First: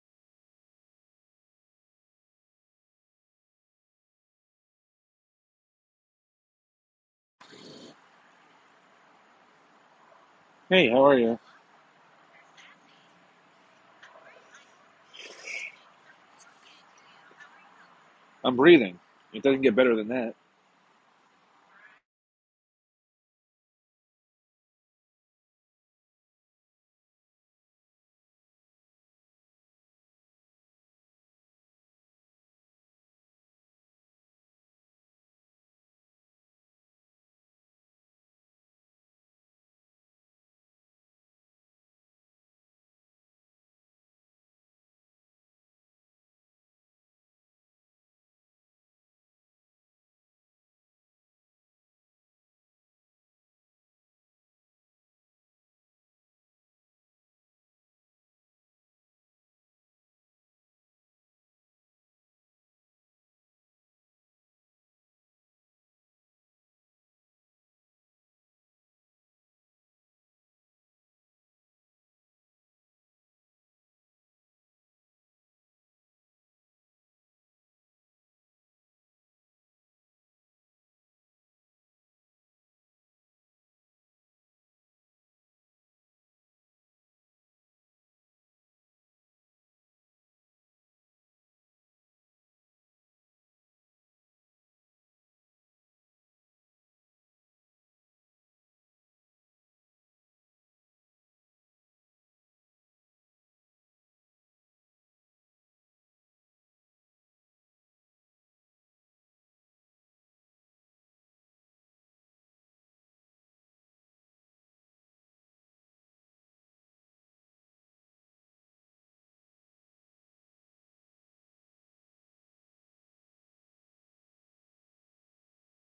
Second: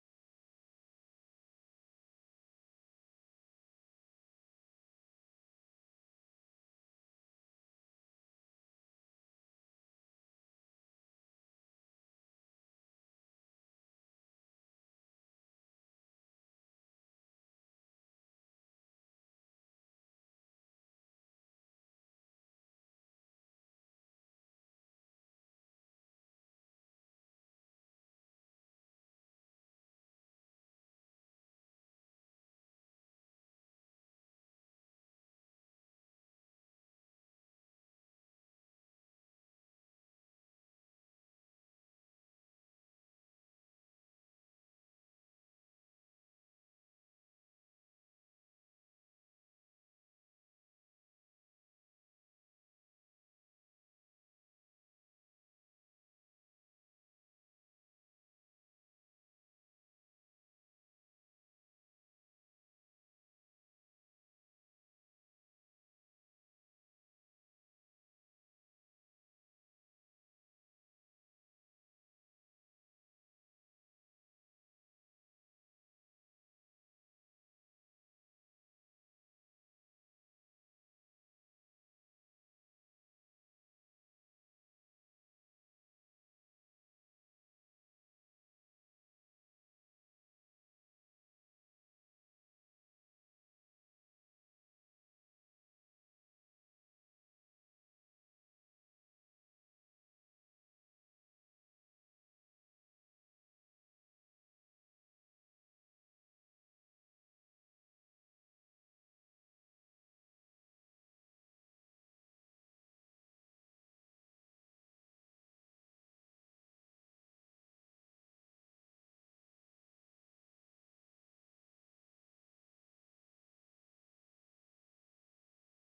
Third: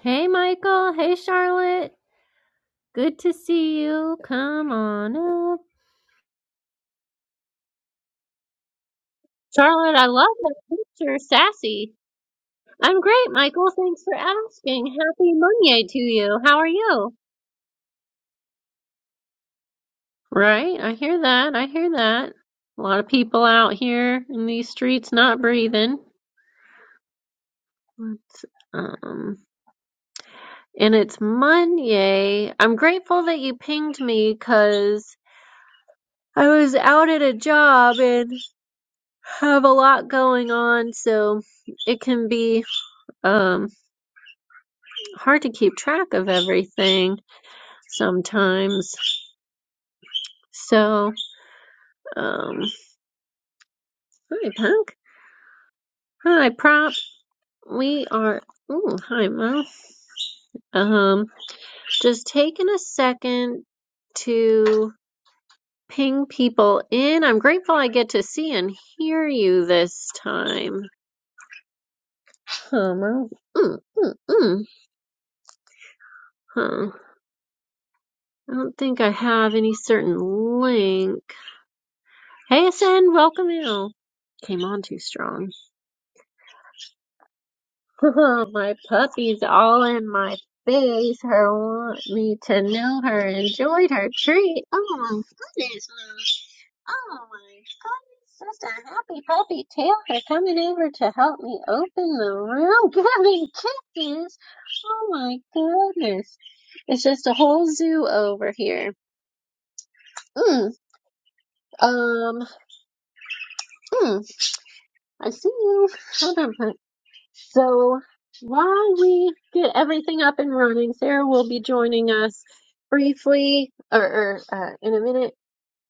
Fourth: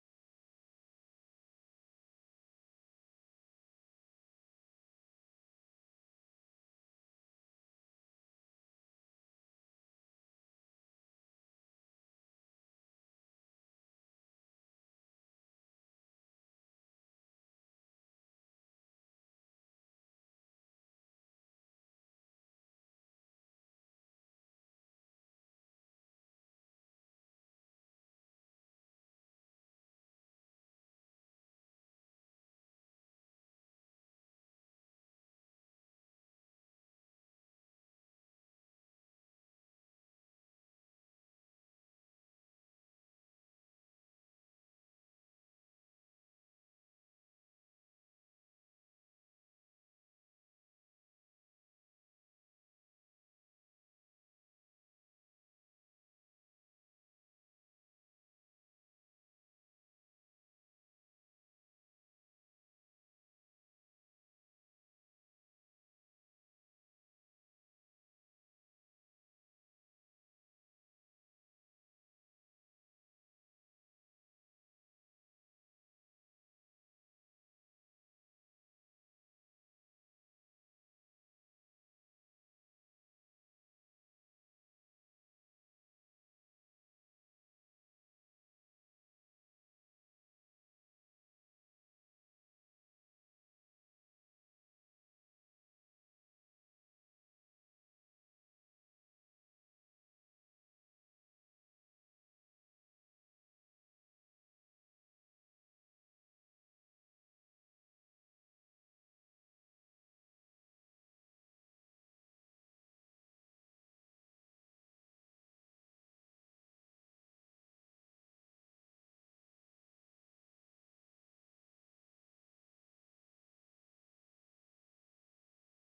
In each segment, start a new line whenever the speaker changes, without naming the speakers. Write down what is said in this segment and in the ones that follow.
Hey, Michael. Hey, Charlotte. Good to see you. Come on up. Charlotte, I love that
Hey, how
picture.
are you?
Sassy. I'm great, Michael. Thanks for asking. Happy Monday to you. How are you?
I'm breathing. It doesn't get better than that.
Right. I hear that. I hear that. A lot of people out here in these streets not breathing. Let's, um, and it's Monday. I'm grateful that you pinged me because I was out at a job and. have a lot going on, so it can be um, hard to keep track of everything sometimes. So, um, hi Punk, hi Prop. We are. Ooh, hi Mo. Um, just taking a second to ping people in. I'm grateful I get to see and hear you this time. Huh, Mo. Mm, mm, mm. Huh. I don't think I have any certain link. Hey Sin, welcome you. Came on too strong. my puppy's all in my face. Her want me to know her, enjoyed her treat. Oh my goodness, Mom. Oh my goodness, just a happy puppy tail for coming over to help me open the room, giving kisses. Oh my goodness. It's just a whole zoo over here. Mm, um, mm, I see you. Hold on, So while we get everything up and running, Sarah will be joining us briefly or, or uh, in a minute.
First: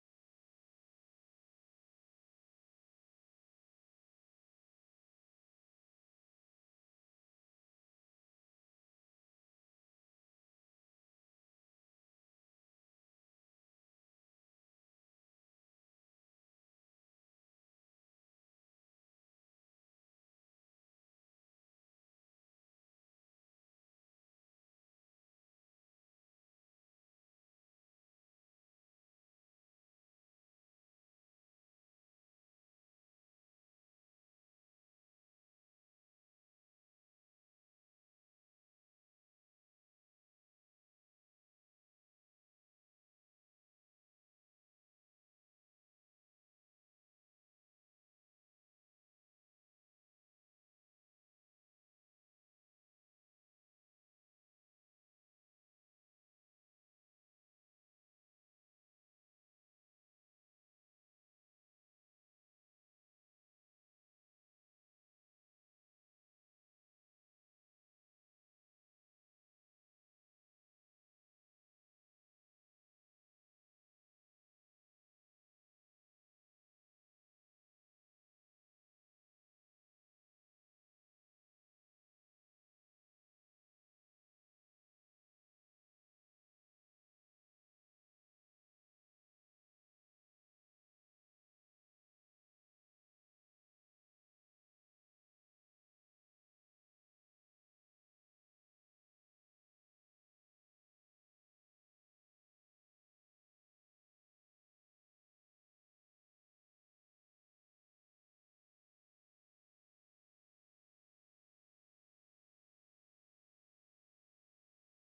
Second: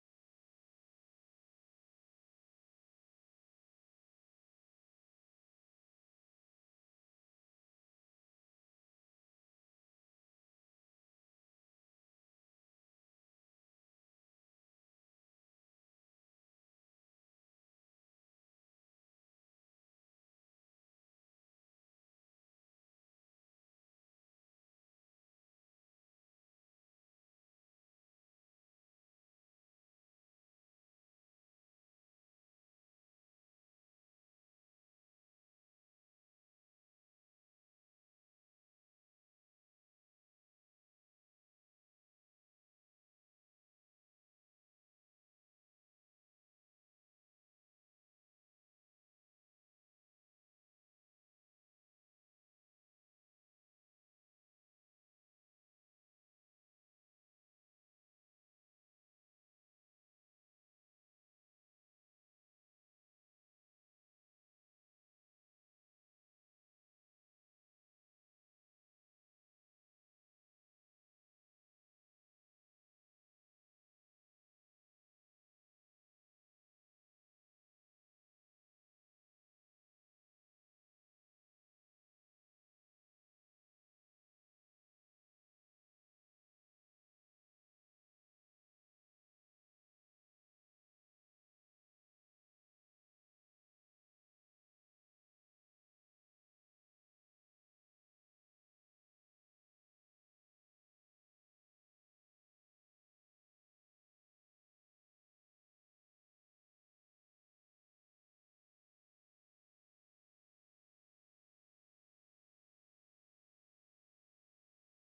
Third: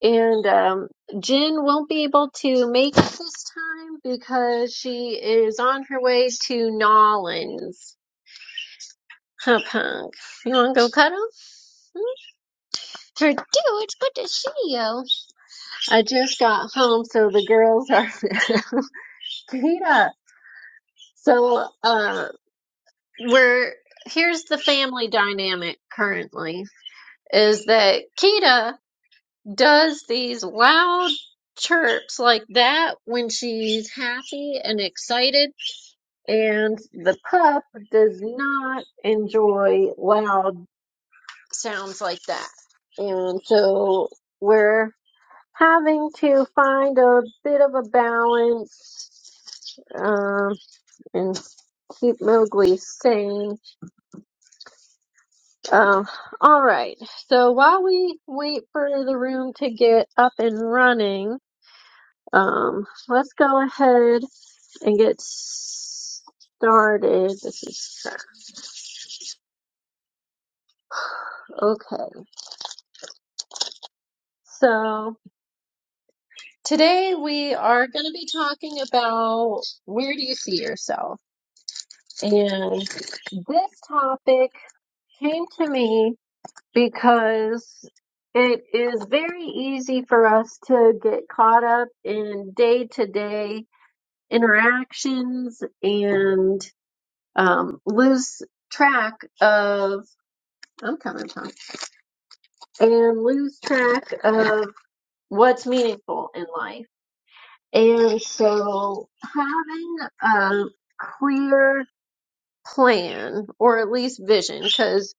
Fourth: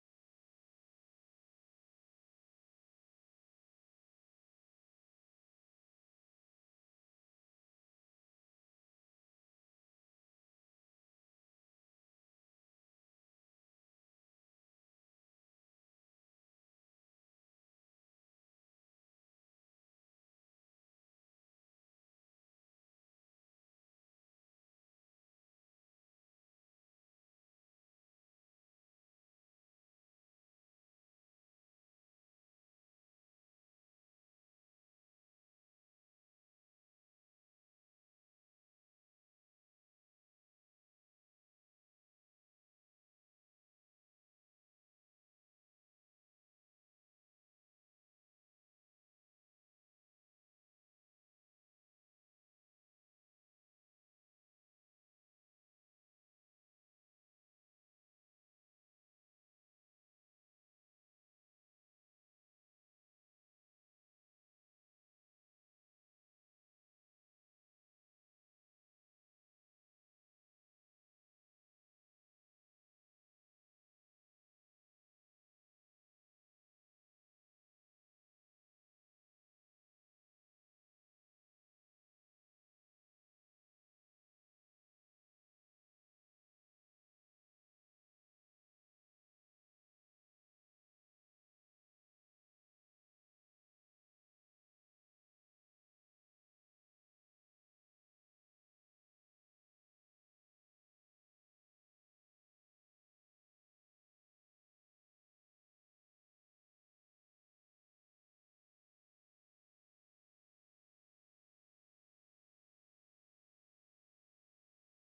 And um, Jen won't be able to make it this time because she is on her way to Nollins. Huh, punk? You want to go cuddle? Hmm? Her dude, it's good to see you. I just got home, so the girls are beat up. So, uh, we're here's the family dynamic currently is that Kita does these loud chirps like that when she's happy and excited, and the pup does not enjoy loud sounds like that. And so we're having to find a bit of a balance um, and keep Mowgli sane Um, all right. So while we wait for the room to get up and running, um, let's go ahead and get started. This is okay. So today we are going to be talking about where do you see yourself? And this topic came to me because it is very easy for us to get caught up in day to day interactions and um, lose track of I'm coming Tom and lose track of what's meaningful in life. And so having a clear plan or at least vision because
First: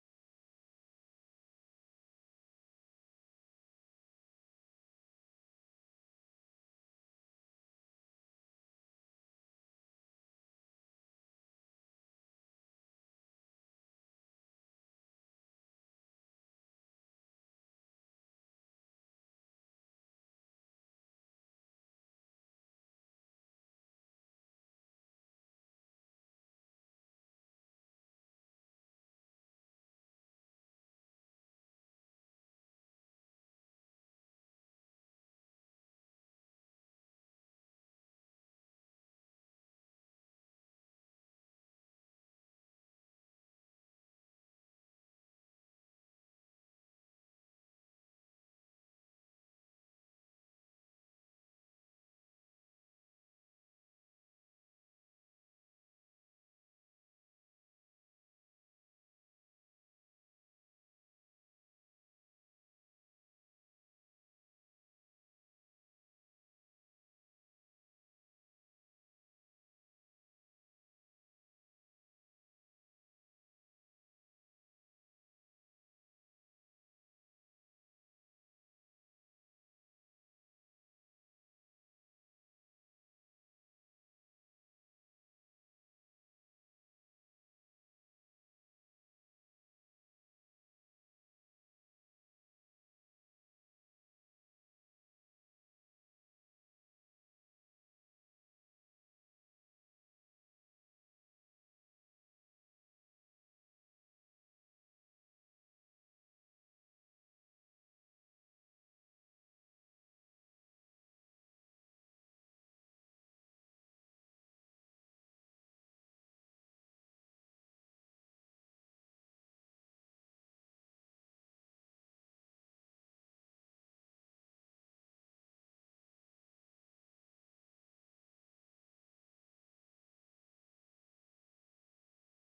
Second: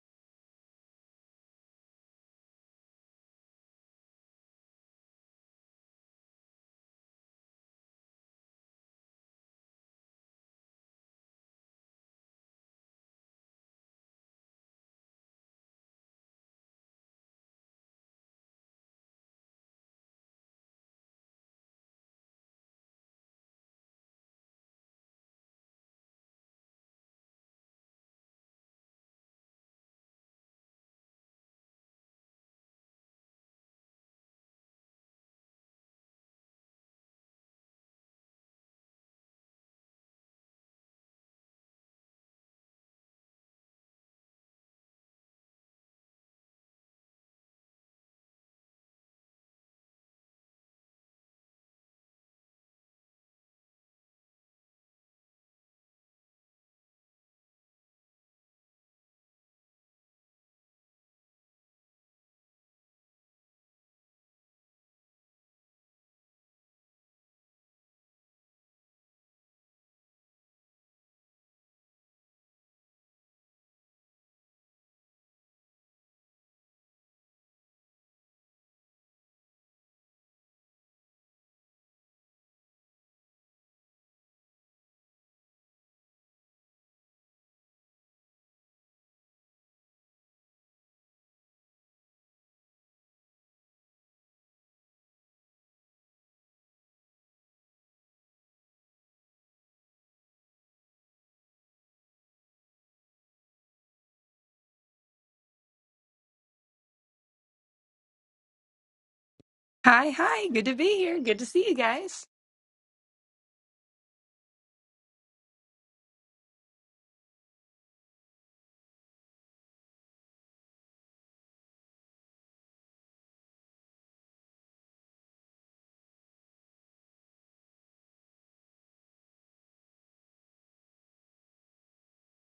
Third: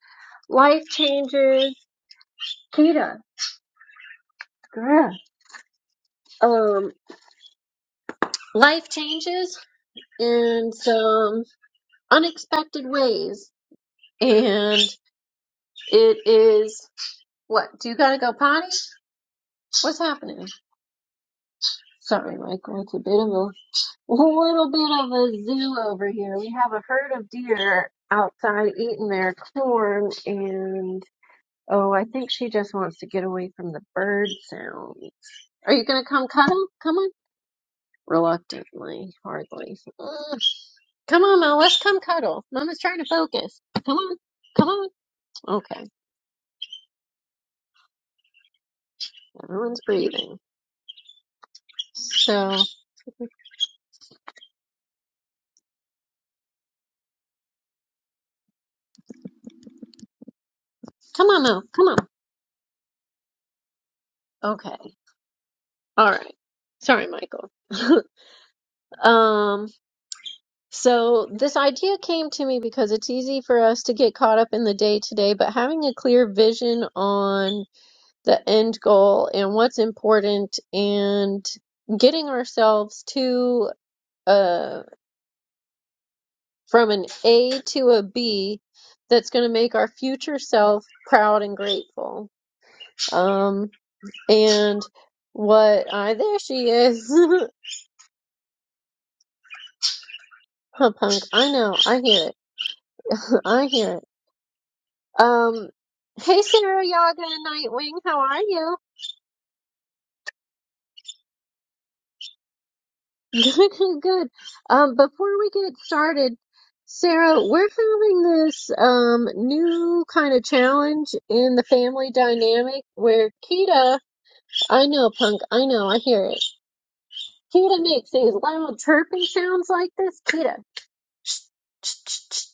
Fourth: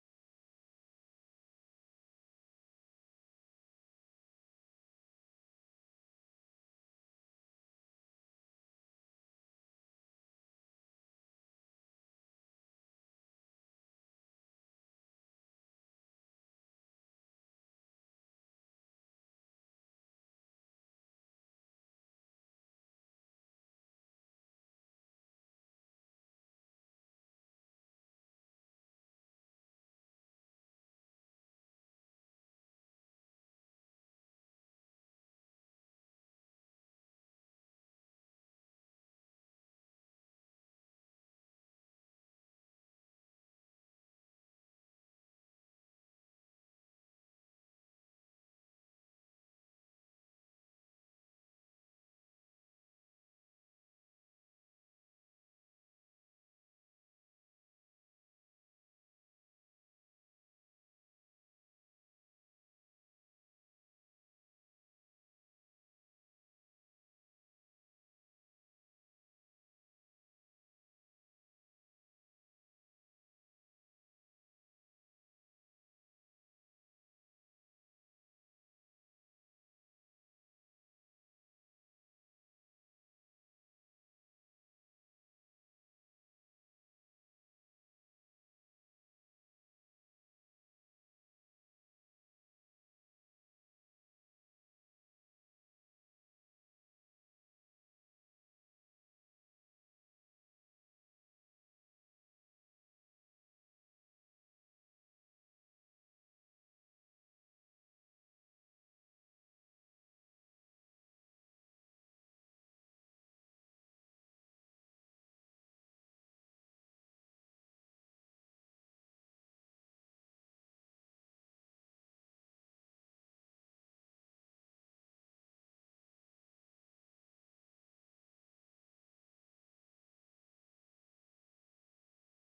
life changes Kita girl. um life changes in some unexpected ways and it is what do you gotta go potty What's happening? Sorry, Michael. It's a bit of a, a little bit of a zoo over here. We have a herd of deer outside eating their corn, and oh, I think she just wants to get away from the bird sound. Are you gonna come cuddle? Come on. Reluctantly, hardly. Ugh. Come on, Mel. Let's come cuddle. Mama's trying to focus. Come on. Come on. Okay. Everyone's breathing. So, come on, Mel. Come on. Okay. All right. Sorry, Michael. Um, so this idea came to me because it's easy for us to get caught up in the day to day, but having a clear vision on the end goal and what's important and getting ourselves to uh from an A to a B that's going to make our future self proud and grateful. Um, and what I there she is. Huh, punk. I know. I hear it. I hear it. Um, hey, Sarah Yaga and Nightwing, how are you?
Hi, hi. Good to be here. Good to see you guys.
Good, good, good. Um, before we get started, Sarah, we're having this um new kind of challenge in the family dynamic where Kita, I know, Punk, I know, I hear it. Kita makes these loud chirping sounds like this, Kita,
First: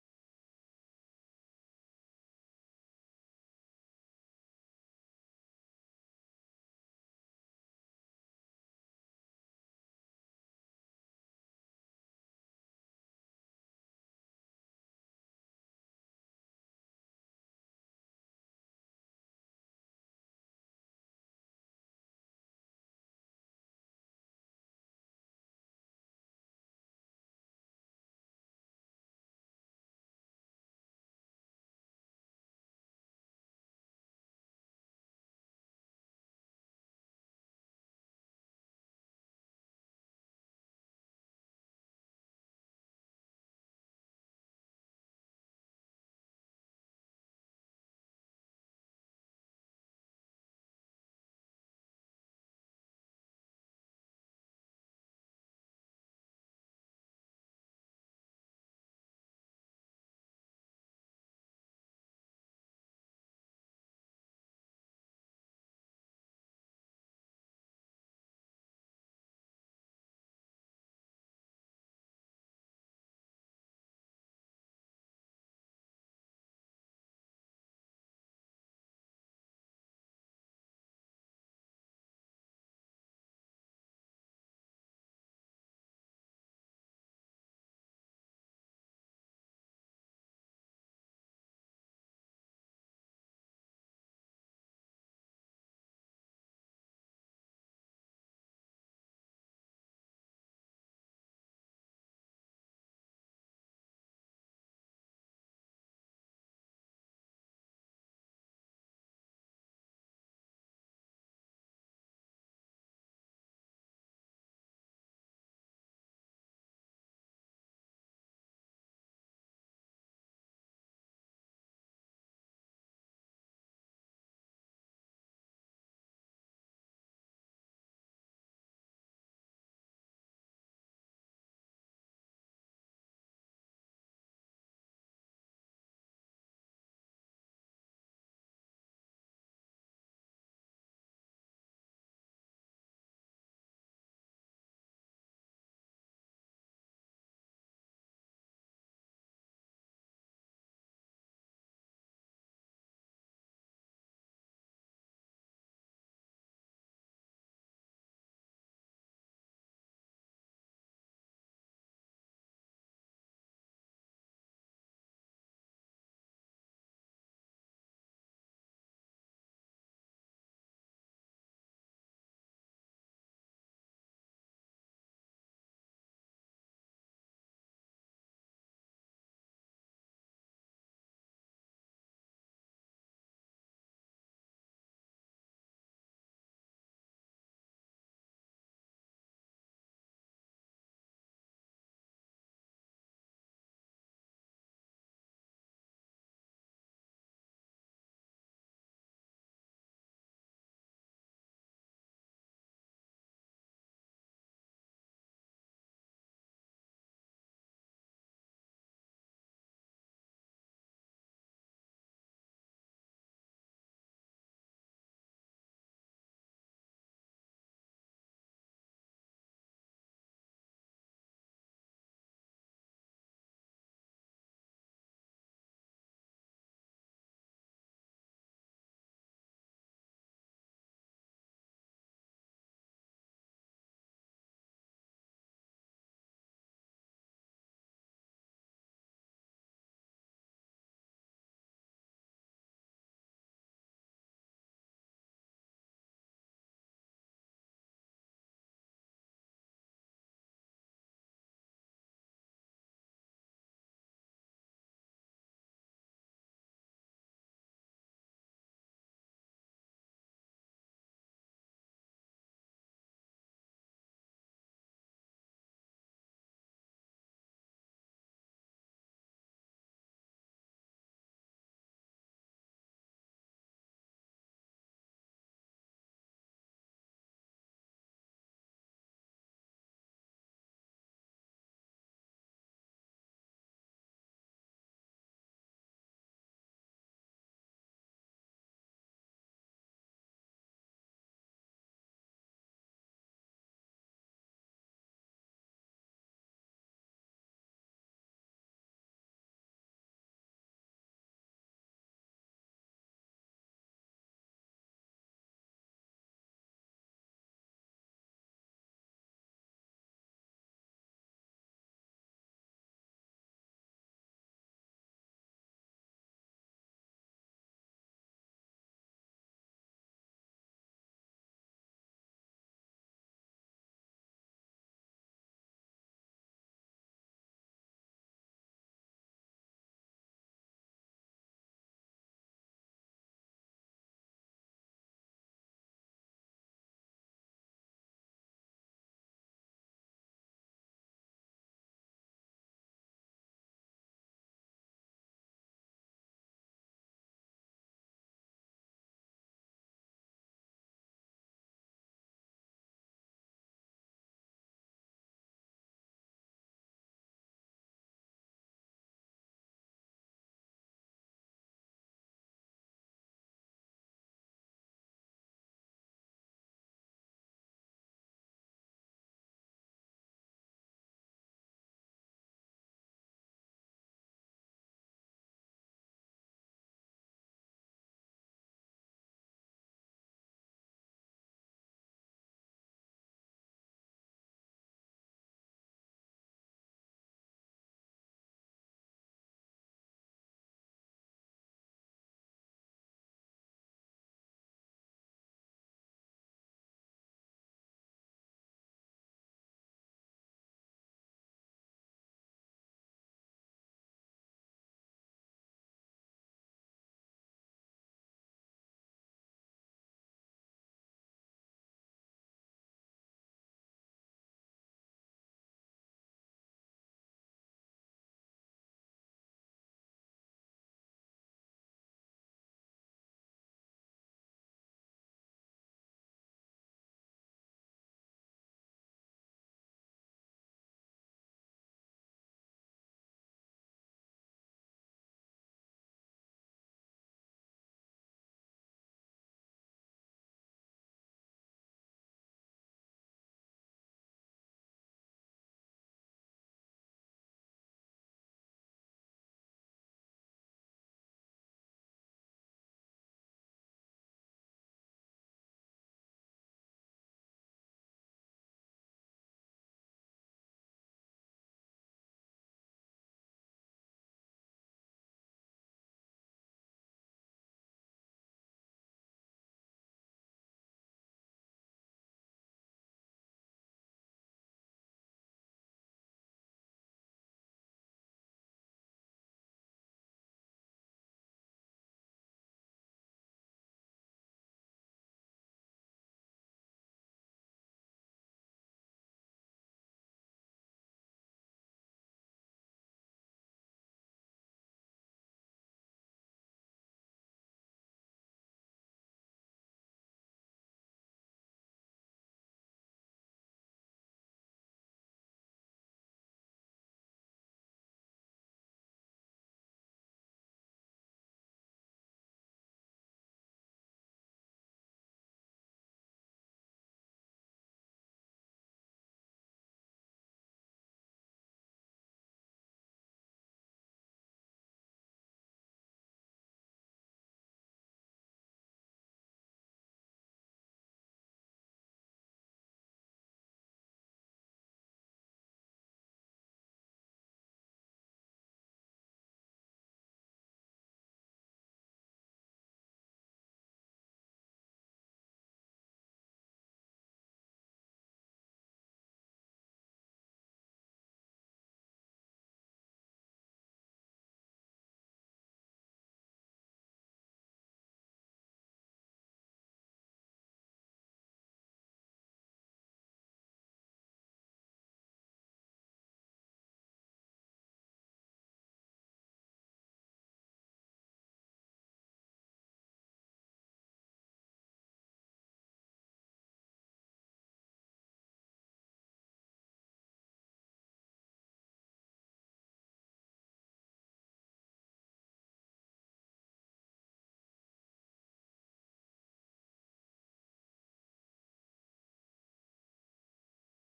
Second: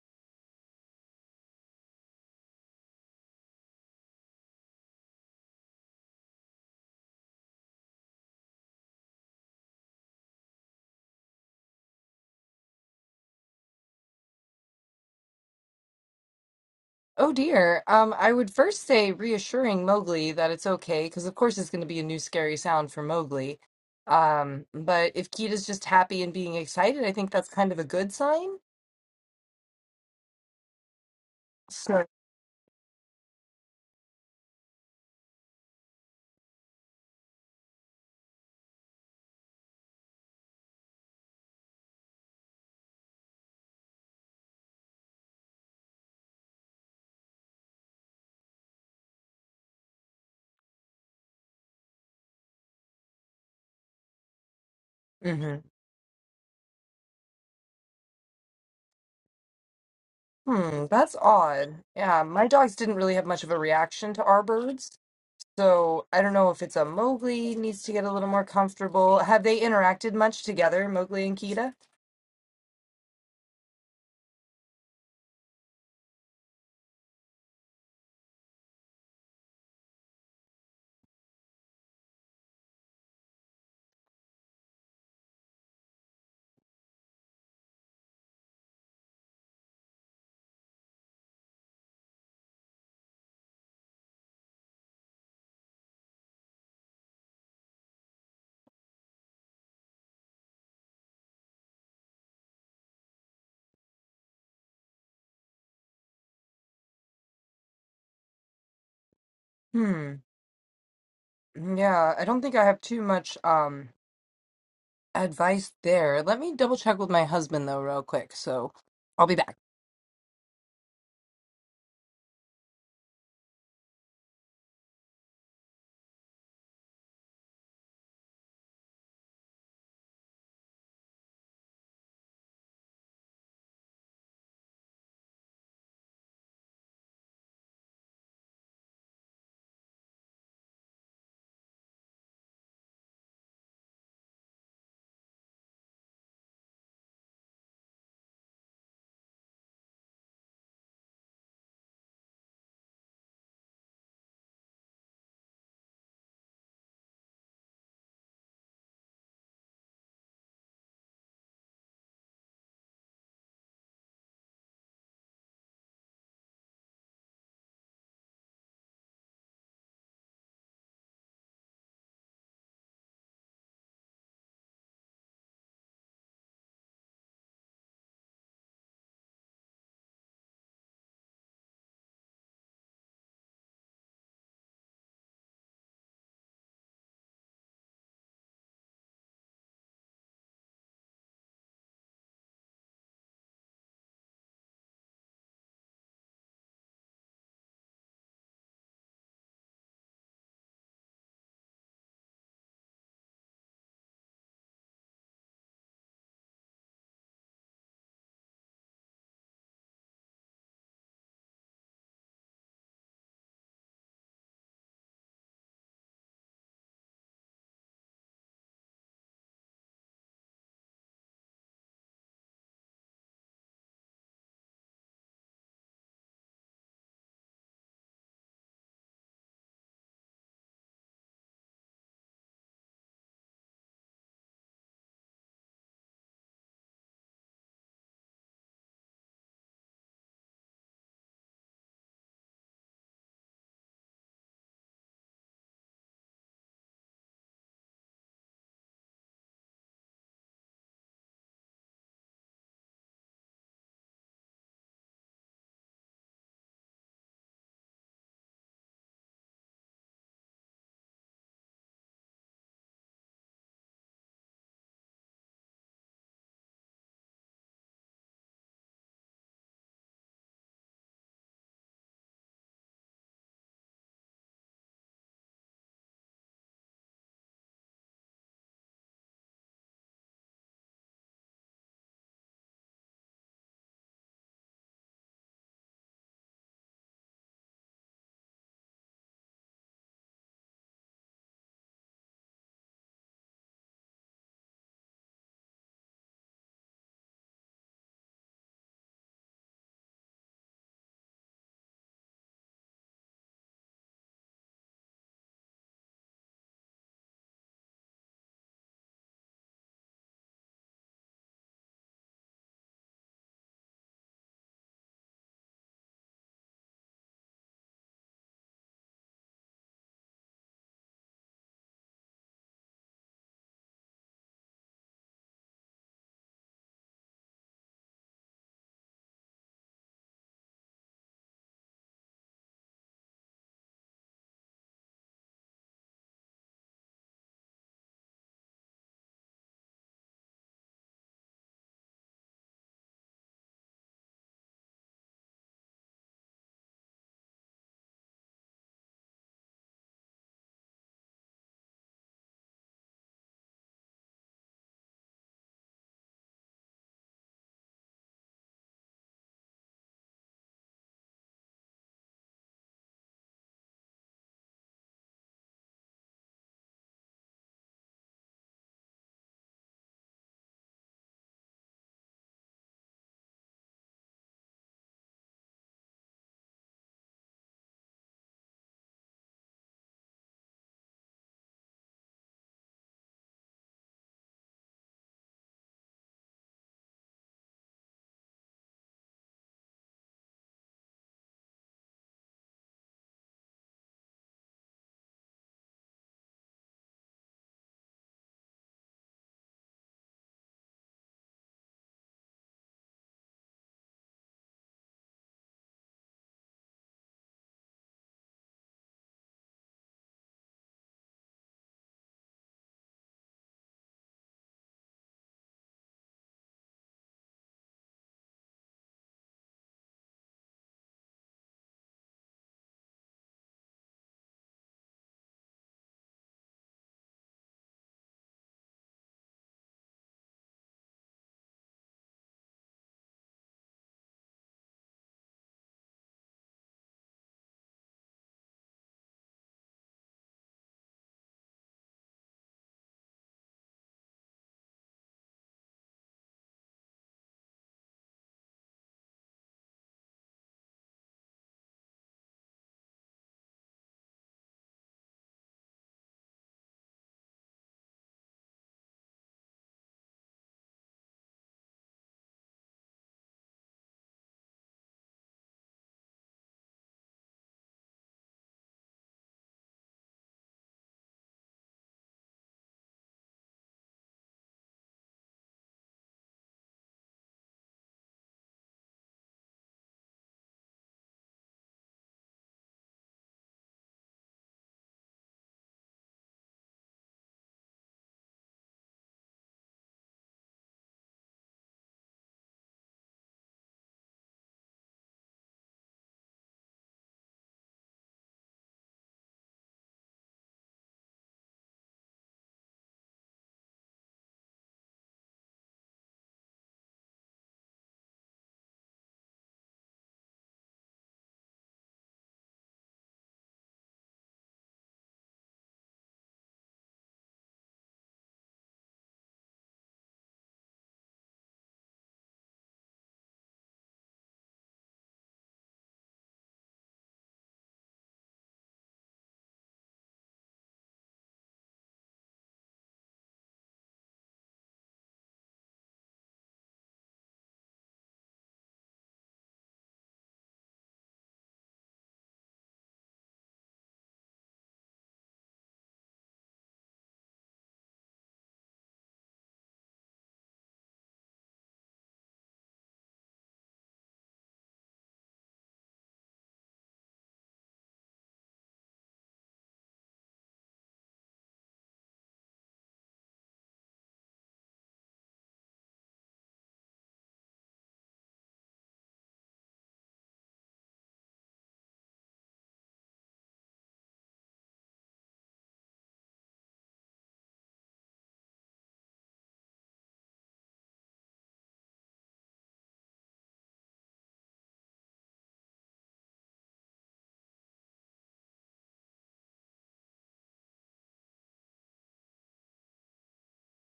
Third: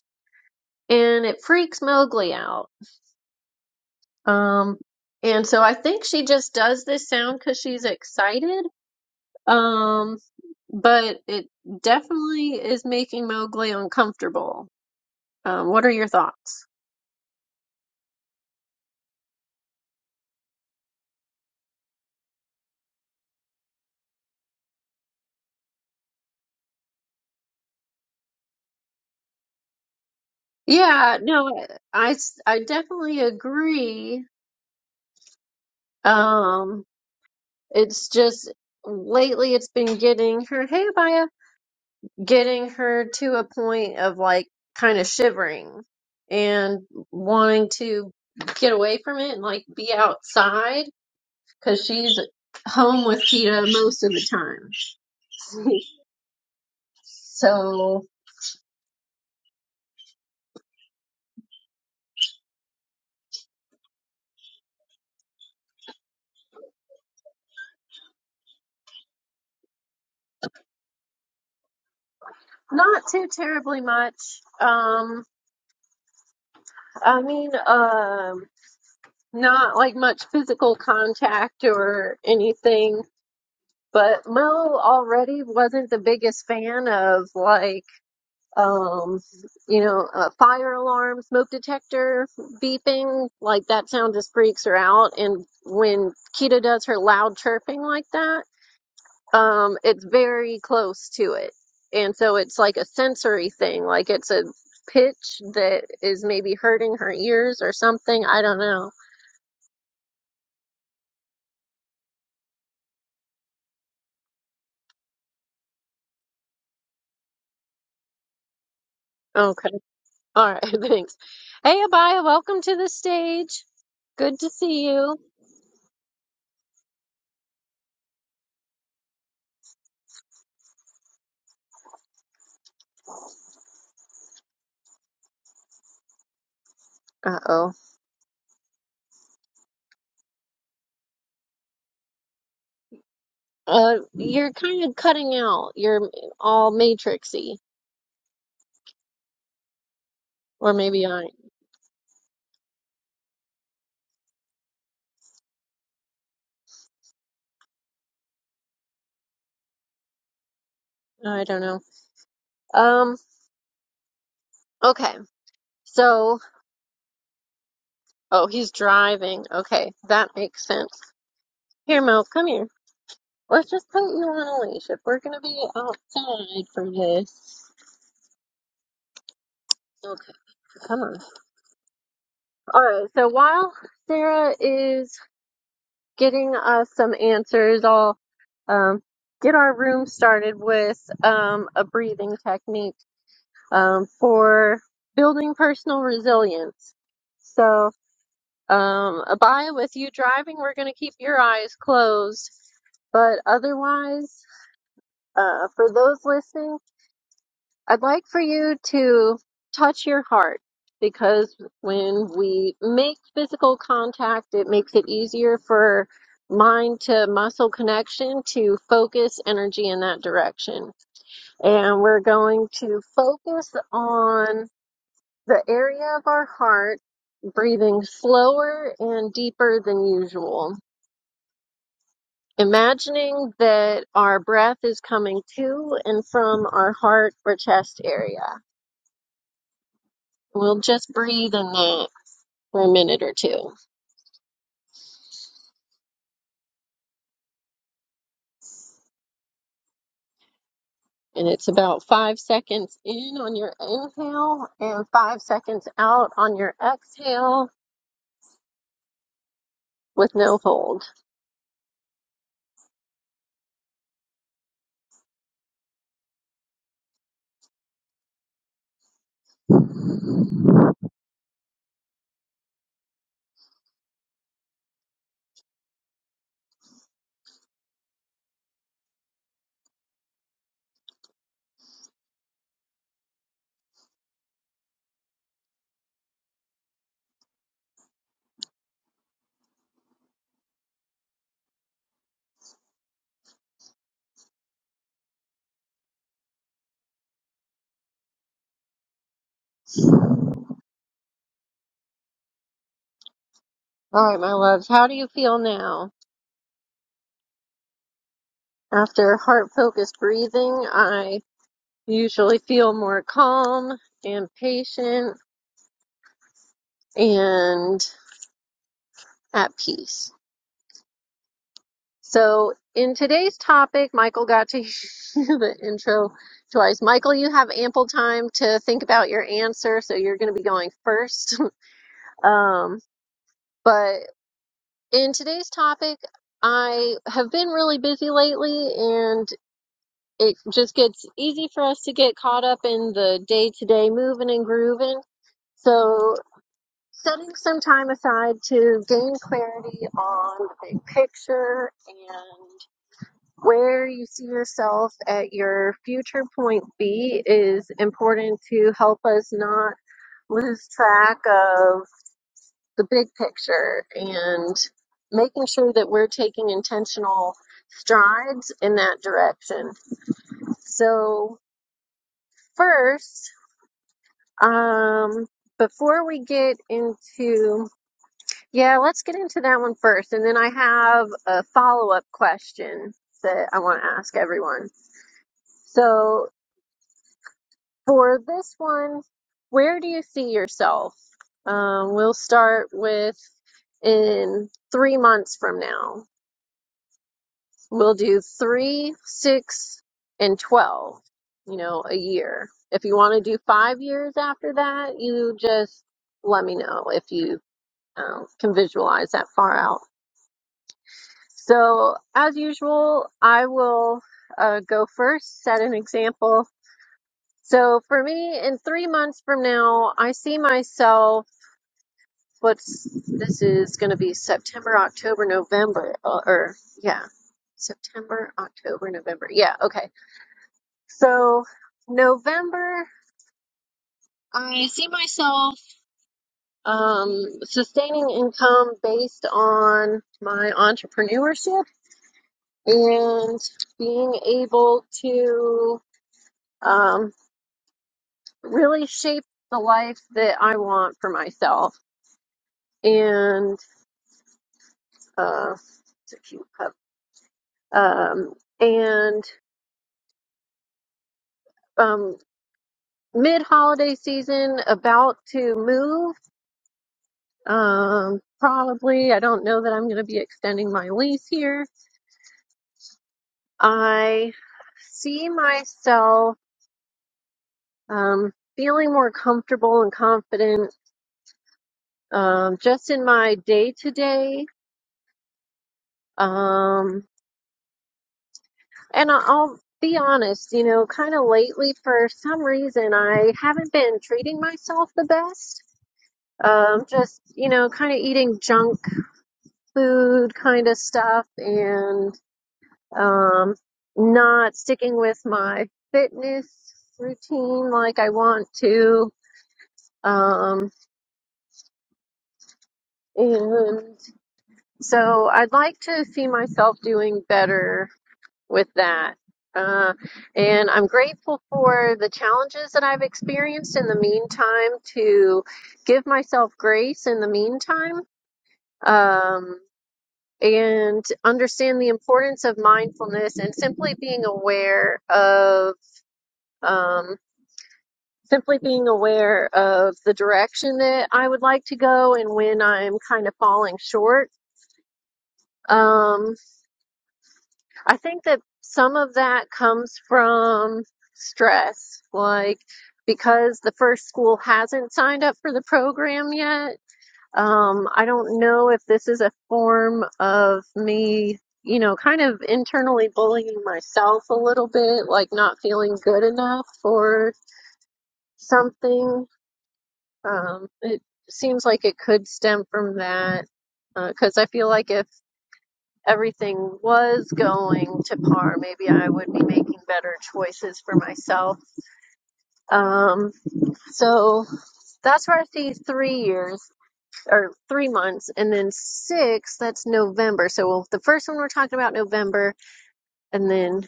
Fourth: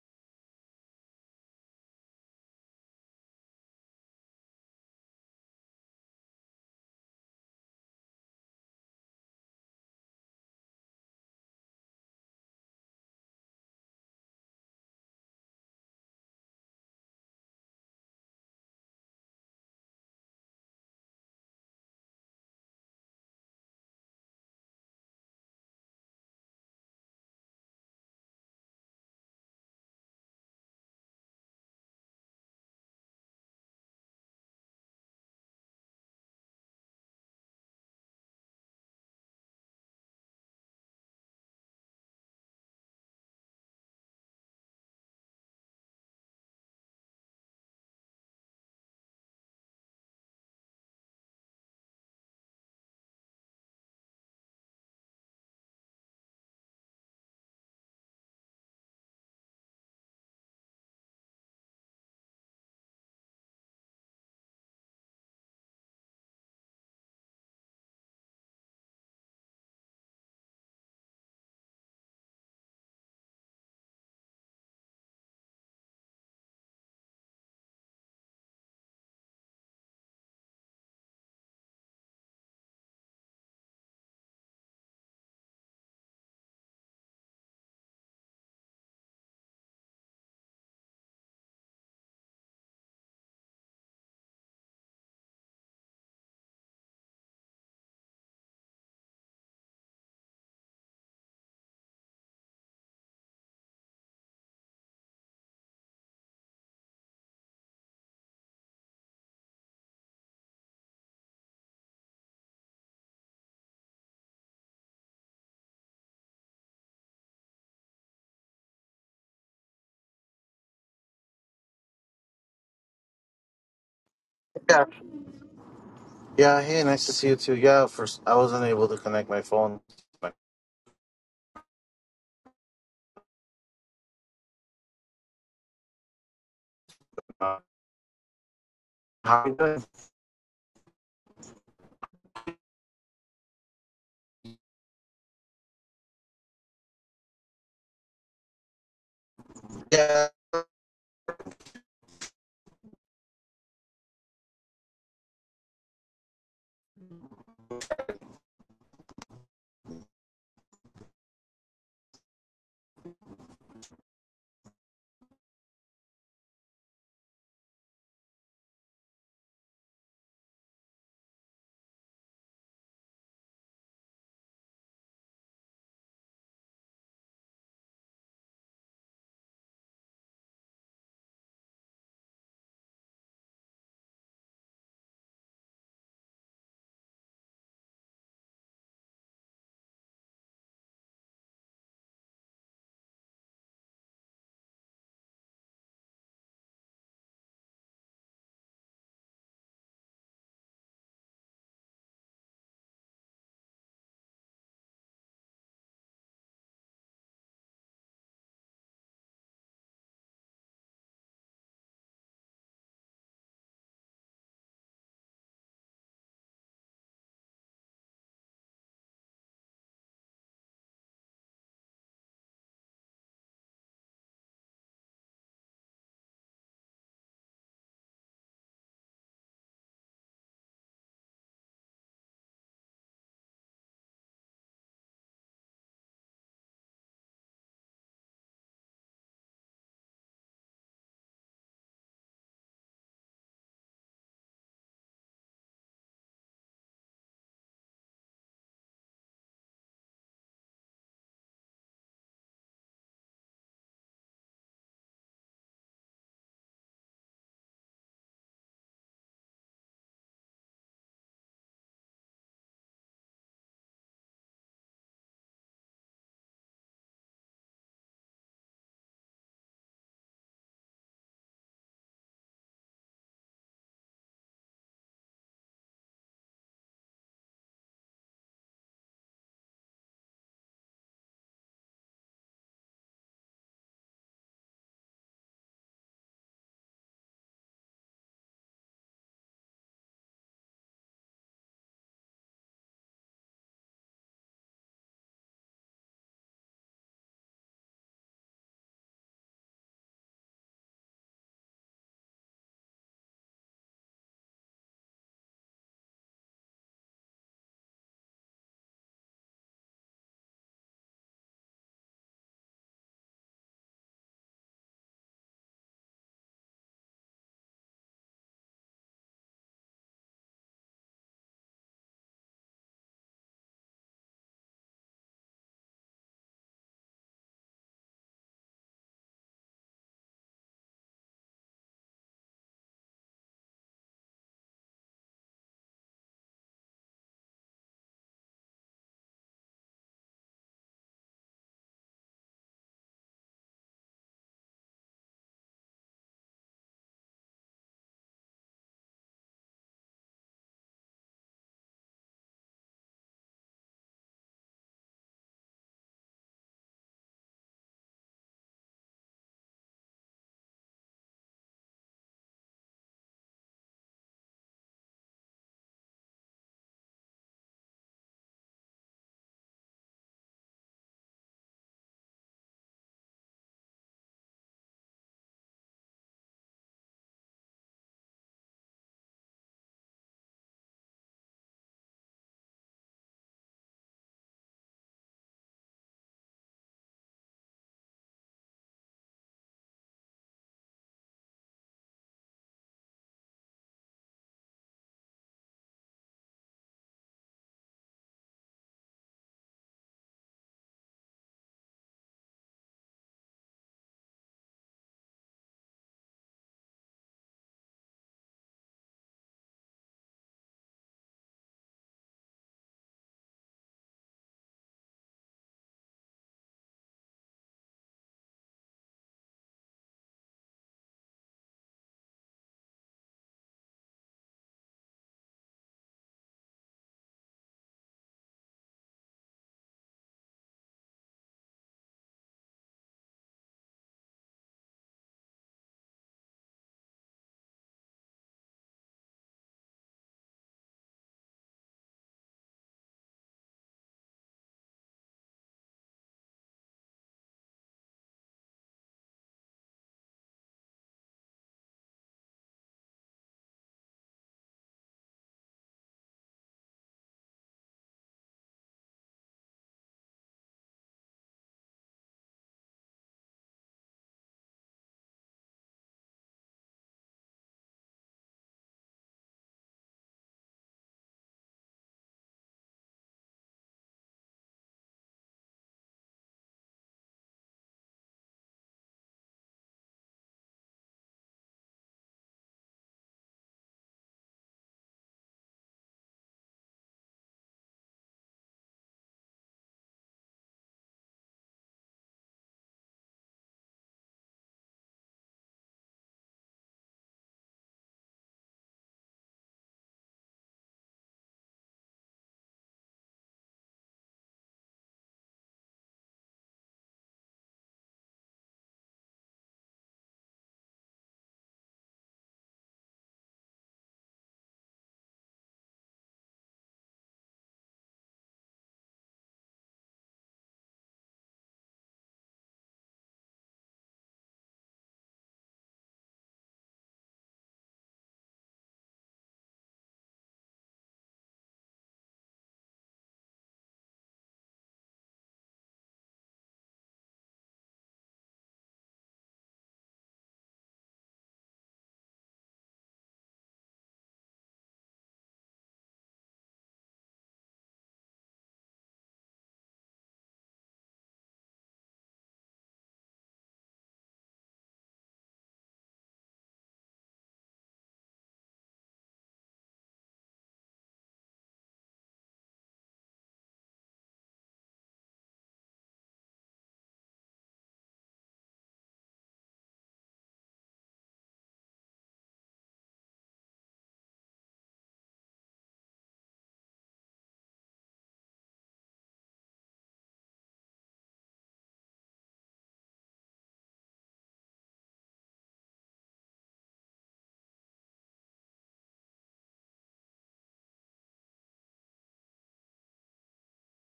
and it freaks Mowgli out. Um, and so I think she just does this sound because she's excited Um, but it definitely is making Mowgli uncomfortable. Um, what are your thoughts?
Oh dear. Um, I would first say reassuring Mowgli that it's okay, because of course it's going to be a new scary sound for Mowgli. Um, but if Kita's just happy and being excited, I think that's kind of a good sign.
Yeah, no,
So,
I, s- I definitely agree. Um, it's just lately it's been getting her, hey, Abaya, getting her to a point of like kind of shivering and wanting to get away from it and like be outside because she's home with Cheetah most of the
hmm
time. So
hmm, that's odd. Yeah, my dogs didn't really have much of a reaction to our birds, so I don't know if it's a Mowgli needs to get a little more comfortable. Have they interacted much together, Mowgli and Kita?
not too terribly much. Um, I mean, um, not like much physical contact or anything. But Mo already wasn't the biggest fan of like, um, you know, a fire alarm, smoke detector beeping. Like that sound just freaks her out. And when Kita does her loud chirping like that. Um, it's very close to it. And so it's like a sensory thing, like it's a pitch that is maybe hurting her ears or something. I don't know.
Hmm. Yeah, I don't think I have too much um advice there. Let me double check with my husband though, real quick. So I'll be back.
Okay. All right. Thanks. Hey, Abaya, welcome to the stage. Good to
Yeah,
see you.
yeah. Hey, nice to see you too. Yeah, first I wasn't able to connect my phone. How
Uh-oh.
are you doing?
Uh, you're kind of cutting out. You're all matrixy,
Yeah,
or maybe I, I don't know. Um, okay. So, oh, he's driving. Okay, that makes sense. Here, Mel, come here. Let's just put you on a leash. If we're gonna be outside for this, okay, come on. All right. So while Sarah is getting us some answers, I'll um, get our room started with um, a breathing technique um, for building personal resilience. So, um, Abaya, with you driving, we're going to keep your eyes closed. But otherwise, uh, for those listening. I'd like for you to touch your heart because when we make physical contact, it makes it easier for mind to muscle connection to focus energy in that direction. And we're going to focus on the area of our heart, breathing slower and deeper than usual. Imagining that our breath is coming to and from our heart or chest area. We'll just breathe in that. for a minute or two. And it's about five seconds in on your inhale and five seconds out on your exhale with no hold. All right, my loves, how do you feel now? After heart focused breathing, I usually feel more calm and patient and at peace. So, in today's topic, Michael got to hear the intro twice. Michael, you have ample time to think about your answer, so you're going to be going first. Um, but in today's topic, I have been really busy lately, and it just gets easy for us to get caught up in the day to day moving and grooving. So, setting some time aside to gain clarity on the big picture and where you see yourself at your future point B is important to help us not lose track of the big picture and making sure that we're taking intentional strides in that direction. So, first, um, before we get into, yeah, let's get into that one first. And then I have a follow up question that I want to ask everyone. So, for this one, where do you see yourself? Um, we'll start with in three months from now. We'll do three, six, and 12, you know, a year. If you want to do five years after that, you just let me know if you um, can visualize that far out. So, as usual, I will uh, go first, set an example. So, for me, in three months from now, I see myself what's this is going to be September, October, November, uh, or yeah, September, October, November. Yeah, okay. So November, I see myself um, sustaining income based on my entrepreneurship and being able to um, really shape the life that I want for myself. And uh, it's a cute pup. Um, and um, mid holiday season, about to move. Um, probably, I don't know that I'm going to be extending my lease here I see myself um, feeling more comfortable and confident um, just in my day to day. Um, and I- I'll be honest, you know, kind of lately for some reason I haven't been treating myself the best. Um, just, you know, kind of eating junk food kind of stuff and um, not sticking with my fitness routine like I want to. Um, And so I'd like to see myself doing better with that. Uh, and I'm grateful for the challenges that I've experienced in the meantime to give myself grace in the meantime. Um, and understand the importance of mindfulness and simply being aware of, um, simply being aware of the direction that I would like to go and when I'm kind of falling short. Um, I think that some of that comes from stress, like because the first school hasn't signed up for the program yet. Um, I don't know if this is a form of me, you know, kind of internally bullying myself a little bit, like not feeling good enough for something. Um, it seems like it could stem from that because uh, I feel like if everything was going to par, maybe I would be making better choices for myself. Um, so that's where I see three years or three months, and then six, that's November. So well, the first one we're talking about November, and then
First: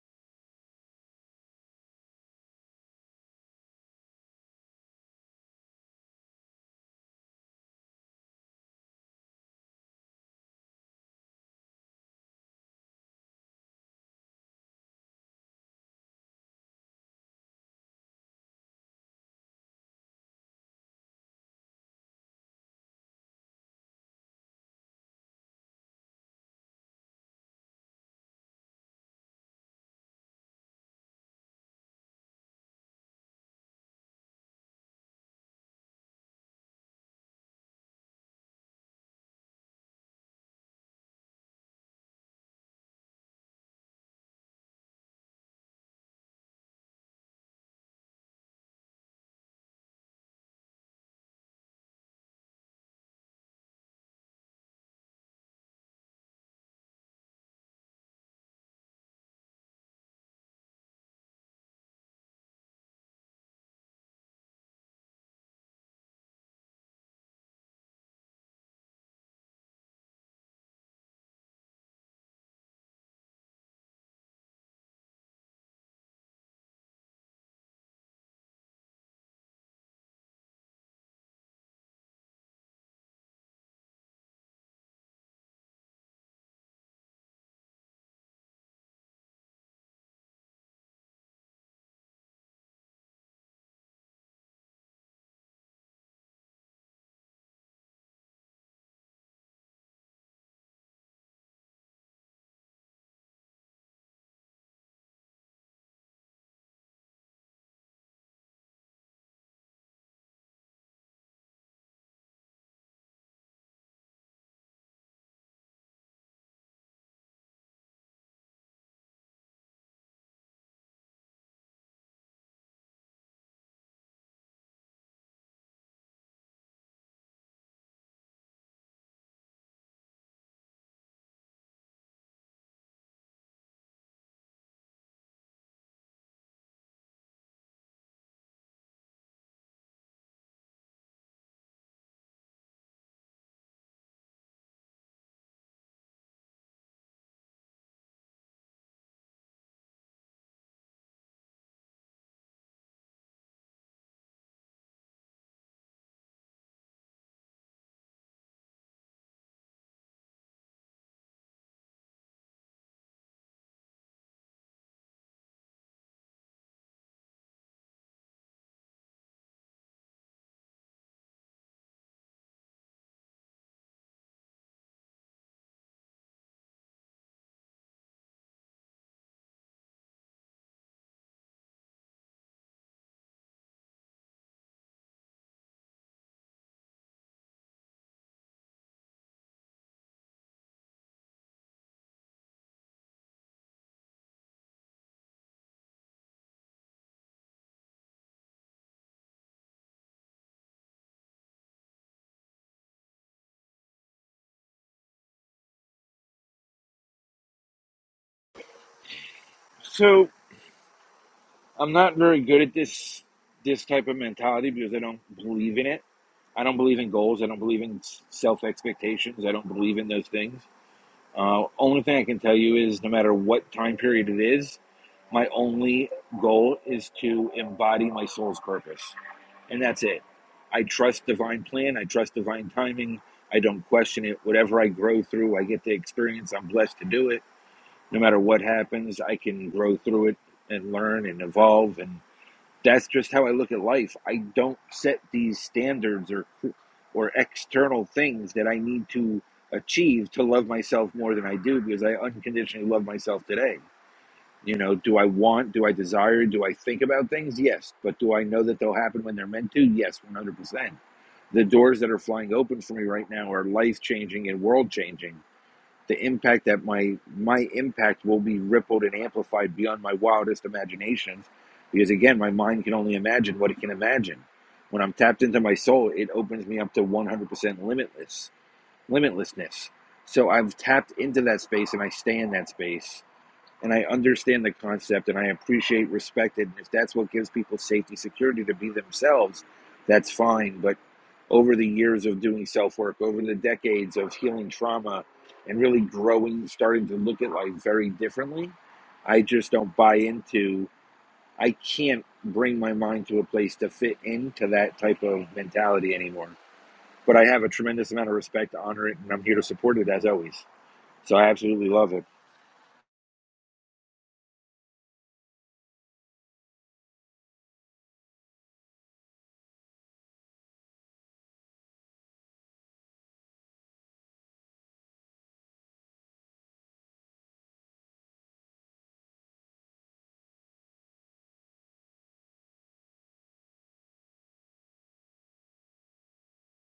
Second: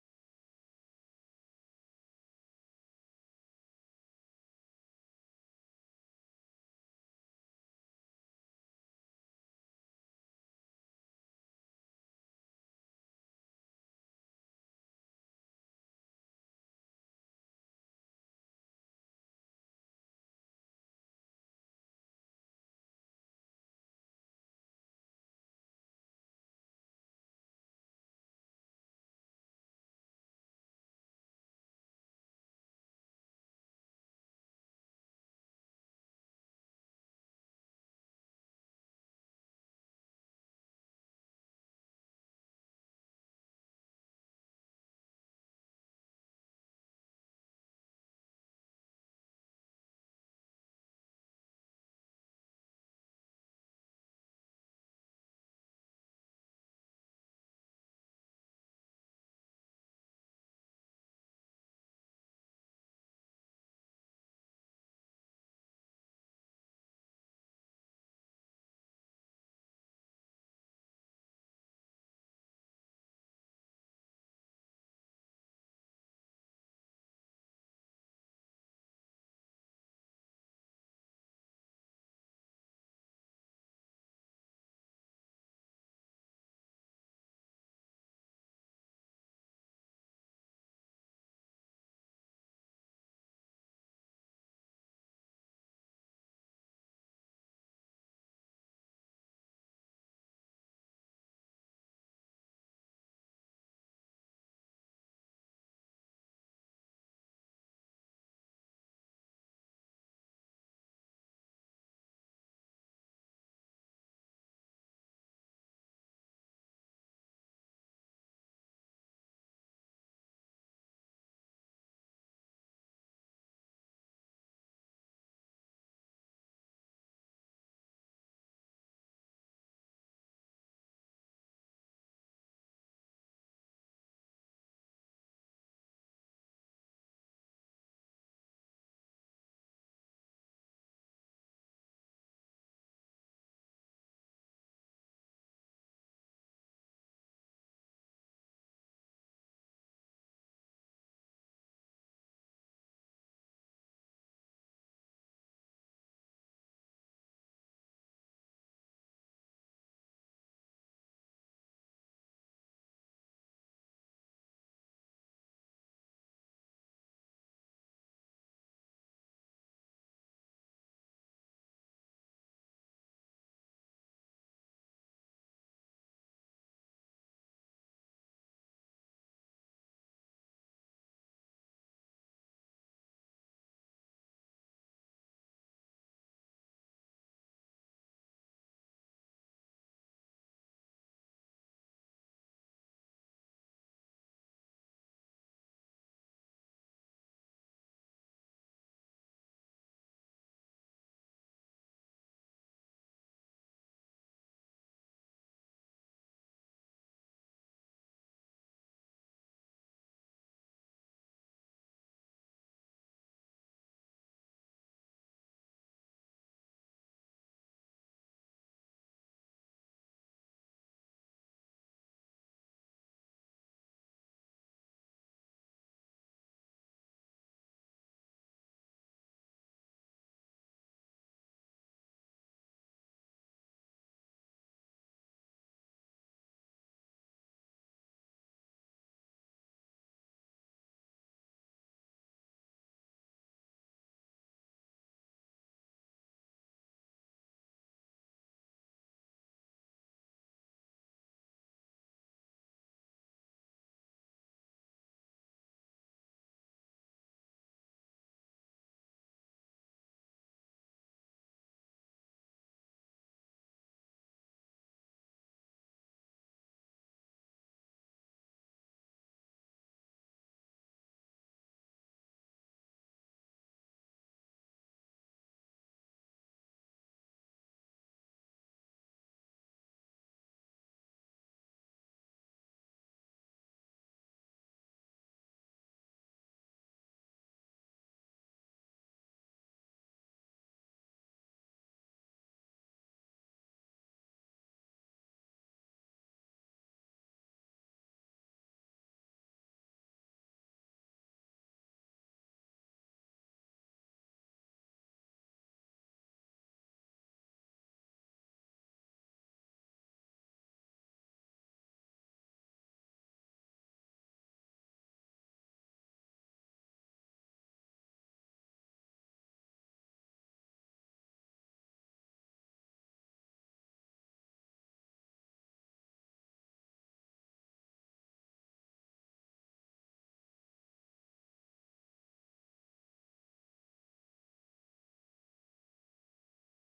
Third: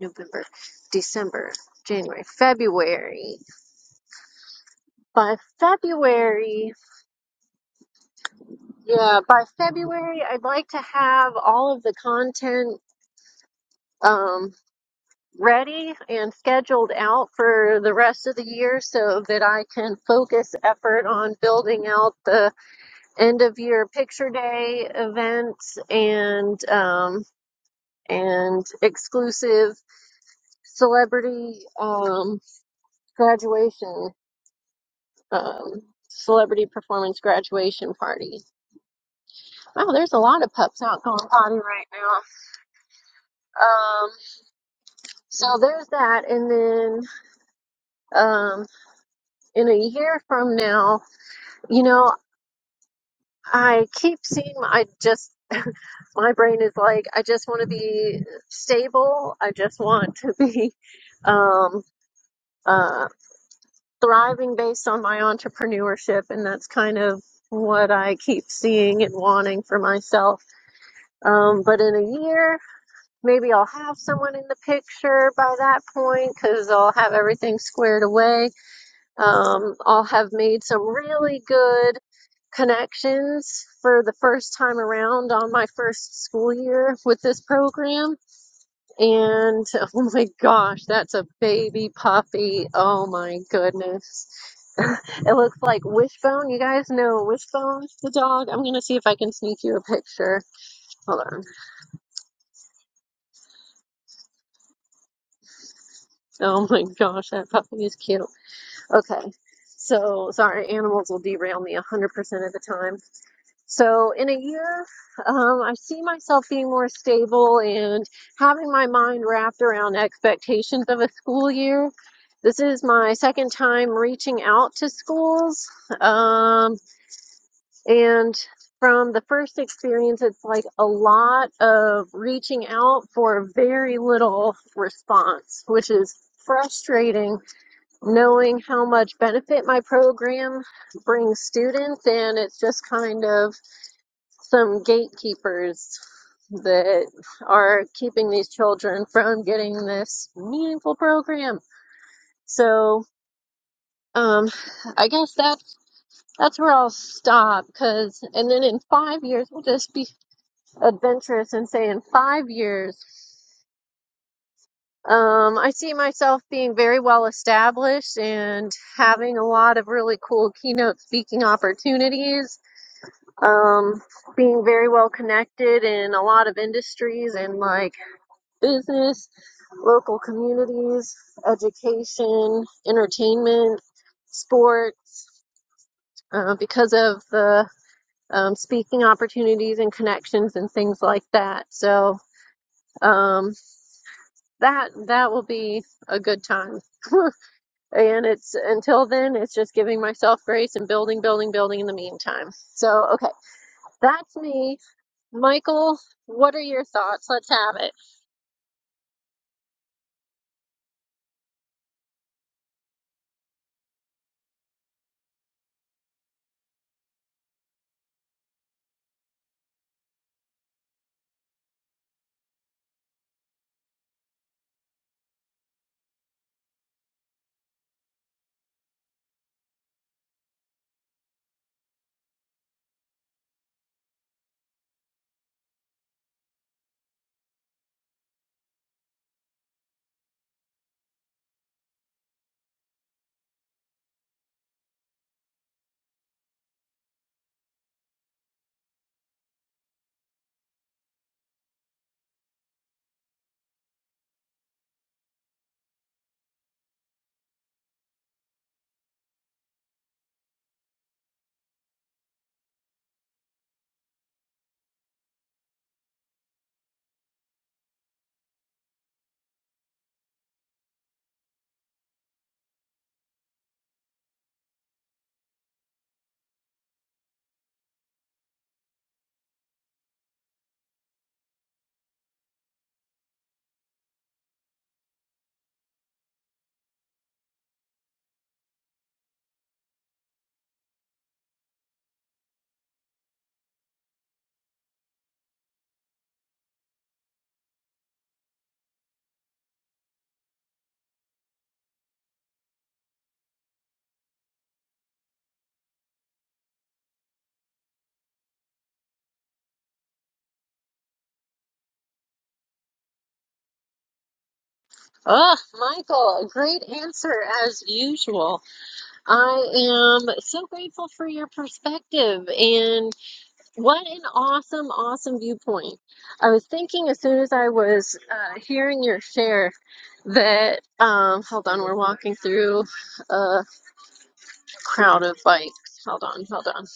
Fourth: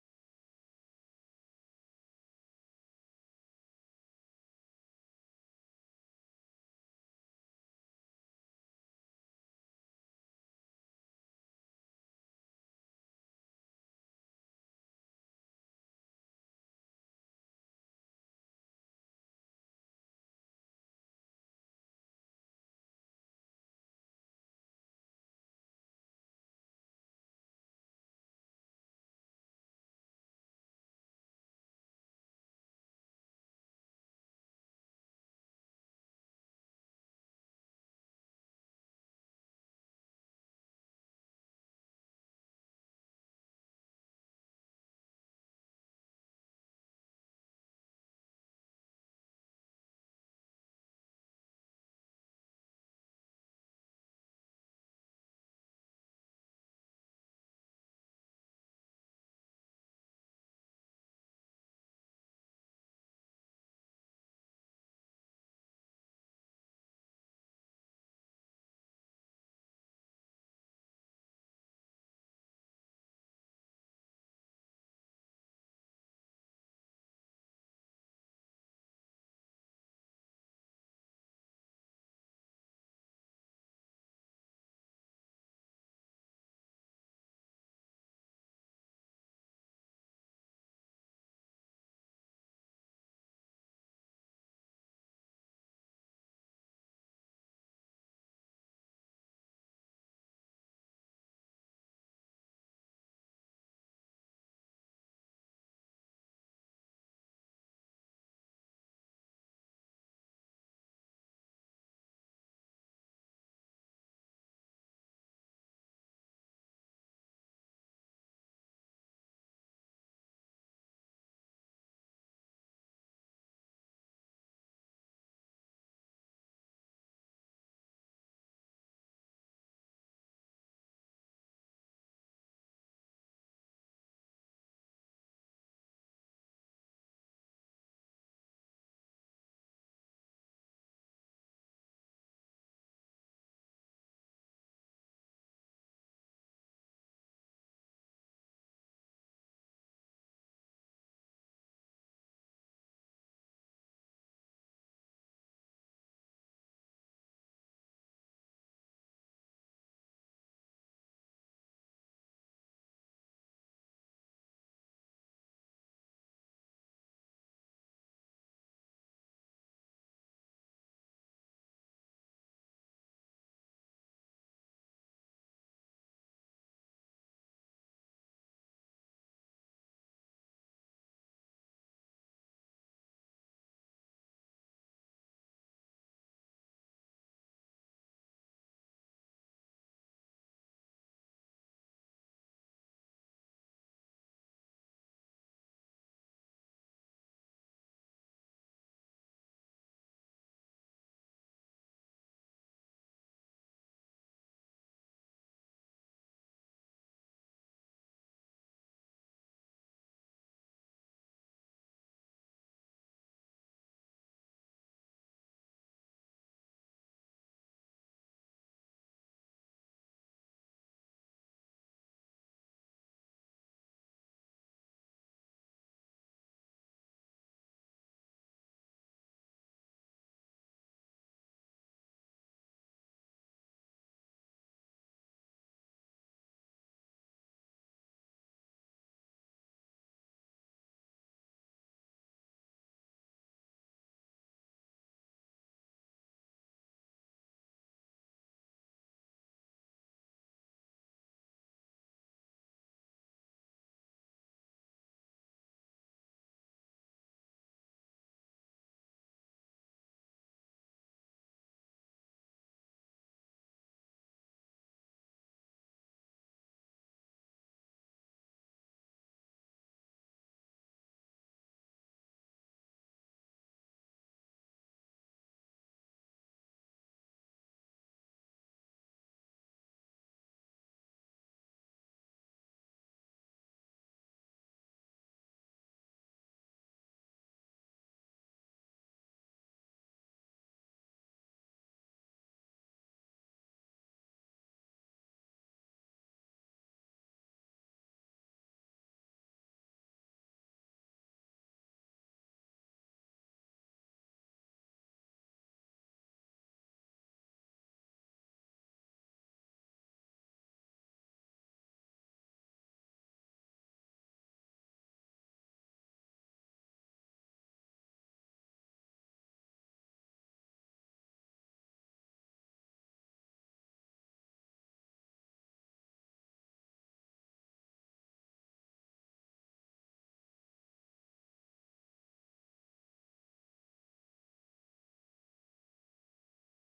November, December. January, February. By February, yeah, by February, I'd like to have all of the content. Um, ready and scheduled out for the rest of the year so that I can focus effort on building out the end of year picture day events and um, and exclusive celebrity um, graduation um, celebrity performance graduation party. Wow, there's a lot of pups out going potty right now. Um, so there's that, and then um, in a year from now. You know, I keep seeing, I just, my brain is like, I just want to be stable. I just want to be um, uh, thriving based on my entrepreneurship. And that's kind of what I keep seeing and wanting for myself. Um, but in a year, maybe I'll have someone in the picture by that point because I'll have everything squared away. Um, I'll have made some really good connections for the first time around on my first school year with this program. And oh my gosh, that's a baby puppy. Oh my goodness. it looks like Wishbone. You guys know Wishbone, the dog. I'm going to see if I can sneak you a picture. Hold on. Oh my gosh, that puppy is cute. Okay. So, sorry, animals will derail me 100% of the time. So in a year, um, I see myself being more stable and having my mind wrapped around expectations of a school year. This is my second time reaching out to schools. Um, and from the first experience, it's like a lot of reaching out for very little response, which is frustrating knowing how much benefit my program brings students. And it's just kind of some gatekeepers that are keeping these children from getting this meaningful program. So, um, I guess that that's where I'll stop. Cause, and then in five years, we'll just be adventurous and say in five years, um, I see myself being very well established and having a lot of really cool keynote speaking opportunities. Um, being very well connected in a lot of industries and like business, local communities, education, entertainment, sports, uh, because of the um, speaking opportunities and connections and things like that. So um, that that will be a good time. and it's until then, it's just giving myself grace and building, building, building in the meantime. So okay, that's me, Michael. What are your thoughts? Let's have it.
So I'm not very good at this this type of mentality because I don't believe in it. I don't believe in goals. I don't believe in self expectations. I don't believe in those things. Uh, only thing I can tell you is no matter what time period it is, my only goal is to embody my soul's purpose, and that's it. I trust divine plan. I trust divine timing. I don't question it. Whatever I grow through, I get to experience. I'm blessed to do it no matter what happens, I can grow through it and learn and evolve. And that's just how I look at life. I don't set these standards or or external things that I need to achieve to love myself more than I do because I unconditionally love myself today. You know, do I want, do I desire, do I think about things? Yes. But do I know that they'll happen when they're meant to? Yes, 100%. The doors that are flying open for me right now are life changing and world changing the impact that my my impact will be rippled and amplified beyond my wildest imaginations because again my mind can only imagine what it can imagine when i'm tapped into my soul it opens me up to 100% limitless limitlessness so i've tapped into that space and i stay in that space and I understand the concept and I appreciate respect it. And if that's what gives people safety, security to be themselves, that's fine. But over the years of doing self work, over the decades of healing trauma and really growing, starting to look at life very differently, I just don't buy into, I can't bring my mind to a place to fit into that type of mentality anymore. But I have a tremendous amount of respect, to honor it, and I'm here to support it as always. So I absolutely love it.
Oh, Michael, great answer as usual. I am so grateful for your perspective and what an awesome, awesome viewpoint. I was thinking as soon as I was uh, hearing your share that, um, hold on, we're walking through a crowd of bikes. Hold on, hold on.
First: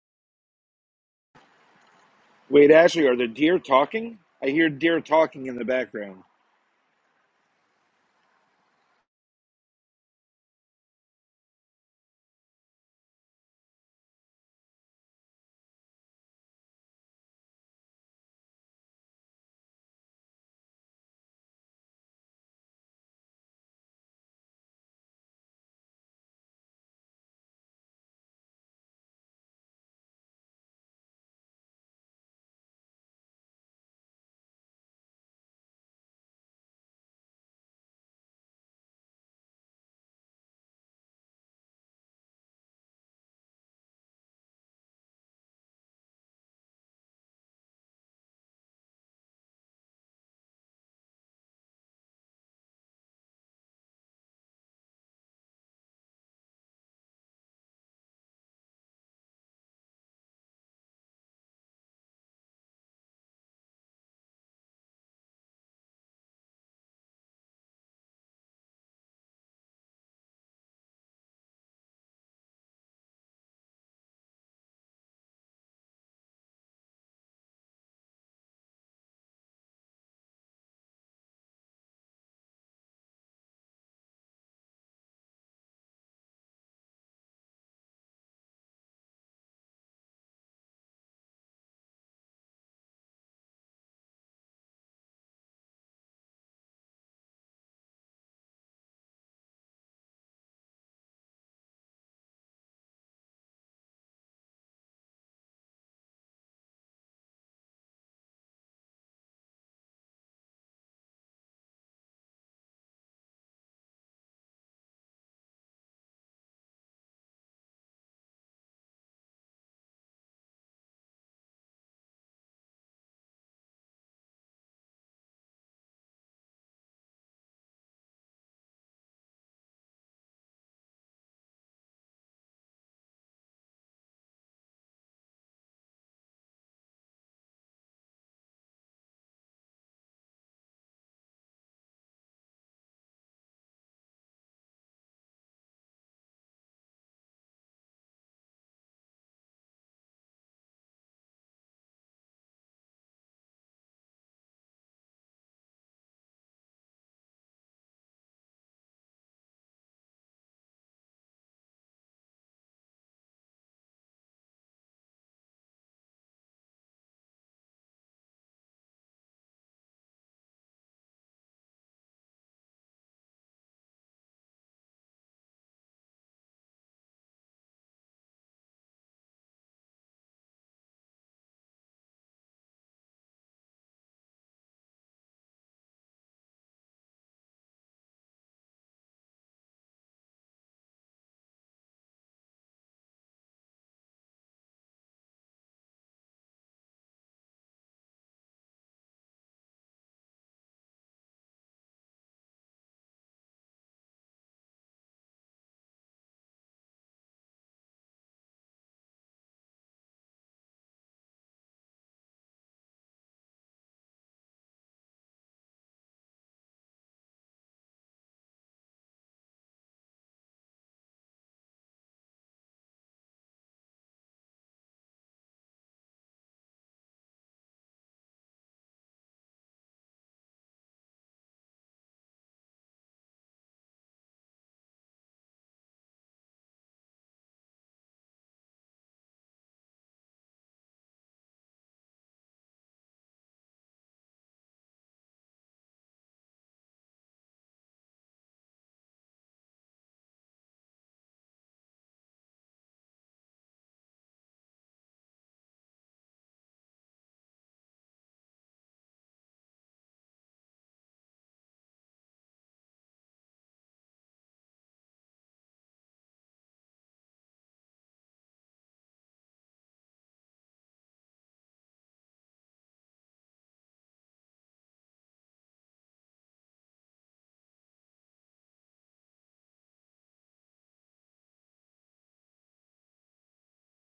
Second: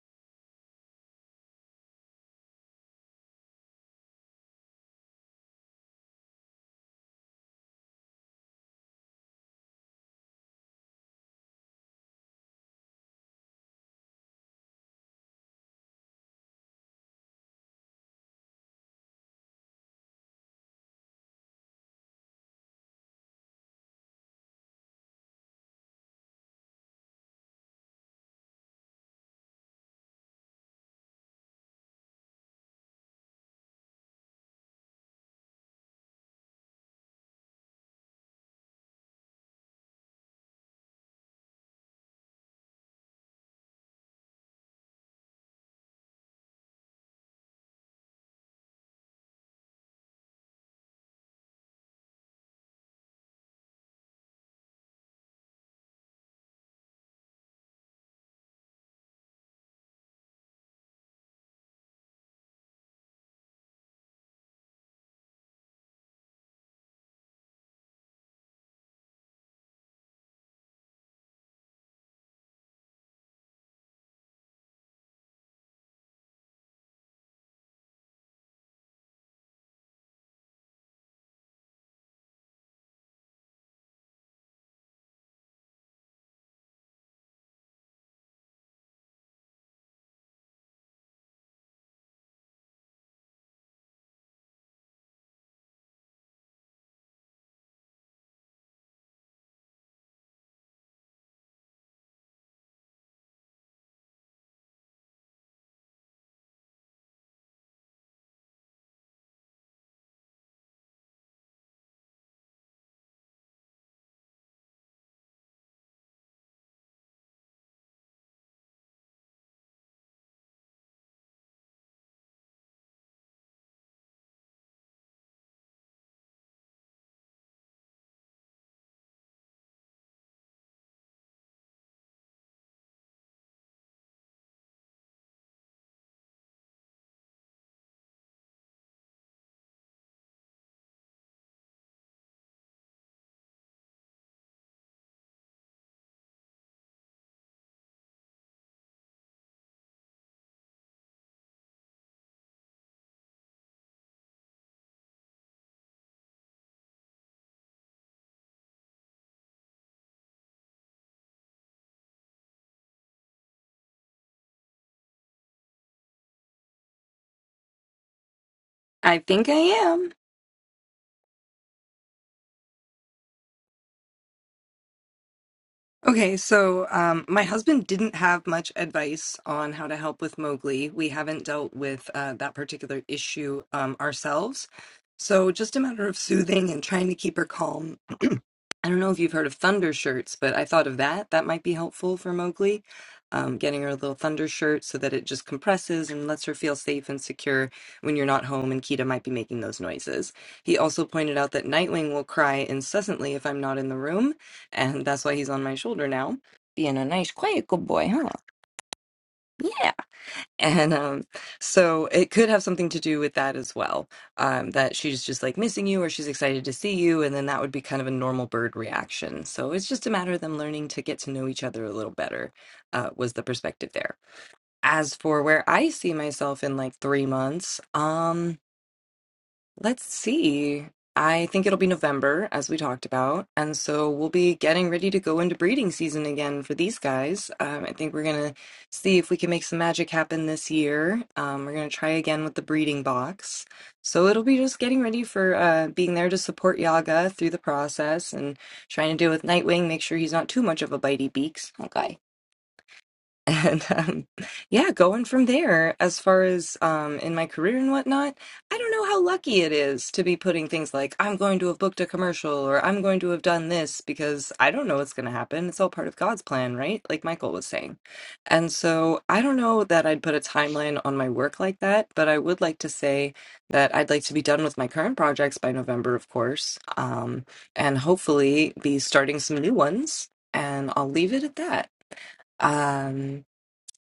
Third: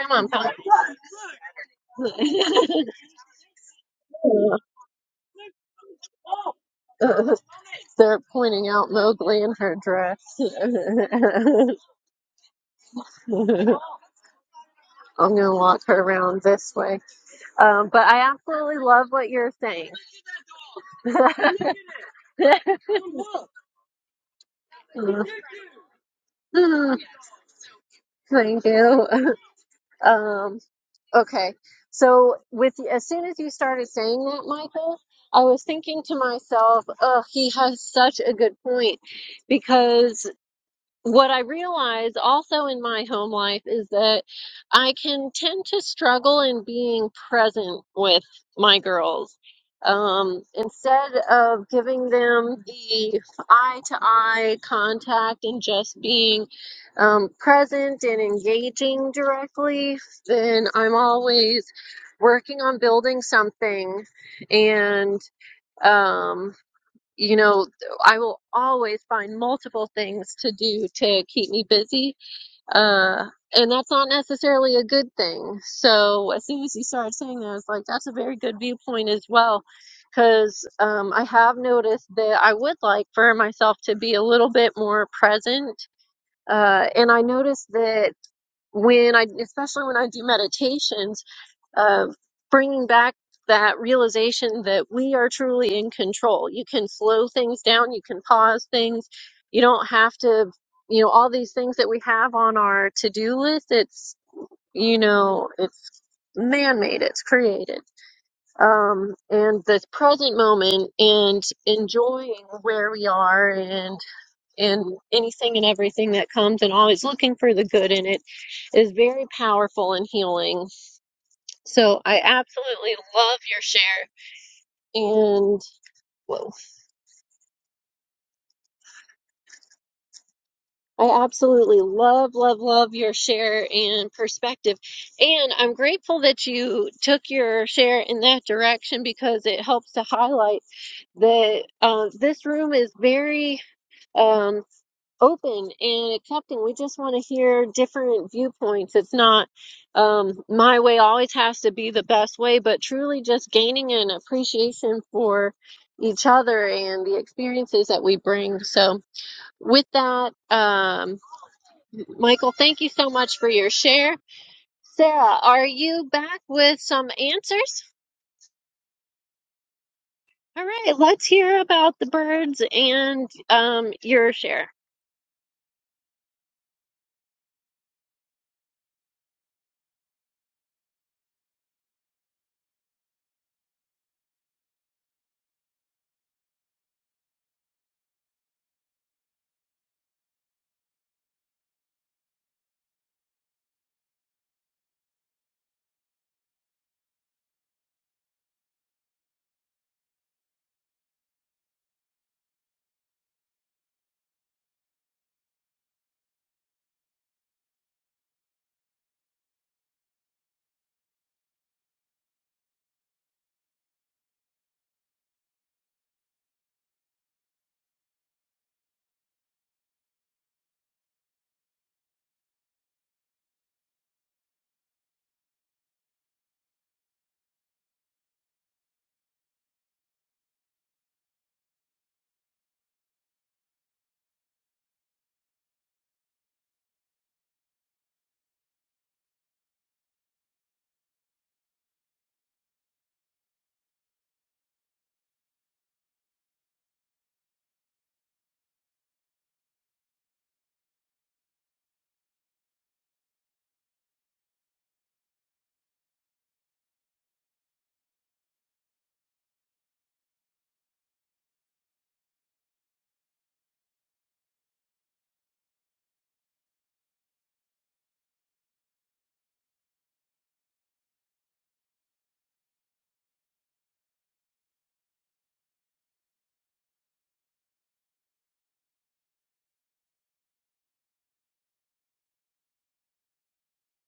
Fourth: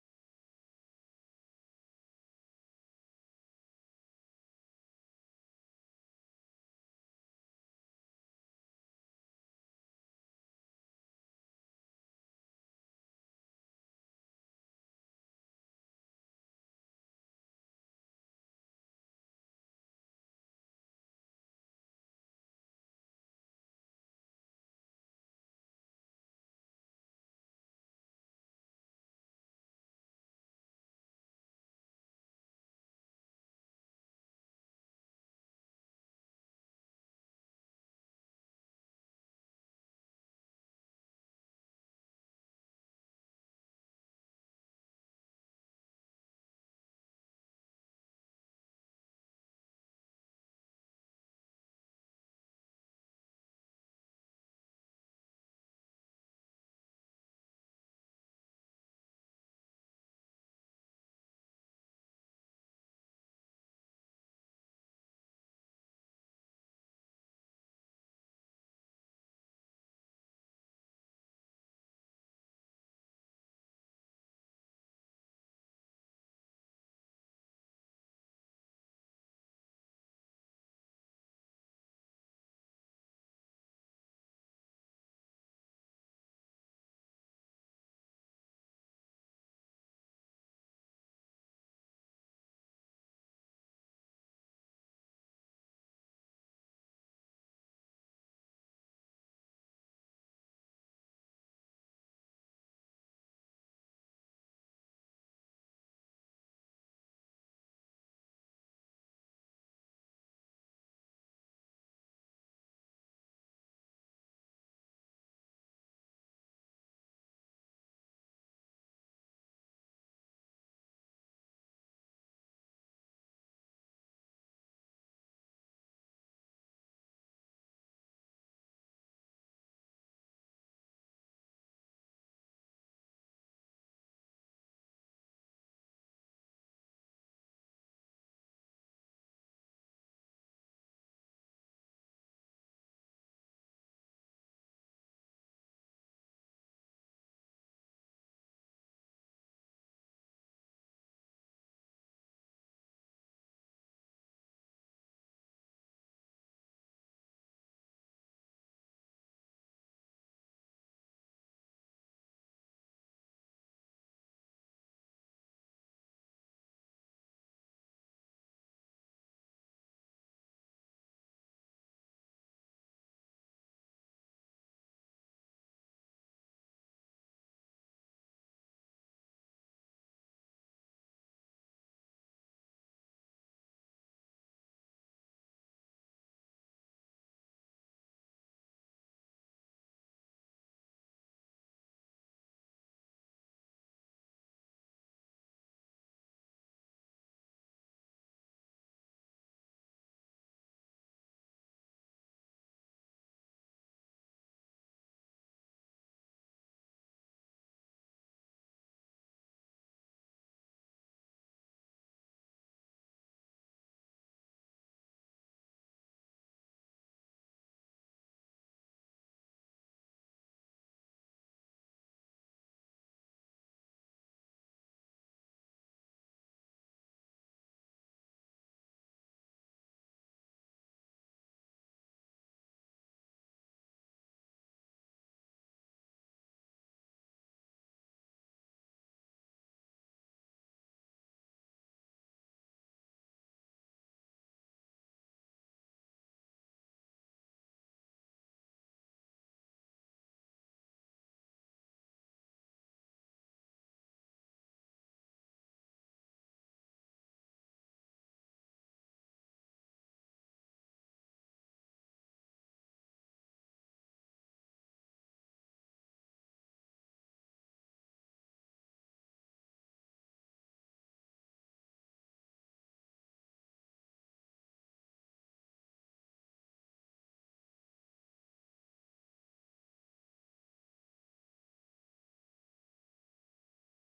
Come on, come
Wait, Ashley, are the deer talking? I hear deer talking in the background.
Pop. They're pointing out Mowgli in her dress. I'm gonna walk her around this way. Um, but I absolutely love what you're saying. Mm, Thank you. Um, okay. So with as soon as you started saying that, Michael, I was thinking to myself, oh, he has such a good point because what I realize also in my home life is that I can tend to struggle in being present with my girls. Um, instead of giving them the eye to eye contact and just being um, present and engaging directly, then I'm always working on building something and. um, you know, I will always find multiple things to do to keep me busy. Uh, and that's not necessarily a good thing. So as soon as you started saying that, I was like, that's a very good viewpoint as well. Because um, I have noticed that I would like for myself to be a little bit more present. Uh, and I noticed that when I, especially when I do meditations, of bringing back that realization that we are truly in control. You can slow things down, you can pause things. You don't have to, you know, all these things that we have on our to-do list, it's, you know, it's man-made, it's created. Um, and this present moment and enjoying where we are and and anything and everything that comes and always looking for the good in it is very powerful and healing so I absolutely love your share and whoa, I absolutely love, love, love your share and perspective. And I'm grateful that you took your share in that direction because it helps to highlight that uh, this room is very um, open and accepting. We just want to hear different viewpoints. It's not um, my way always has to be the best way, but truly just gaining an appreciation for each other and the experiences that we bring. So, with that, um, Michael, thank you so much for your share. Sarah, are you back with some answers?
I think I am.
All right, let's hear about the birds and um, your share.
Okay, so um, my husband didn't have much advice on how to help with Mowgli. We haven't dealt with uh, that particular issue um, ourselves. So, just a matter of soothing and trying to keep her calm I don't know if you've heard of thunder shirts, but I thought of that. That might be helpful for Mowgli, um, getting her a little thunder shirt so that it just compresses and lets her feel safe and secure when you're not home and Kita might be making those noises. He also pointed out that Nightwing will cry incessantly if I'm not in the room, and that's why he's on my shoulder now. Being a nice, quiet, good boy, huh? Yeah. And um, so it could have something to do with that as well. Um, that she's just like missing you or she's excited to see you. And then that would be kind of a normal bird reaction. So it's just a matter of them learning to get to know each other a little better, uh, was the perspective there. As for where I see myself in like three months, um, Let's see. I think it'll be November, as we talked about. And so we'll be getting ready to go into breeding season again for these guys. Um, I think we're going to see if we can make some magic happen this year. Um, we're going to try again with the breeding box. So it'll be just getting ready for uh, being there to support Yaga through the process and trying to deal with Nightwing, make sure he's not too much of a bitey beaks. Okay. and um, yeah, going from there as far as um, in my career and whatnot, I don't know how lucky it is to be putting things like, I'm going to have booked a commercial or I'm going to have done this because I don't know what's going to happen. It's all part of God's plan, right? Like Michael was saying. And so I don't know that I'd put a timeline on my work like that, but I would like to say that I'd like to be done with my current projects by November, of course, um, and hopefully be starting some new ones. And I'll leave it at that. Um,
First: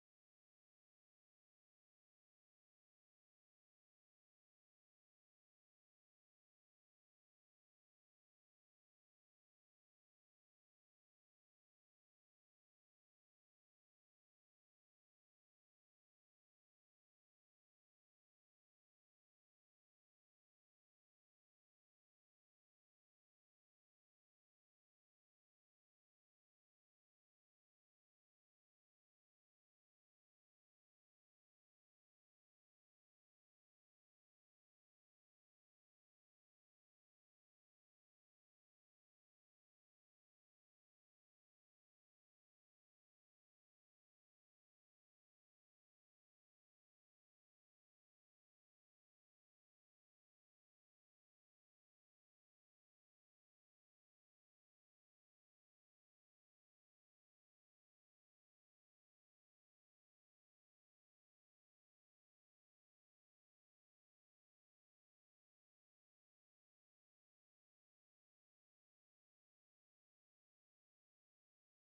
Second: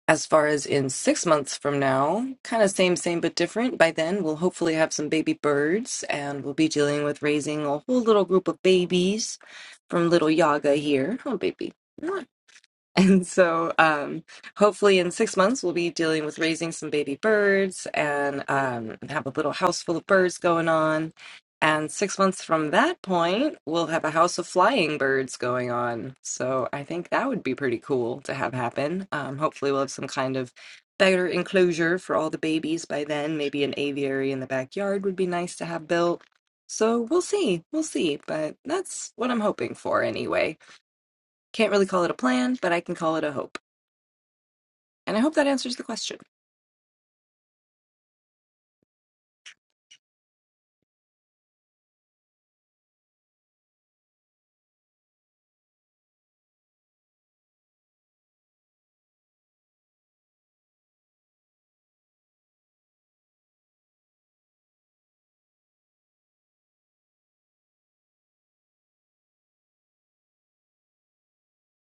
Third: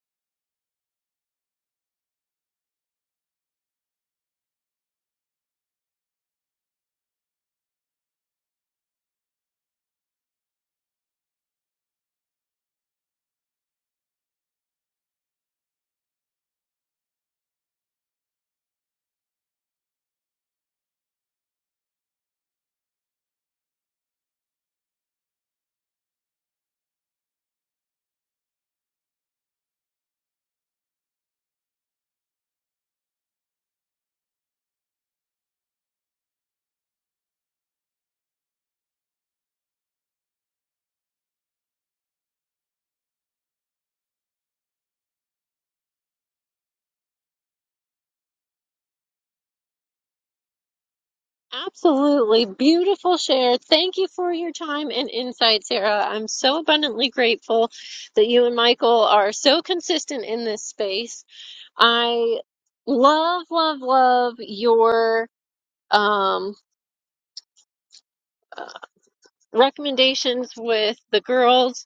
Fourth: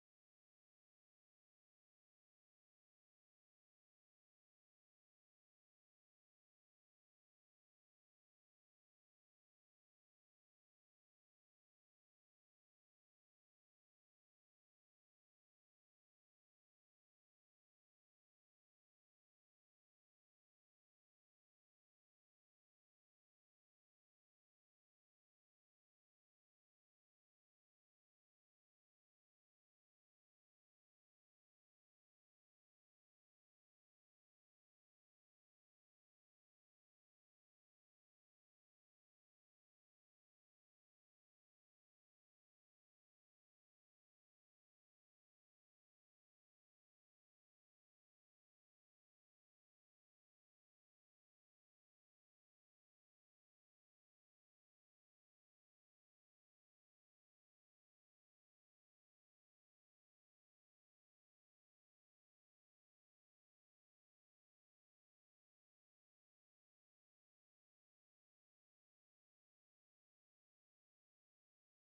as far as in six months from now, kind of same, same, but different. By then, we'll hopefully have some baby birds and we'll be dealing with raising a whole little group of babies from little Yaga here. Oh, baby. And so, um, hopefully, in six months, we'll be dealing with raising some baby birds and um, have a little house full of birds going on. And six months from that point, we'll have a house of flying birds going on. So, I think that would be pretty cool to have happen. Um, hopefully, we'll have some kind of better enclosure for all the babies by then. Maybe an aviary in the backyard would be nice to have built. So, we'll see. We'll see. But that's what I'm hoping for anyway. Can't really call it a plan, but I can call it a hope. And I hope that answers the question.
Absolutely beautiful share. Thank you for your time and insight, Sarah. I'm so abundantly grateful that you and Michael are so consistent in this space. I love, love, love your um uh, recommendations with the girls.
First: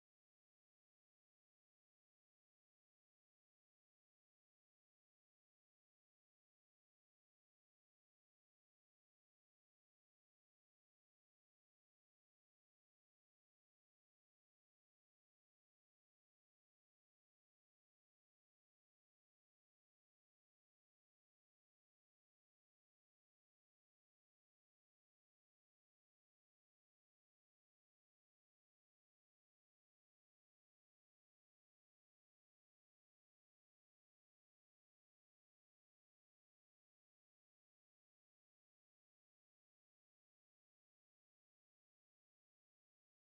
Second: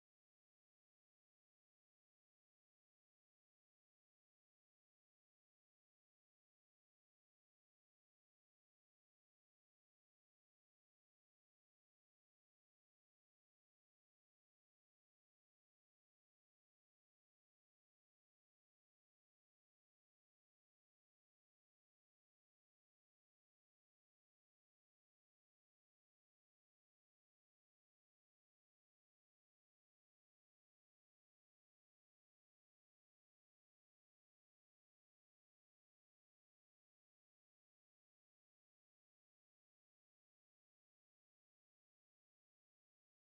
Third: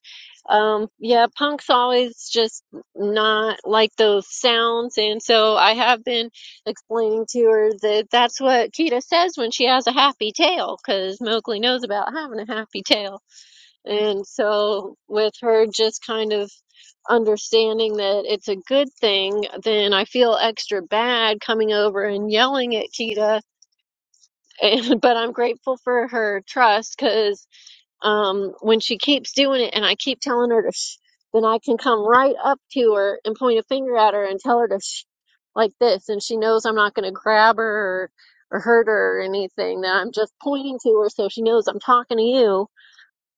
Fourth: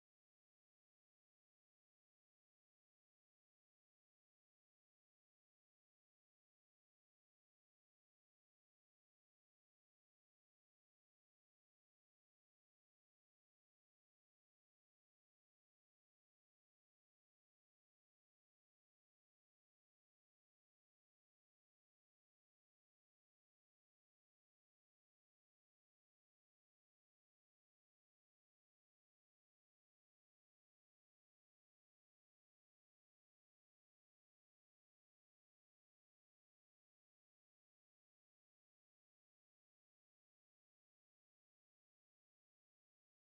Um, yeah, punk's always just not like those sounds. And so I have been explaining to her that that's what Kita says when she has a happy tail, because Mowgli knows about having a happy tail. And so with her just kind of understanding that it's a good thing, then I feel extra bad coming over and yelling at Kita. And, but I'm grateful for her trust because um, when she keeps doing it and I keep telling her to shh, then I can come right up to her and point a finger at her and tell her to shh like this. And she knows I'm not going to grab her or, or hurt her or anything, that I'm just pointing to her so she knows I'm talking to you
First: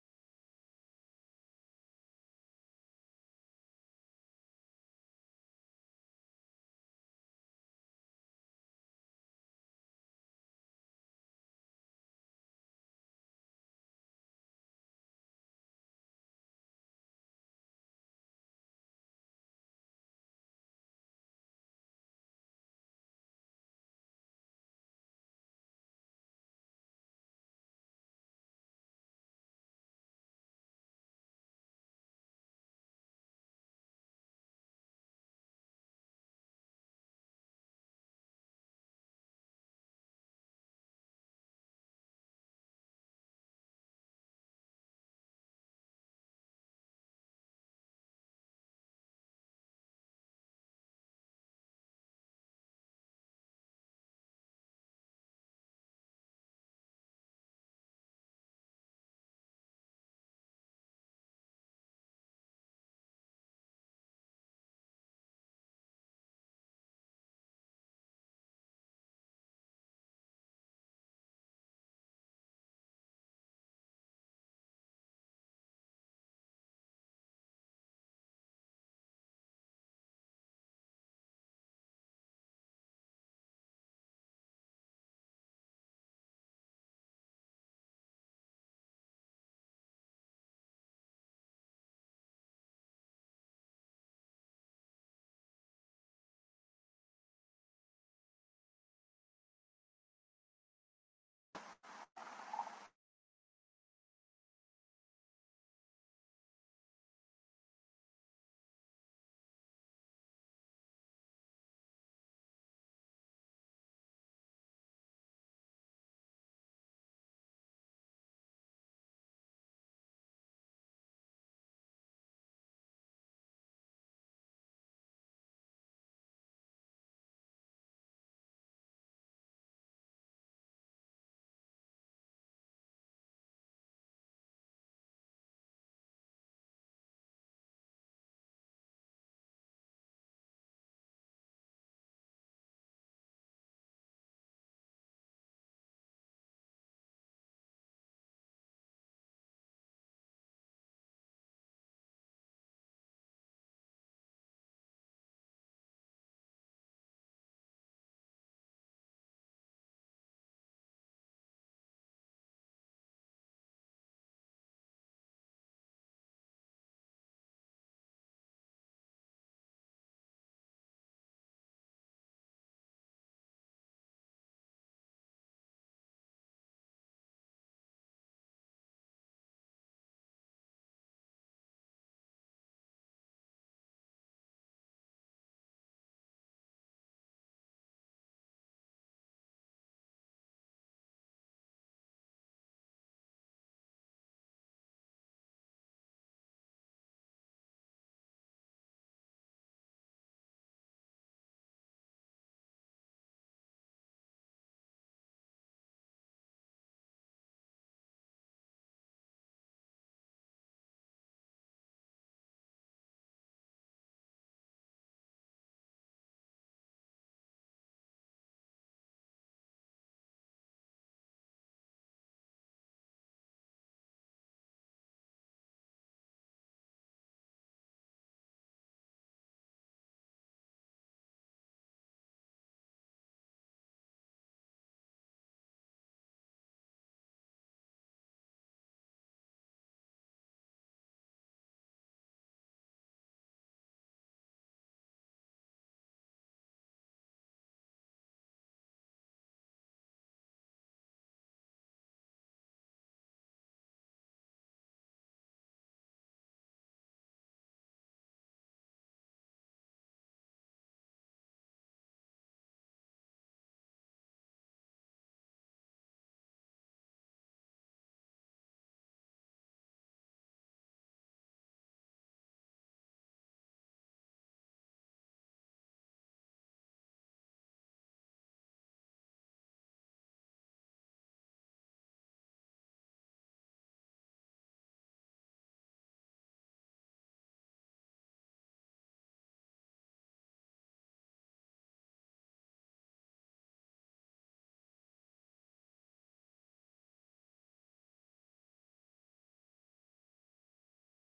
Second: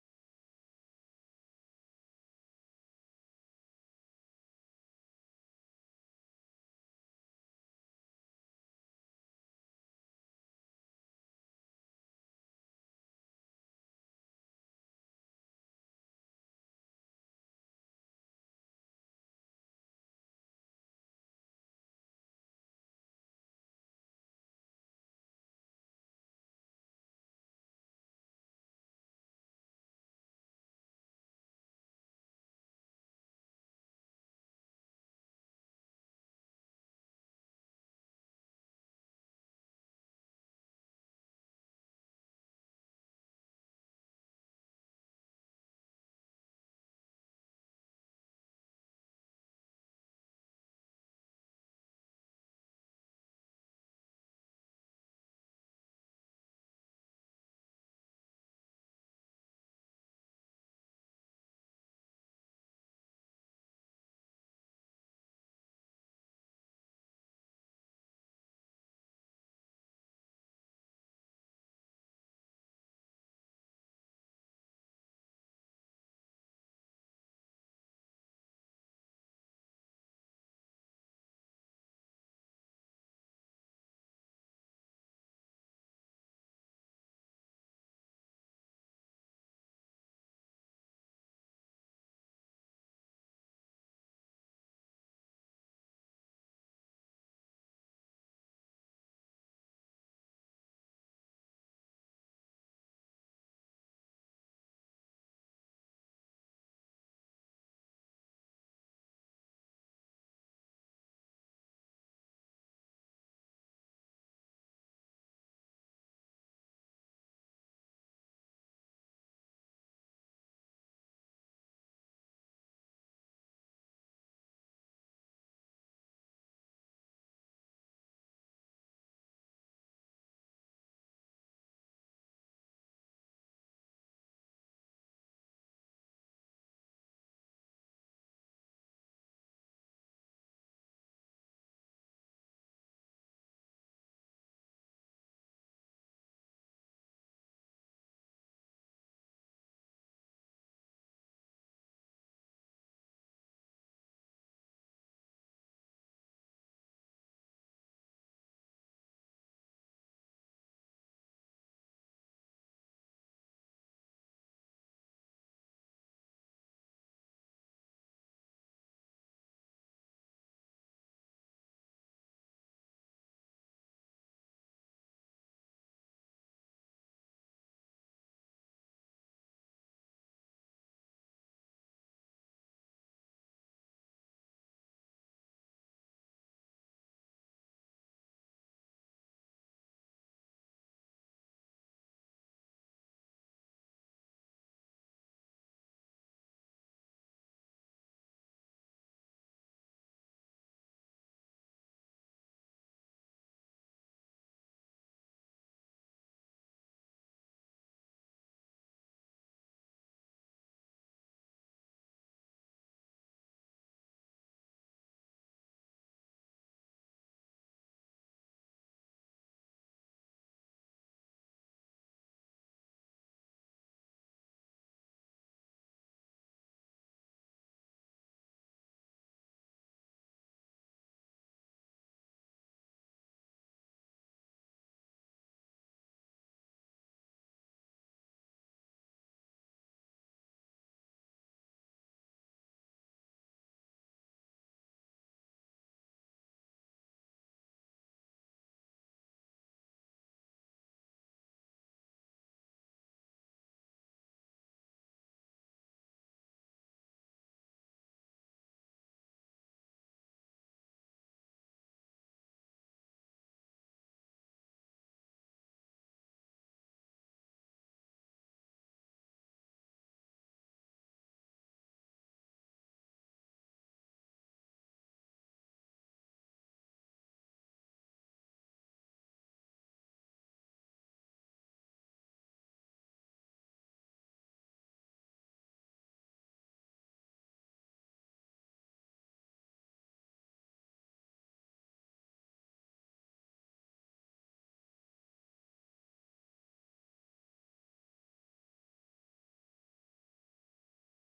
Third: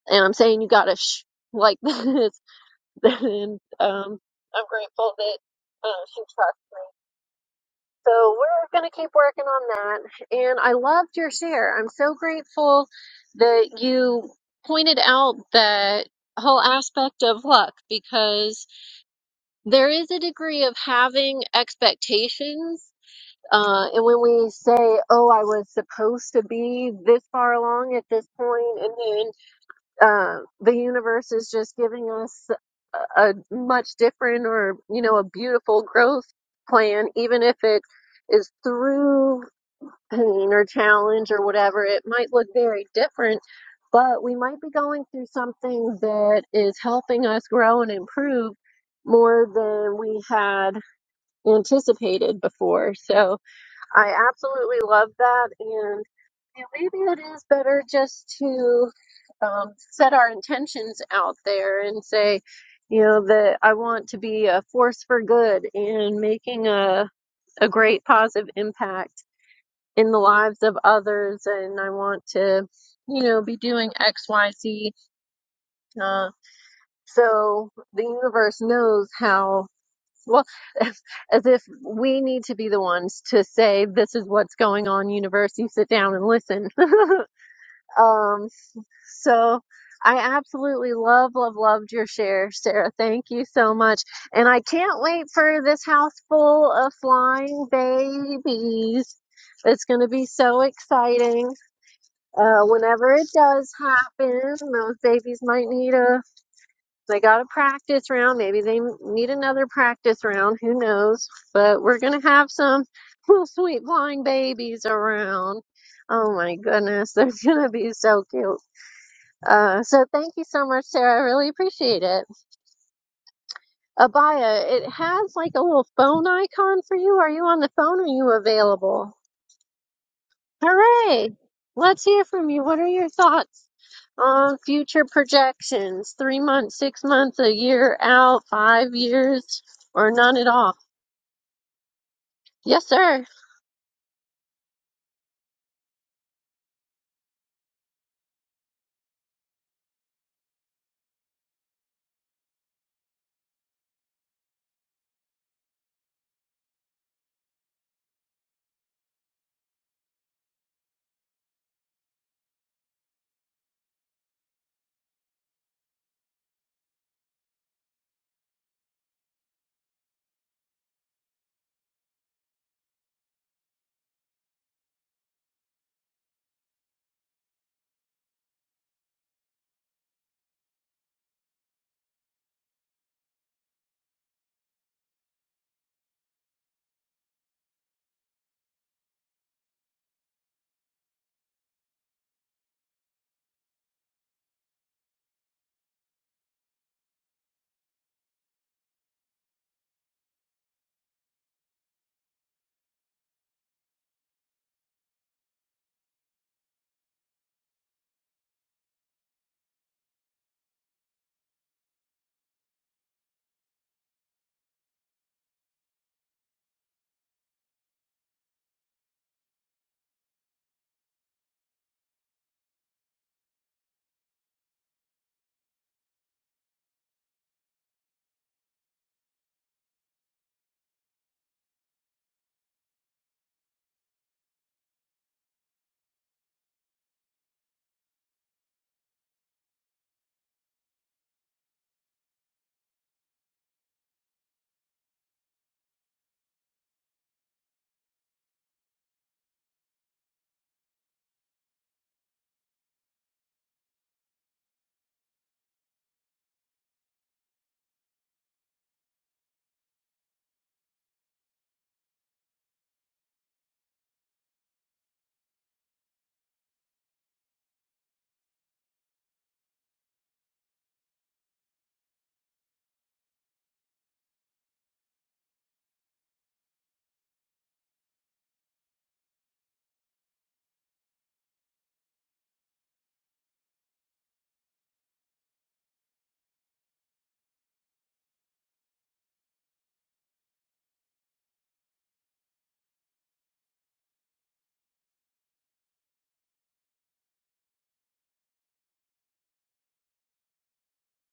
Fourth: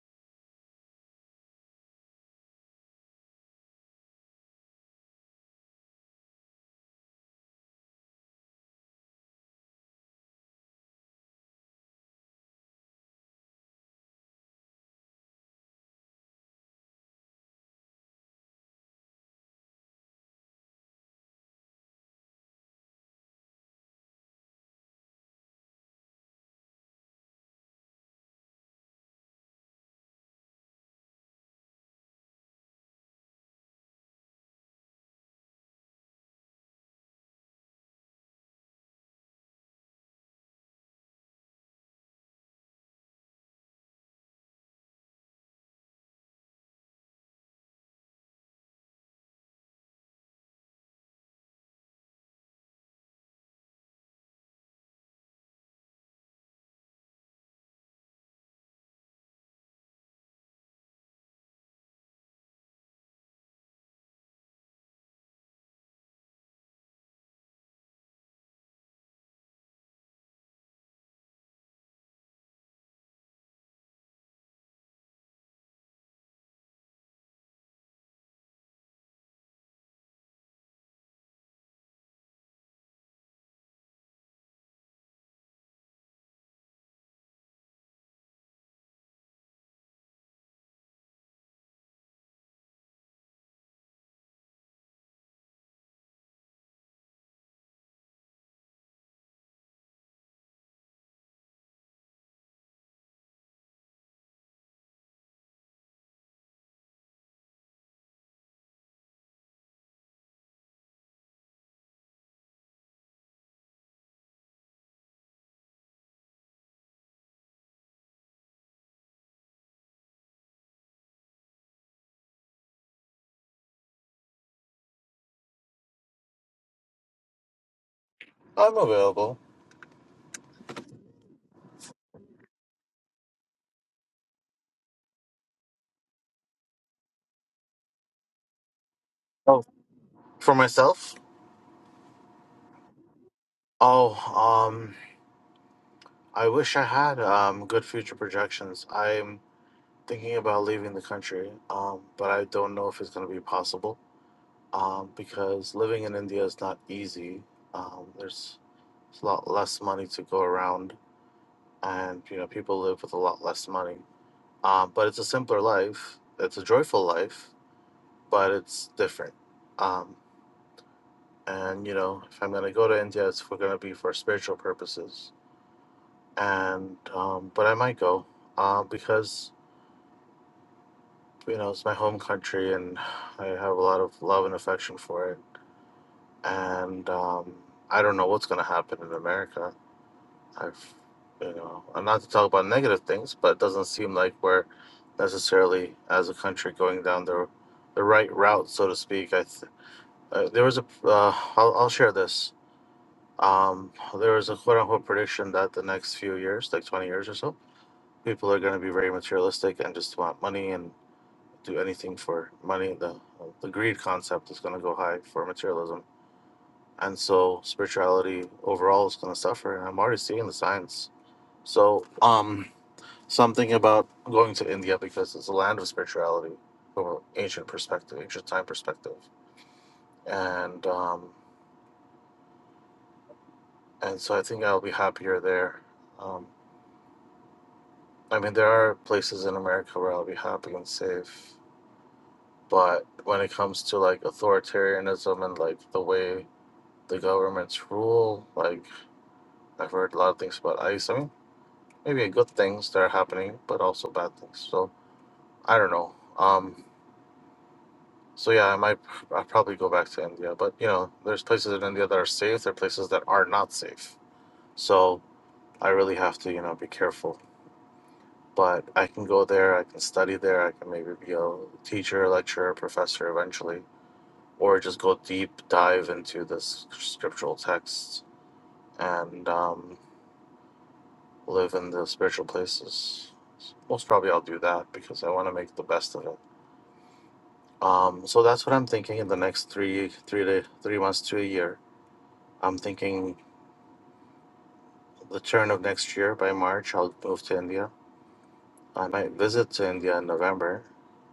and I'm saying you got to shh like this. and um, I'm grateful that uh, she trusts. So we're going to keep working on that. And I loved your share. I'm so grateful that you pointed out that whole aspect of luck because there is a degree of having expectations. Uh, and when we say, oh, I was supposed to be this far along at this point, and then uh, the universe is just giving us a, a much different or you know a beautiful growth plan even if it is through pain or challenge or whatever it might look very different but we might be going through something that is helping us grow and improve more than we had anticipated before so i absolutely love that and maybe it is better just to um, set our intentions out there and say, you know, that I want to be a force for good and making a, a great positive impact in the lives of others. And I want to, you know, be doing X, Y, Z. Uh, so the universe knows how. Well, as if we need to be the ones to say, this is what's going on, universe. You sit down and listen. um, So I absolutely love, love, loved your share, Sarah. Thank you so much. And I can't wait for this house full of flying babies. It's going to be so exciting. Uh, whenever it does happen, those babies might need a, they got a practice round. Maybe they need another practice round. Who knows? But we're going to have some little sweet flying babies around. Oh my goodness. They're going to be so cute. Uh, so thank you so much, Sarah. I really appreciate it. Abaya, it has like a little phone icon for you. Are you on the phone? Are you
I'm
available?
available.
Hooray! Let's hear from you. What are your thoughts on future projections? Three months, six months, a year out, five years,
Oh,
or none at
for
all?
myself?
Yes, sir.
Oh, um, I wish I had um good future projections. I'm thinking about leaving the country, um, but I don't know if it's going to be possible. Um, because living in India is not easy. Um, there's a lot less money to go around, and you know people live with a lot less money. um, but it's a simpler life. It's a joyful life, but it's different. Um, and you know, if I'm gonna go to India, it's for gonna be for spiritual purposes. And um, but I might go uh, because you know it's my home country, and I have a lot of love and affection for it. And um, I don't know what's gonna happen in America. I've you know, and not to talk about negative things, but it doesn't seem like we're necessarily as a country going down the the right route, so to speak. I th- Uh, there was a. Uh, I'll I'll share this. Um, there was a quote unquote prediction that the next few years, like twenty years or so, people are going to be very materialistic and just want money and do anything for money. The the greed concept is going to go high for materialism, and so spirituality overall is going to suffer. And I'm already seeing the signs. So um, something about going to India because it's a land of spirituality from an ancient perspective, ancient time perspective, and um, and so I think I'll be happier there. Um, I mean, there are places in America where I'll be happy and safe, but when it comes to like authoritarianism and like the way the governments rule, like I've heard a lot of things about ICE. I mean, maybe good things that are happening, but also bad things. So I don't know. Um, so yeah, I might I'll probably go back to India, but you know, there's places in India that are safe. There are places that are not safe. So I really have to you know be careful but I can go there, I can study there, I can maybe be a teacher, lecturer, professor eventually, or just go deep dive into this scriptural texts and um, live in the spiritual places. Most probably I'll do that because I want to make the best of it. Um, so that's what I'm thinking in the next three, three to three months to a year. I'm thinking the turn of next year by March, I'll move to India. I might visit to India in November,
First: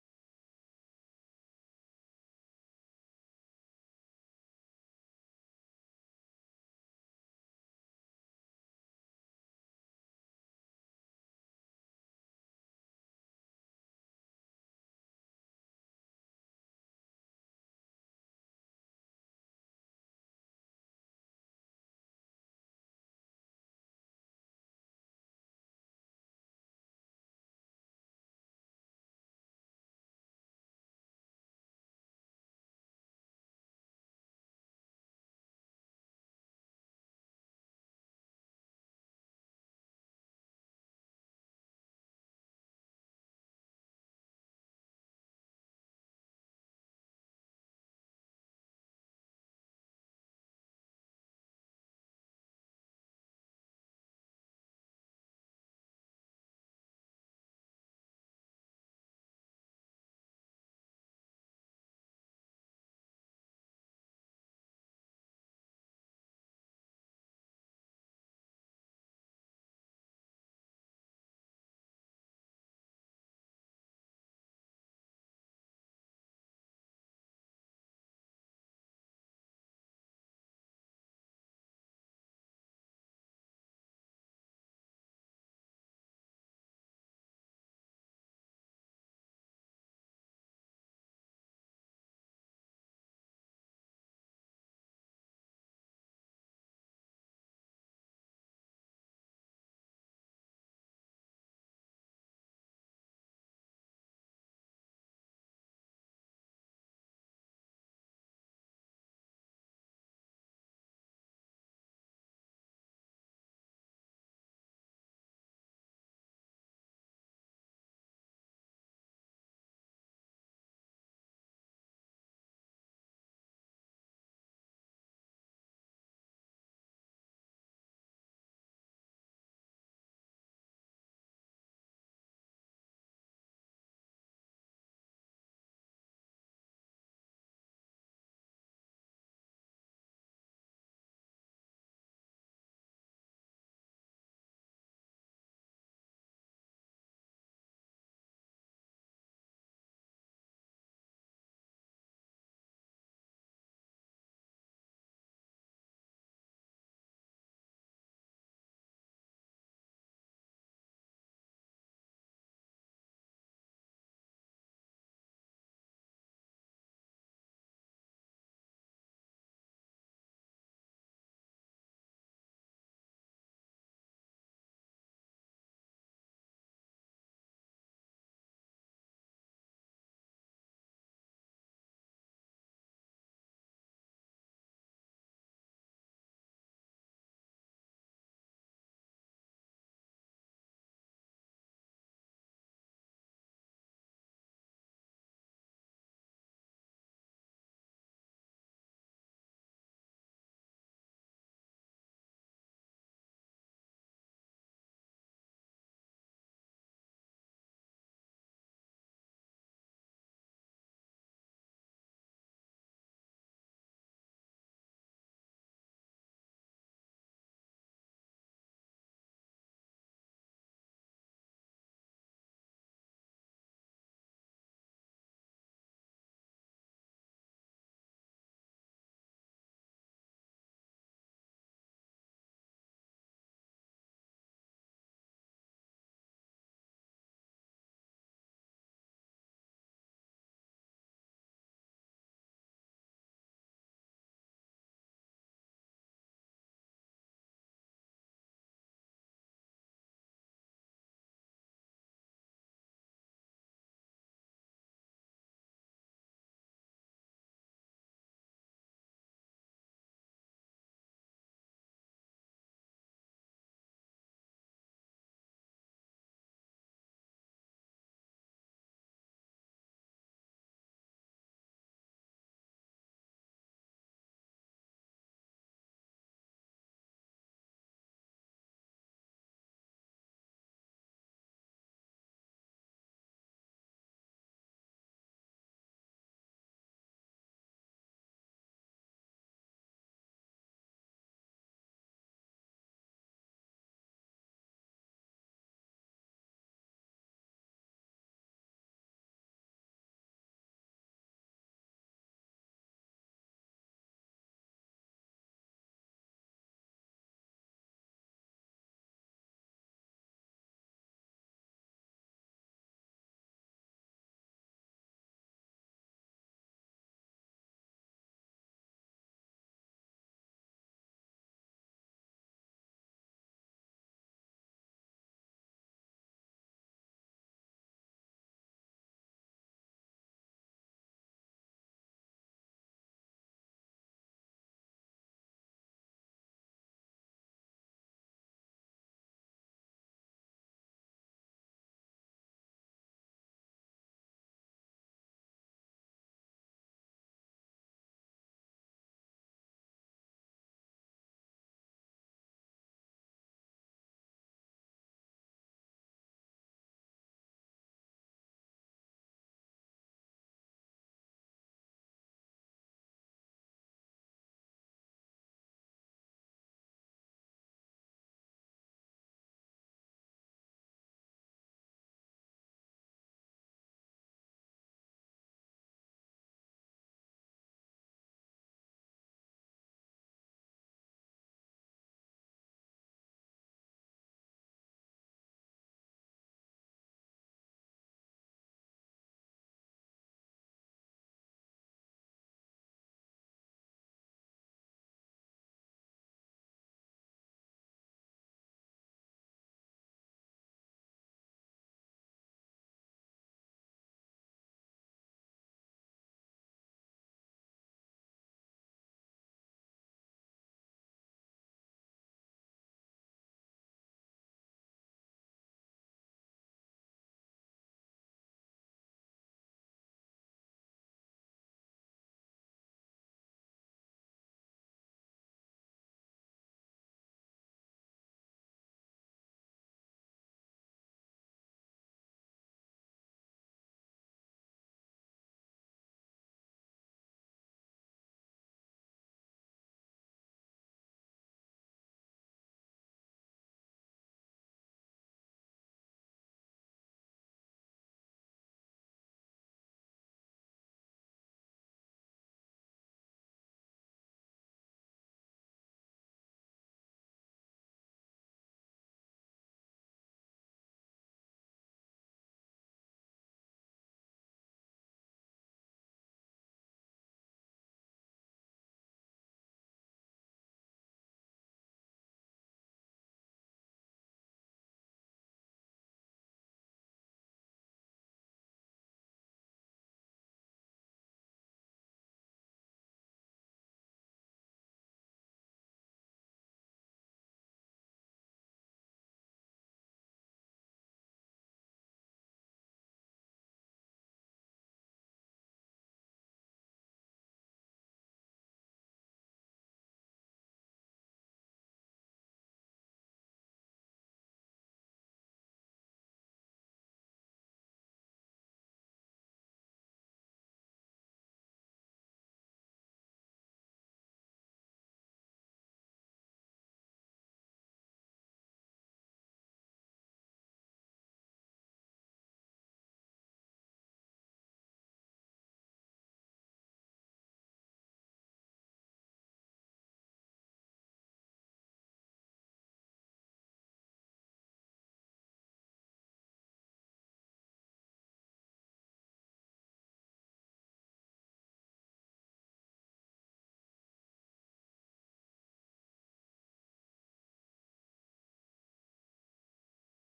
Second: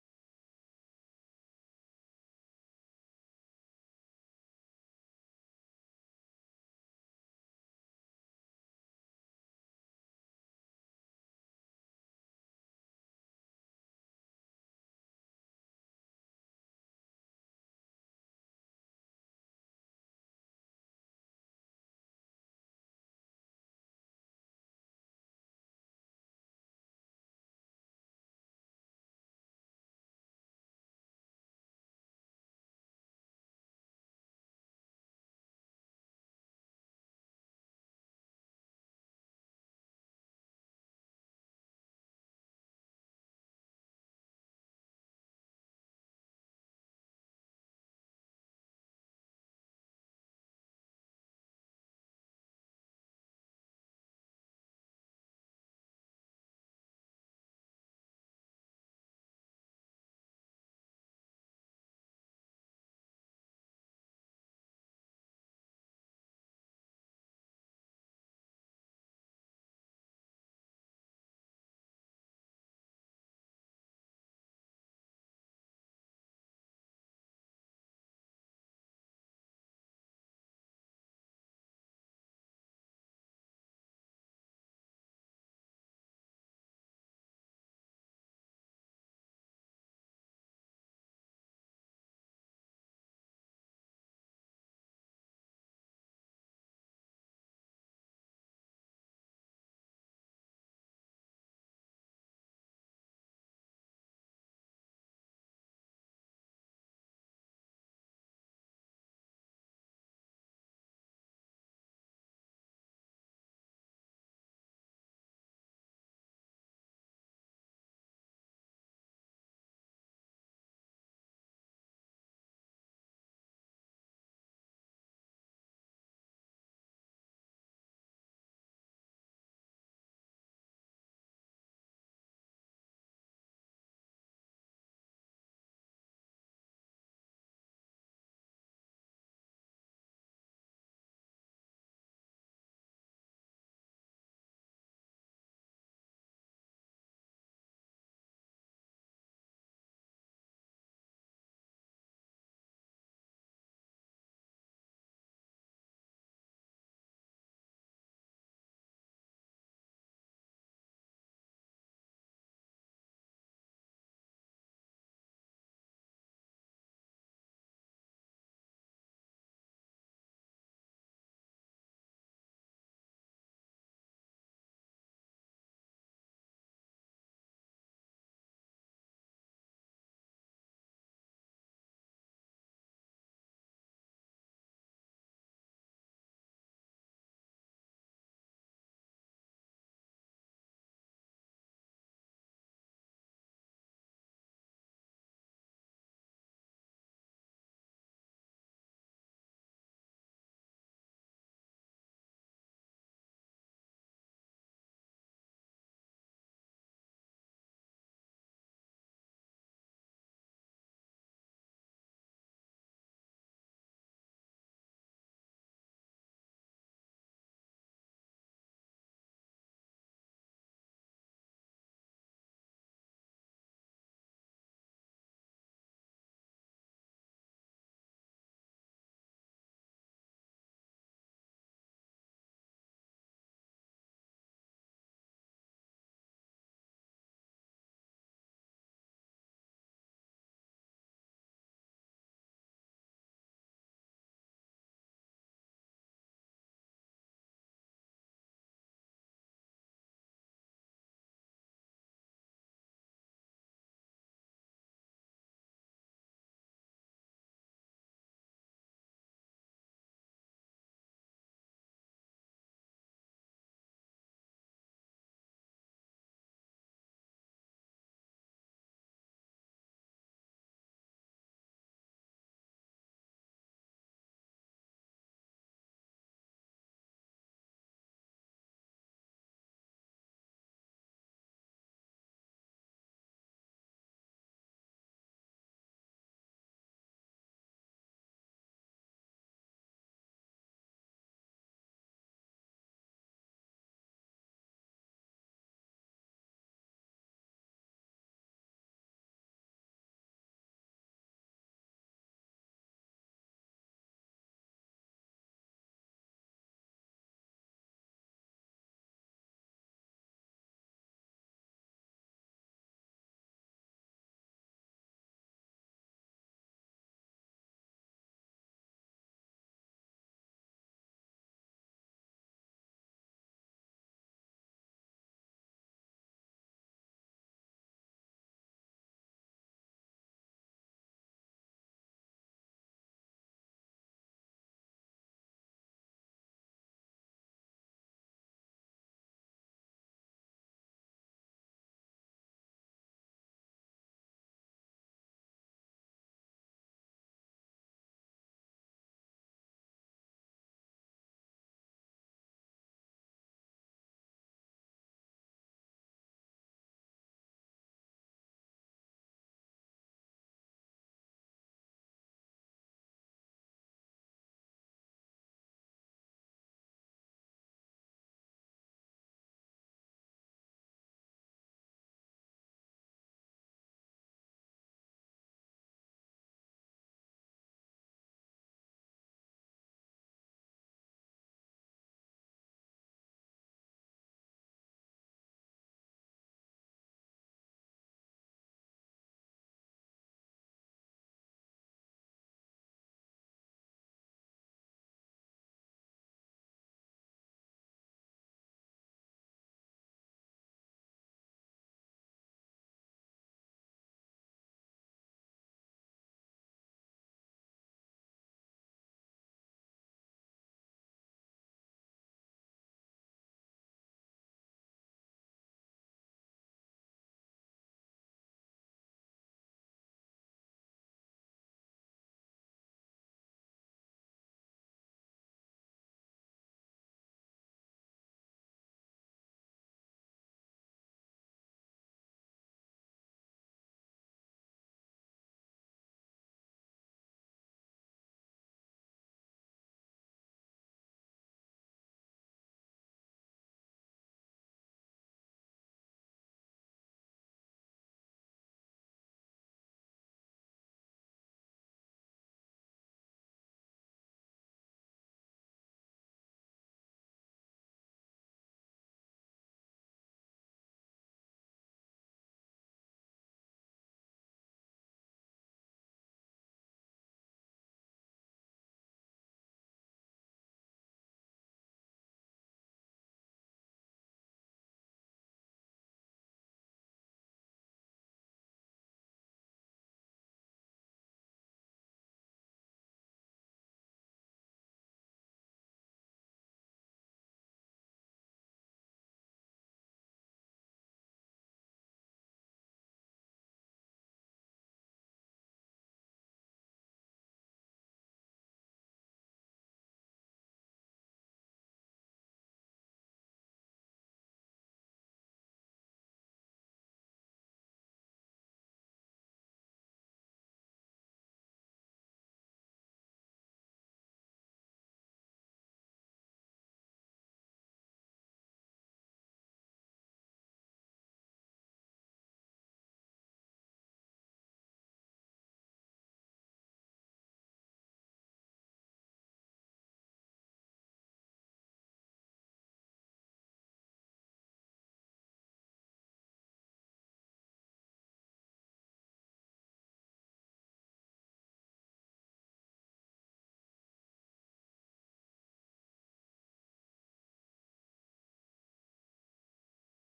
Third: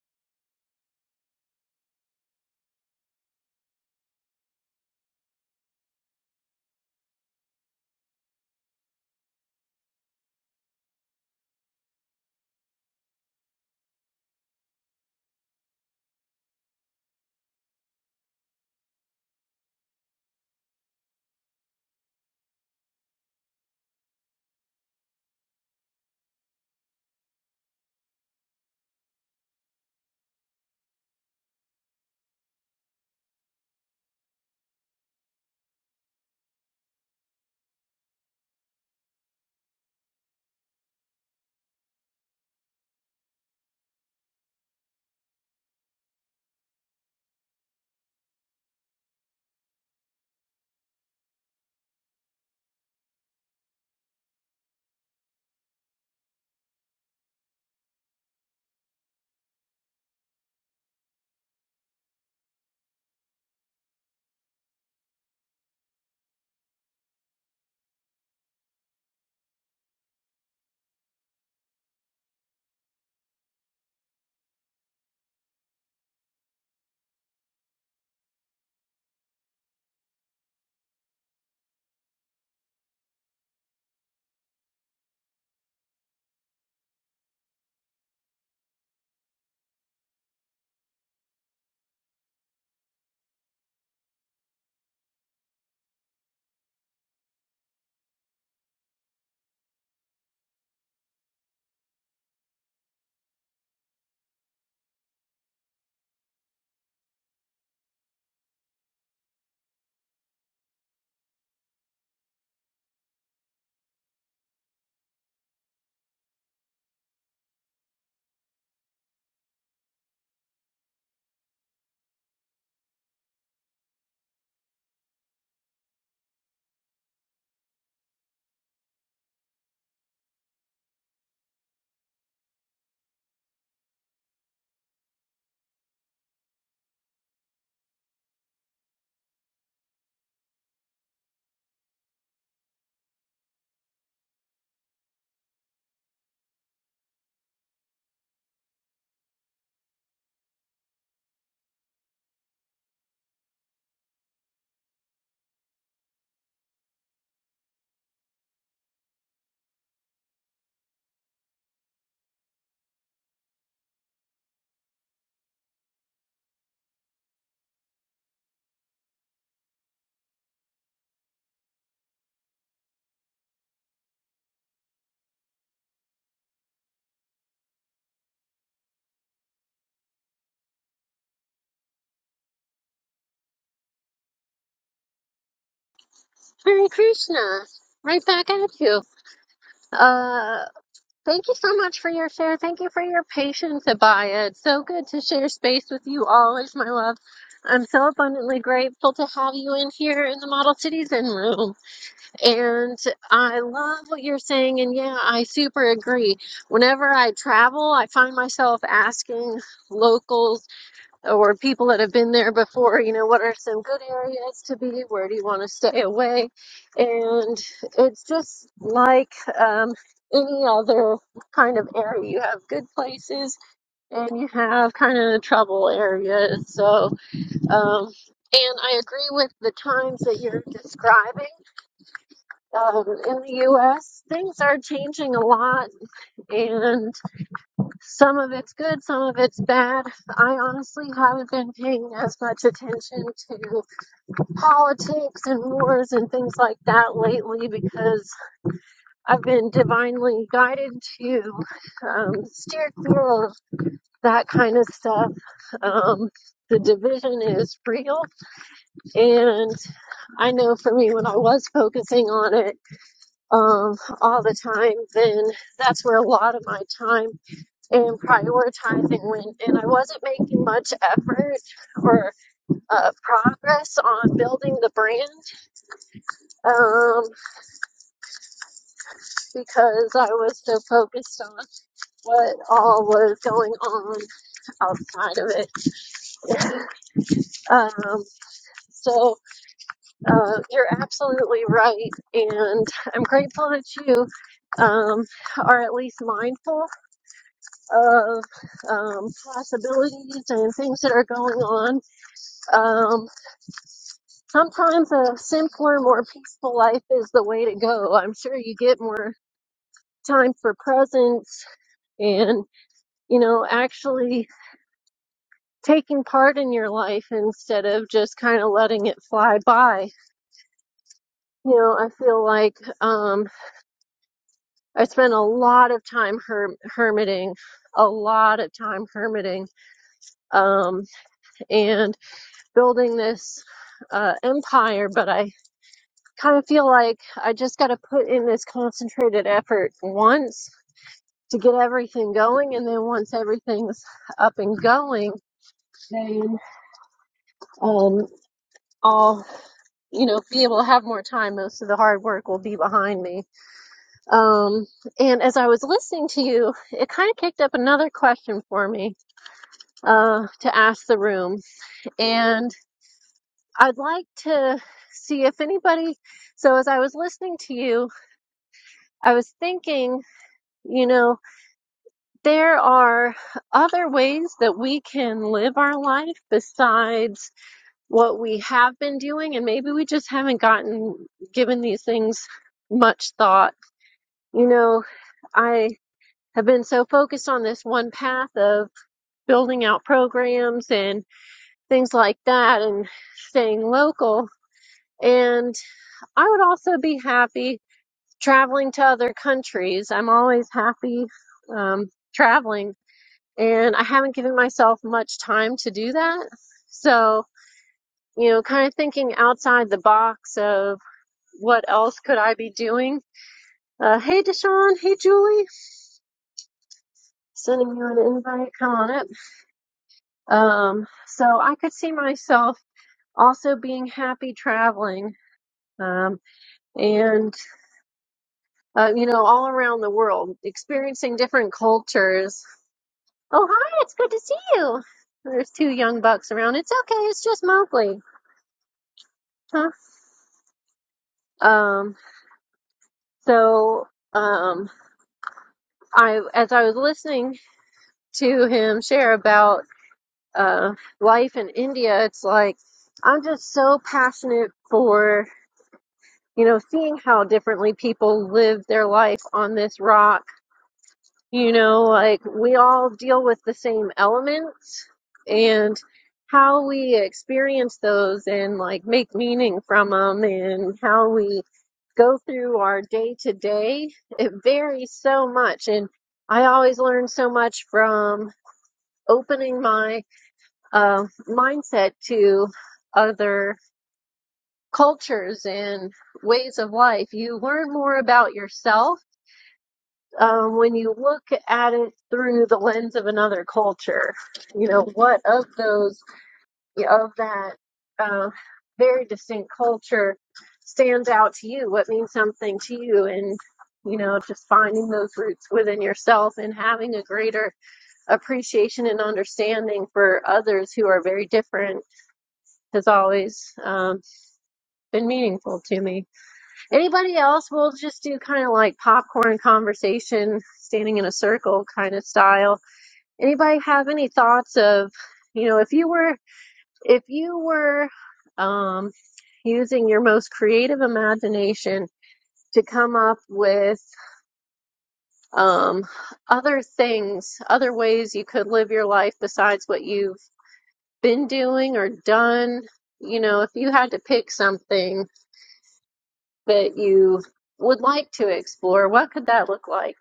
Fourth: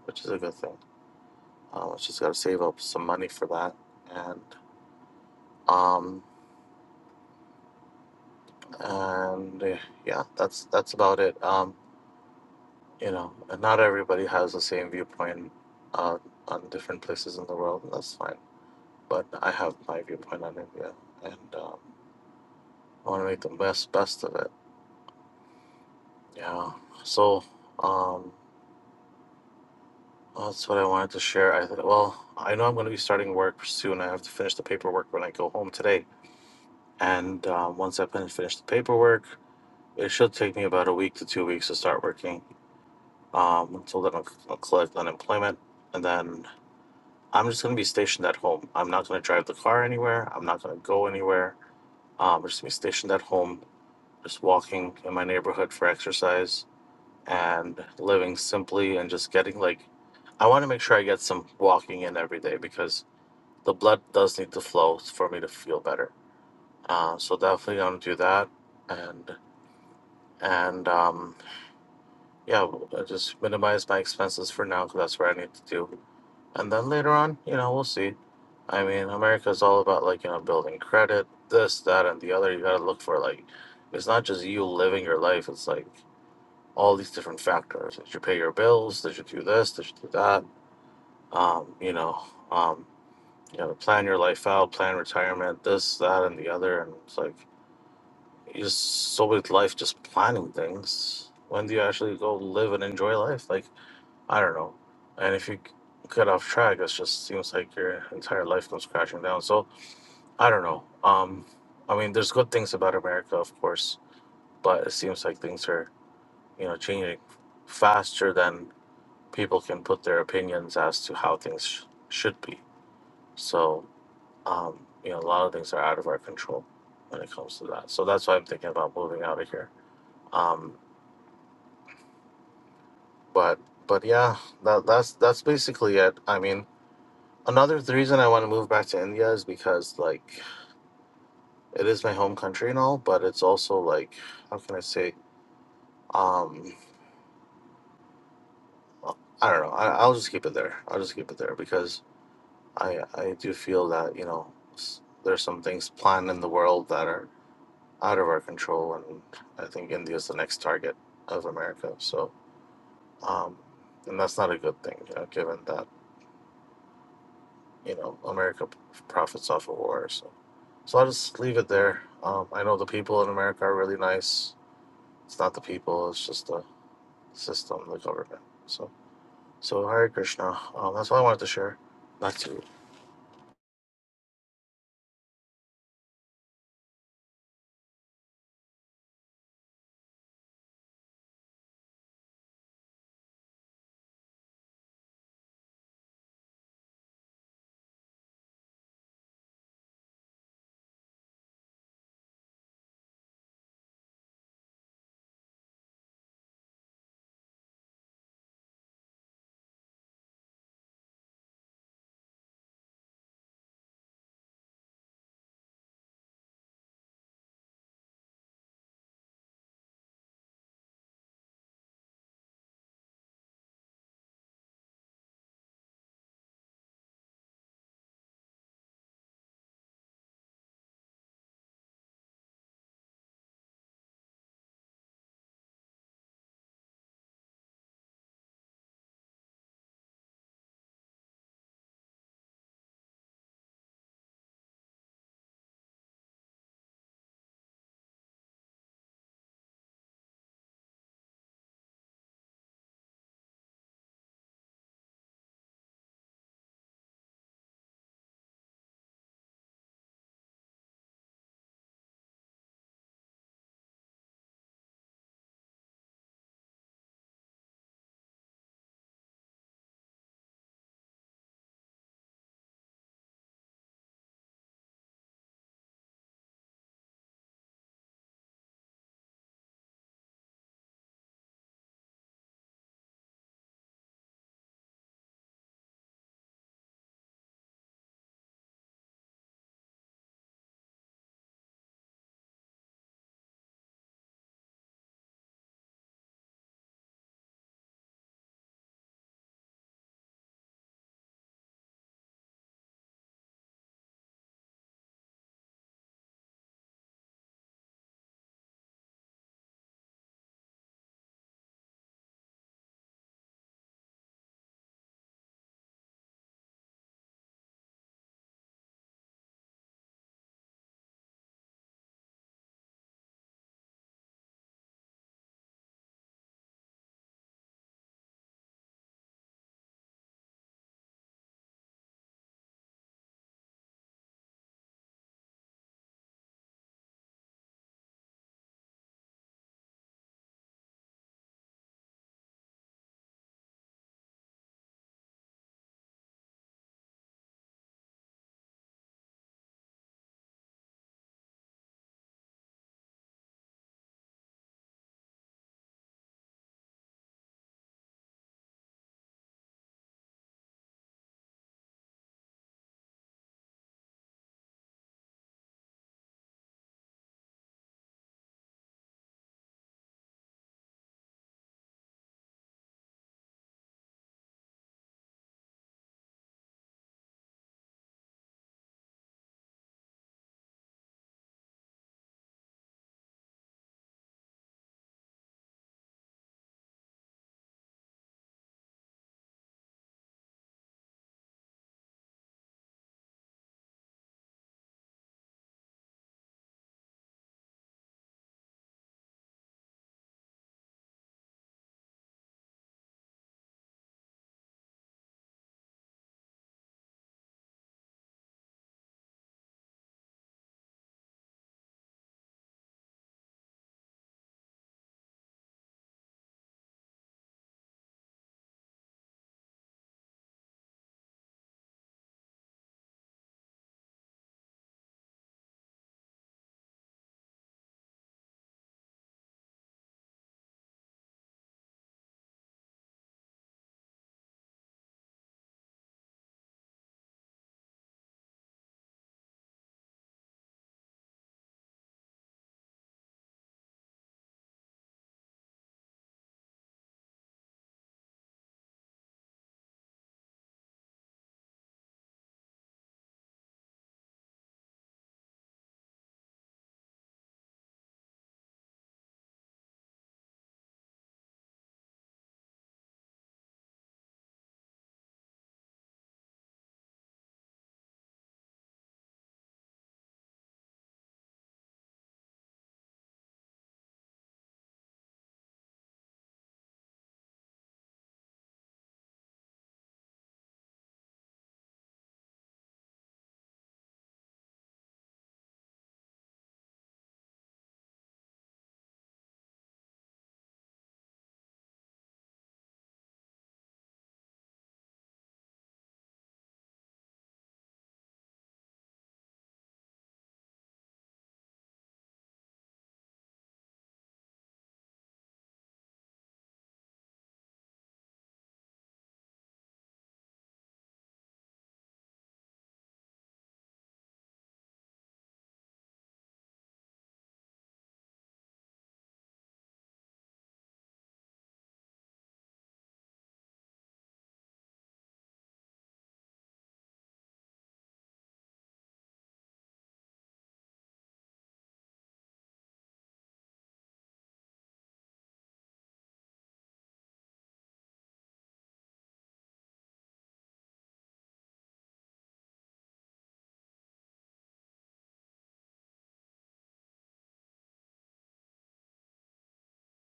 which is a good thing Uh, she's got to save up some money for that, and um, and eh, yeah, that's that's about it. Um, you know, and not everybody has the same viewpoint uh, on different places in the world, and that's fine. But I have my viewpoint on India, and um, I want to make the best best of it. Yeah. So um, that's what I wanted to share. I thought, well, I know I'm going to be starting work soon. I have to finish the paperwork when I go home today, and um, once I finish finish the paperwork. It should take me about a week to two weeks to start working. Um, until then, I'll, I'll collect unemployment, and then I'm just gonna be stationed at home. I'm not gonna drive the car anywhere. I'm not gonna go anywhere. Um, I'm just gonna be stationed at home, just walking in my neighborhood for exercise and living simply and just getting like, I want to make sure I get some walking in every day because the blood does need to flow for me to feel better. Uh, so definitely gonna do that, and and um. yeah, well, I just minimize my expenses for now because that's what I need to do. And then later on, you know, we'll see. I mean, America is all about like, you know, building credit, this, that, and the other. You got to look for like, it's not just you living your life, it's like all these different factors. Did you pay your bills? Did you do this? Did you do that? Um, you know, um, you know, plan your life out, plan retirement, this, that, and the other. And it's like, you just so with life, just planning things. When do you actually go live and enjoy life? Like, I don't know. And if you get off track, it just seems like your entire life comes crashing down. So I don't know. Um, I mean, there's good things about America, of course, but it seems like things are, you know, changing faster than people can put their opinions as to how things sh- should be. So, um, you know, a lot of things are out of our control when it comes to that. So that's why I'm thinking about moving out of here. Um, but but yeah, that, that's that's basically it. I mean, another the reason I want to move back to India is because like it is my home country and all, but it's also like how can I say um I don't know I, I'll just keep it there I'll just keep it there because I I do feel that you know s- there's some things planned in the world that are out of our control and I think India is the next target of America so um and that's not a good thing you know given that you know America p- profits off of war So. So I'll just leave it there. Um, I know the people in America are really nice. It's not the people, it's just the system, the government. So, so Hare Krishna. Um, that's all I wanted to share. Back to you.
Hare Krishna. Right back at you. Uh, Thank you so much for your share. Thank you for your patience, Abaya. It's so good to share space with you always, my love. I'm so abundantly grateful to have you in here in the Model Citizen room. And I love what you're saying. And yeah, I super agree. Whenever I travel, I find myself asking locals or people that have been there before, you know, what are some good areas to be? Where do you want to stay away? And it's just like um, any other kind of area. You have good places and you have kind of trouble areas. So, um, and I agree with the times that you're describing. Um, in the US, things are changing a lot, and some of it's good, some of it's bad. I honestly haven't been paying as much attention to politics and wars and things like that lately because I've been divinely guided to um, steer clear of that kind of stuff. Um, the division is real, and I know for me when I was focusing on it um, all the time, then that's where a lot of my time. and prioritizing when and I wasn't making much effort or uh, progress on building the brand um, because I was so focused on what all was going on outside of it. Um, so uh, you're absolutely right, and I'm grateful that you um, are at least mindful of um, possibilities and things that are going on. Um, Sometimes a simpler, more peaceful life is the way to go. I'm sure you get more time for presence and, you know, actually taking part in your life instead of just kind of letting it fly by. You know, I feel like um, I spent a lot of time her- hermiting, a lot of time hermiting um, and building this uh, empire, but I kind of feel like I just got to put in this concentrated effort once to get everything going. And then once everything's up and going, then um, I'll, you know, be able to have more time. Most of the hard work will be behind me. Um, and as I was listening to you, it kind of kicked up another question for me uh, to ask the room. And I'd like to see if anybody, so as I was listening to you, I was thinking, you know, there are other ways that we can live our life besides what we have been doing, and maybe we just haven't gotten given these things much thought. You know, I have been so focused on this one path of building out programs and things like that and staying local. And I would also be happy traveling to other countries. I'm always happy um, traveling, and I haven't given myself much time to do that. So, you know, kind of thinking outside the box of What else could I be doing? Uh, hey, Deshaun. Hey, Julie. Sending you an invite. Come on up. Um, so I could see myself also being happy traveling. Um, and uh, you know, all around the world, experiencing different cultures. Oh, hi! It's good to see you. There's two young bucks around. It's okay. It's just Mowgli. Huh? Um, so um, I, as I was listening to him share about uh, life in India, it's like I'm just so passionate for you know seeing how differently people live their life on this rock. You know, like we all deal with the same elements and how we experience those and like make meaning from them and how we go through our day to day. It varies so much. And I always learn so much from opening my uh, mindset to other cultures and ways of life. You learn more about yourself um, when you look at it through the lens of another culture. You know, what of those, of that uh, very distinct culture stands out to you? What means something to you? And, you know, just finding those roots within yourself and having a greater appreciation and understanding for others who are very different has always um, been meaningful to me. Anybody else? We'll just do kind of like popcorn conversation, standing in a circle kind of style. Anybody have any thoughts of, you know, if you were if you were um, using your most creative imagination to come up with um, other things, other ways you could live your life besides what you've been doing or done you know, if you had to pick something that you would like to explore, what could that look like?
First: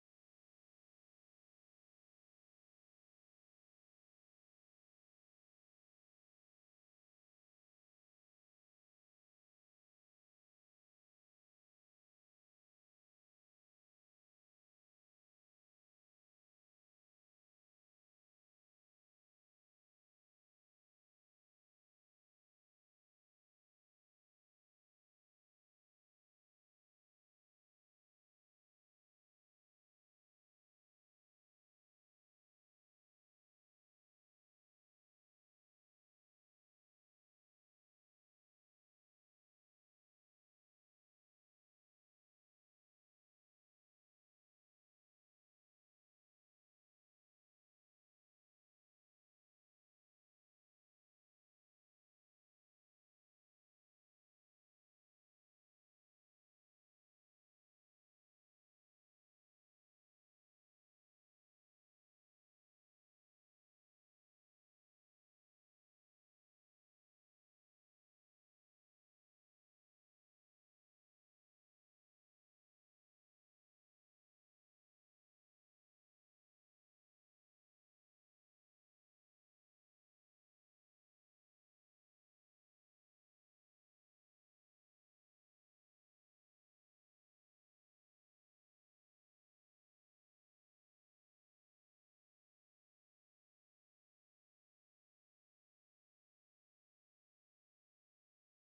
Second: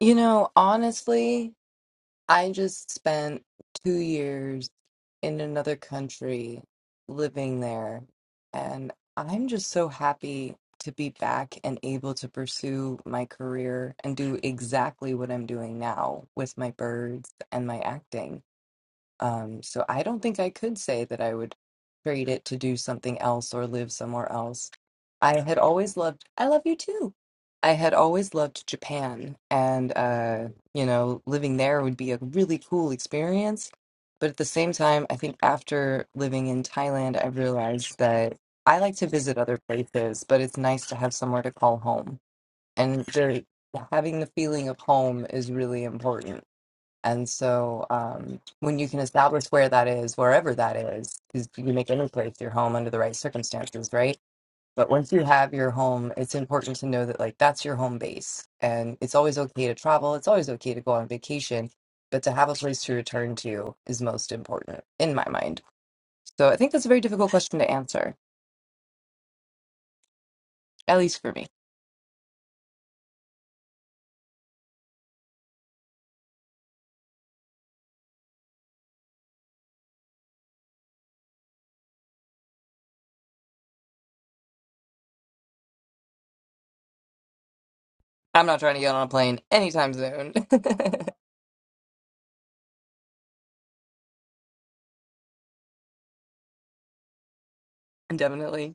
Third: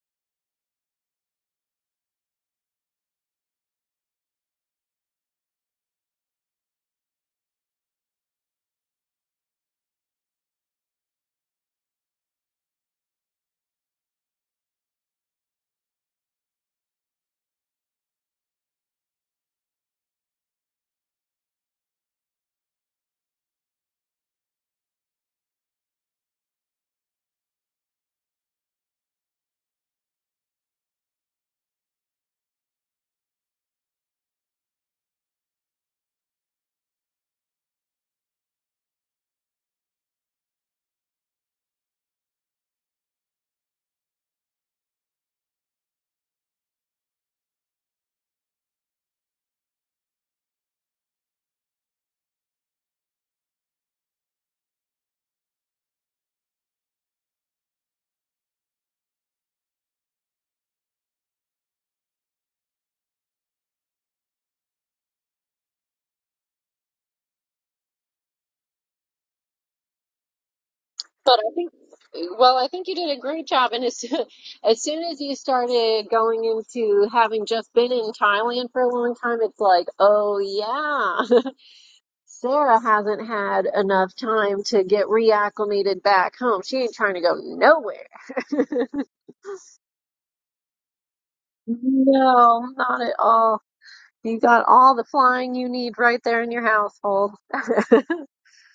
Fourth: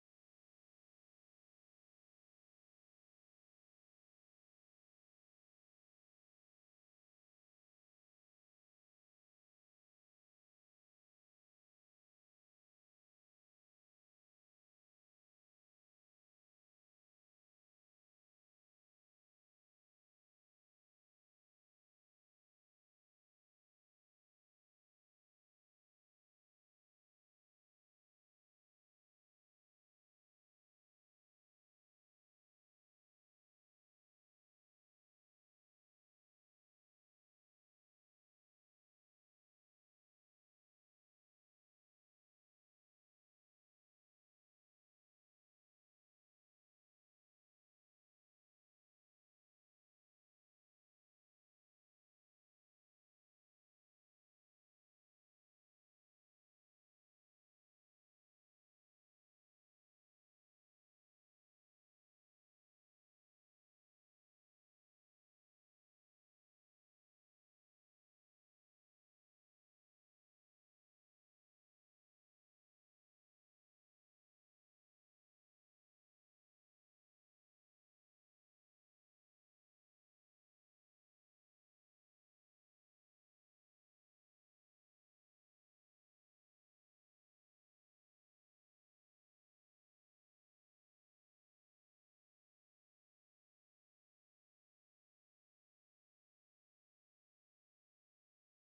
You know, honestly, I just spent two years in another country living there. And I'm just so happy to be back and able to pursue my career and do exactly what I'm doing now with my birds and my acting. Um, so I don't think I could say that I would trade it to do something else or live somewhere else. I had always loved, I love you too. I had always loved Japan, and uh, you know, living there would be a really cool experience. But at the same time, I think after living in Thailand, I realized that I like to visit other places, but it's nice to have somewhere to call home. And the, having the feeling of home is really important and so um, when you can establish where that is, wherever that is, because you make any place your home under the right circumstances, right? But once you have your home, it's important to know that like that's your home base. And it's always okay to travel. It's always okay to go on vacation, but to have a place to return to is most important in my mind. So I think that's a very difficult question to answer, at least for
But
me.
I think, well, I think you did a great job. And as, soo- as soon as you started going into having just been in Thailand for a long time, it's like, oh yeah, Sarah hasn't had enough time to get reacclimated back home. She ain't trying to go
I'm not trying to
nowhere.
get on a plane anytime soon.
No, not at all. You got all the flying you need right there in your household.
Definitely.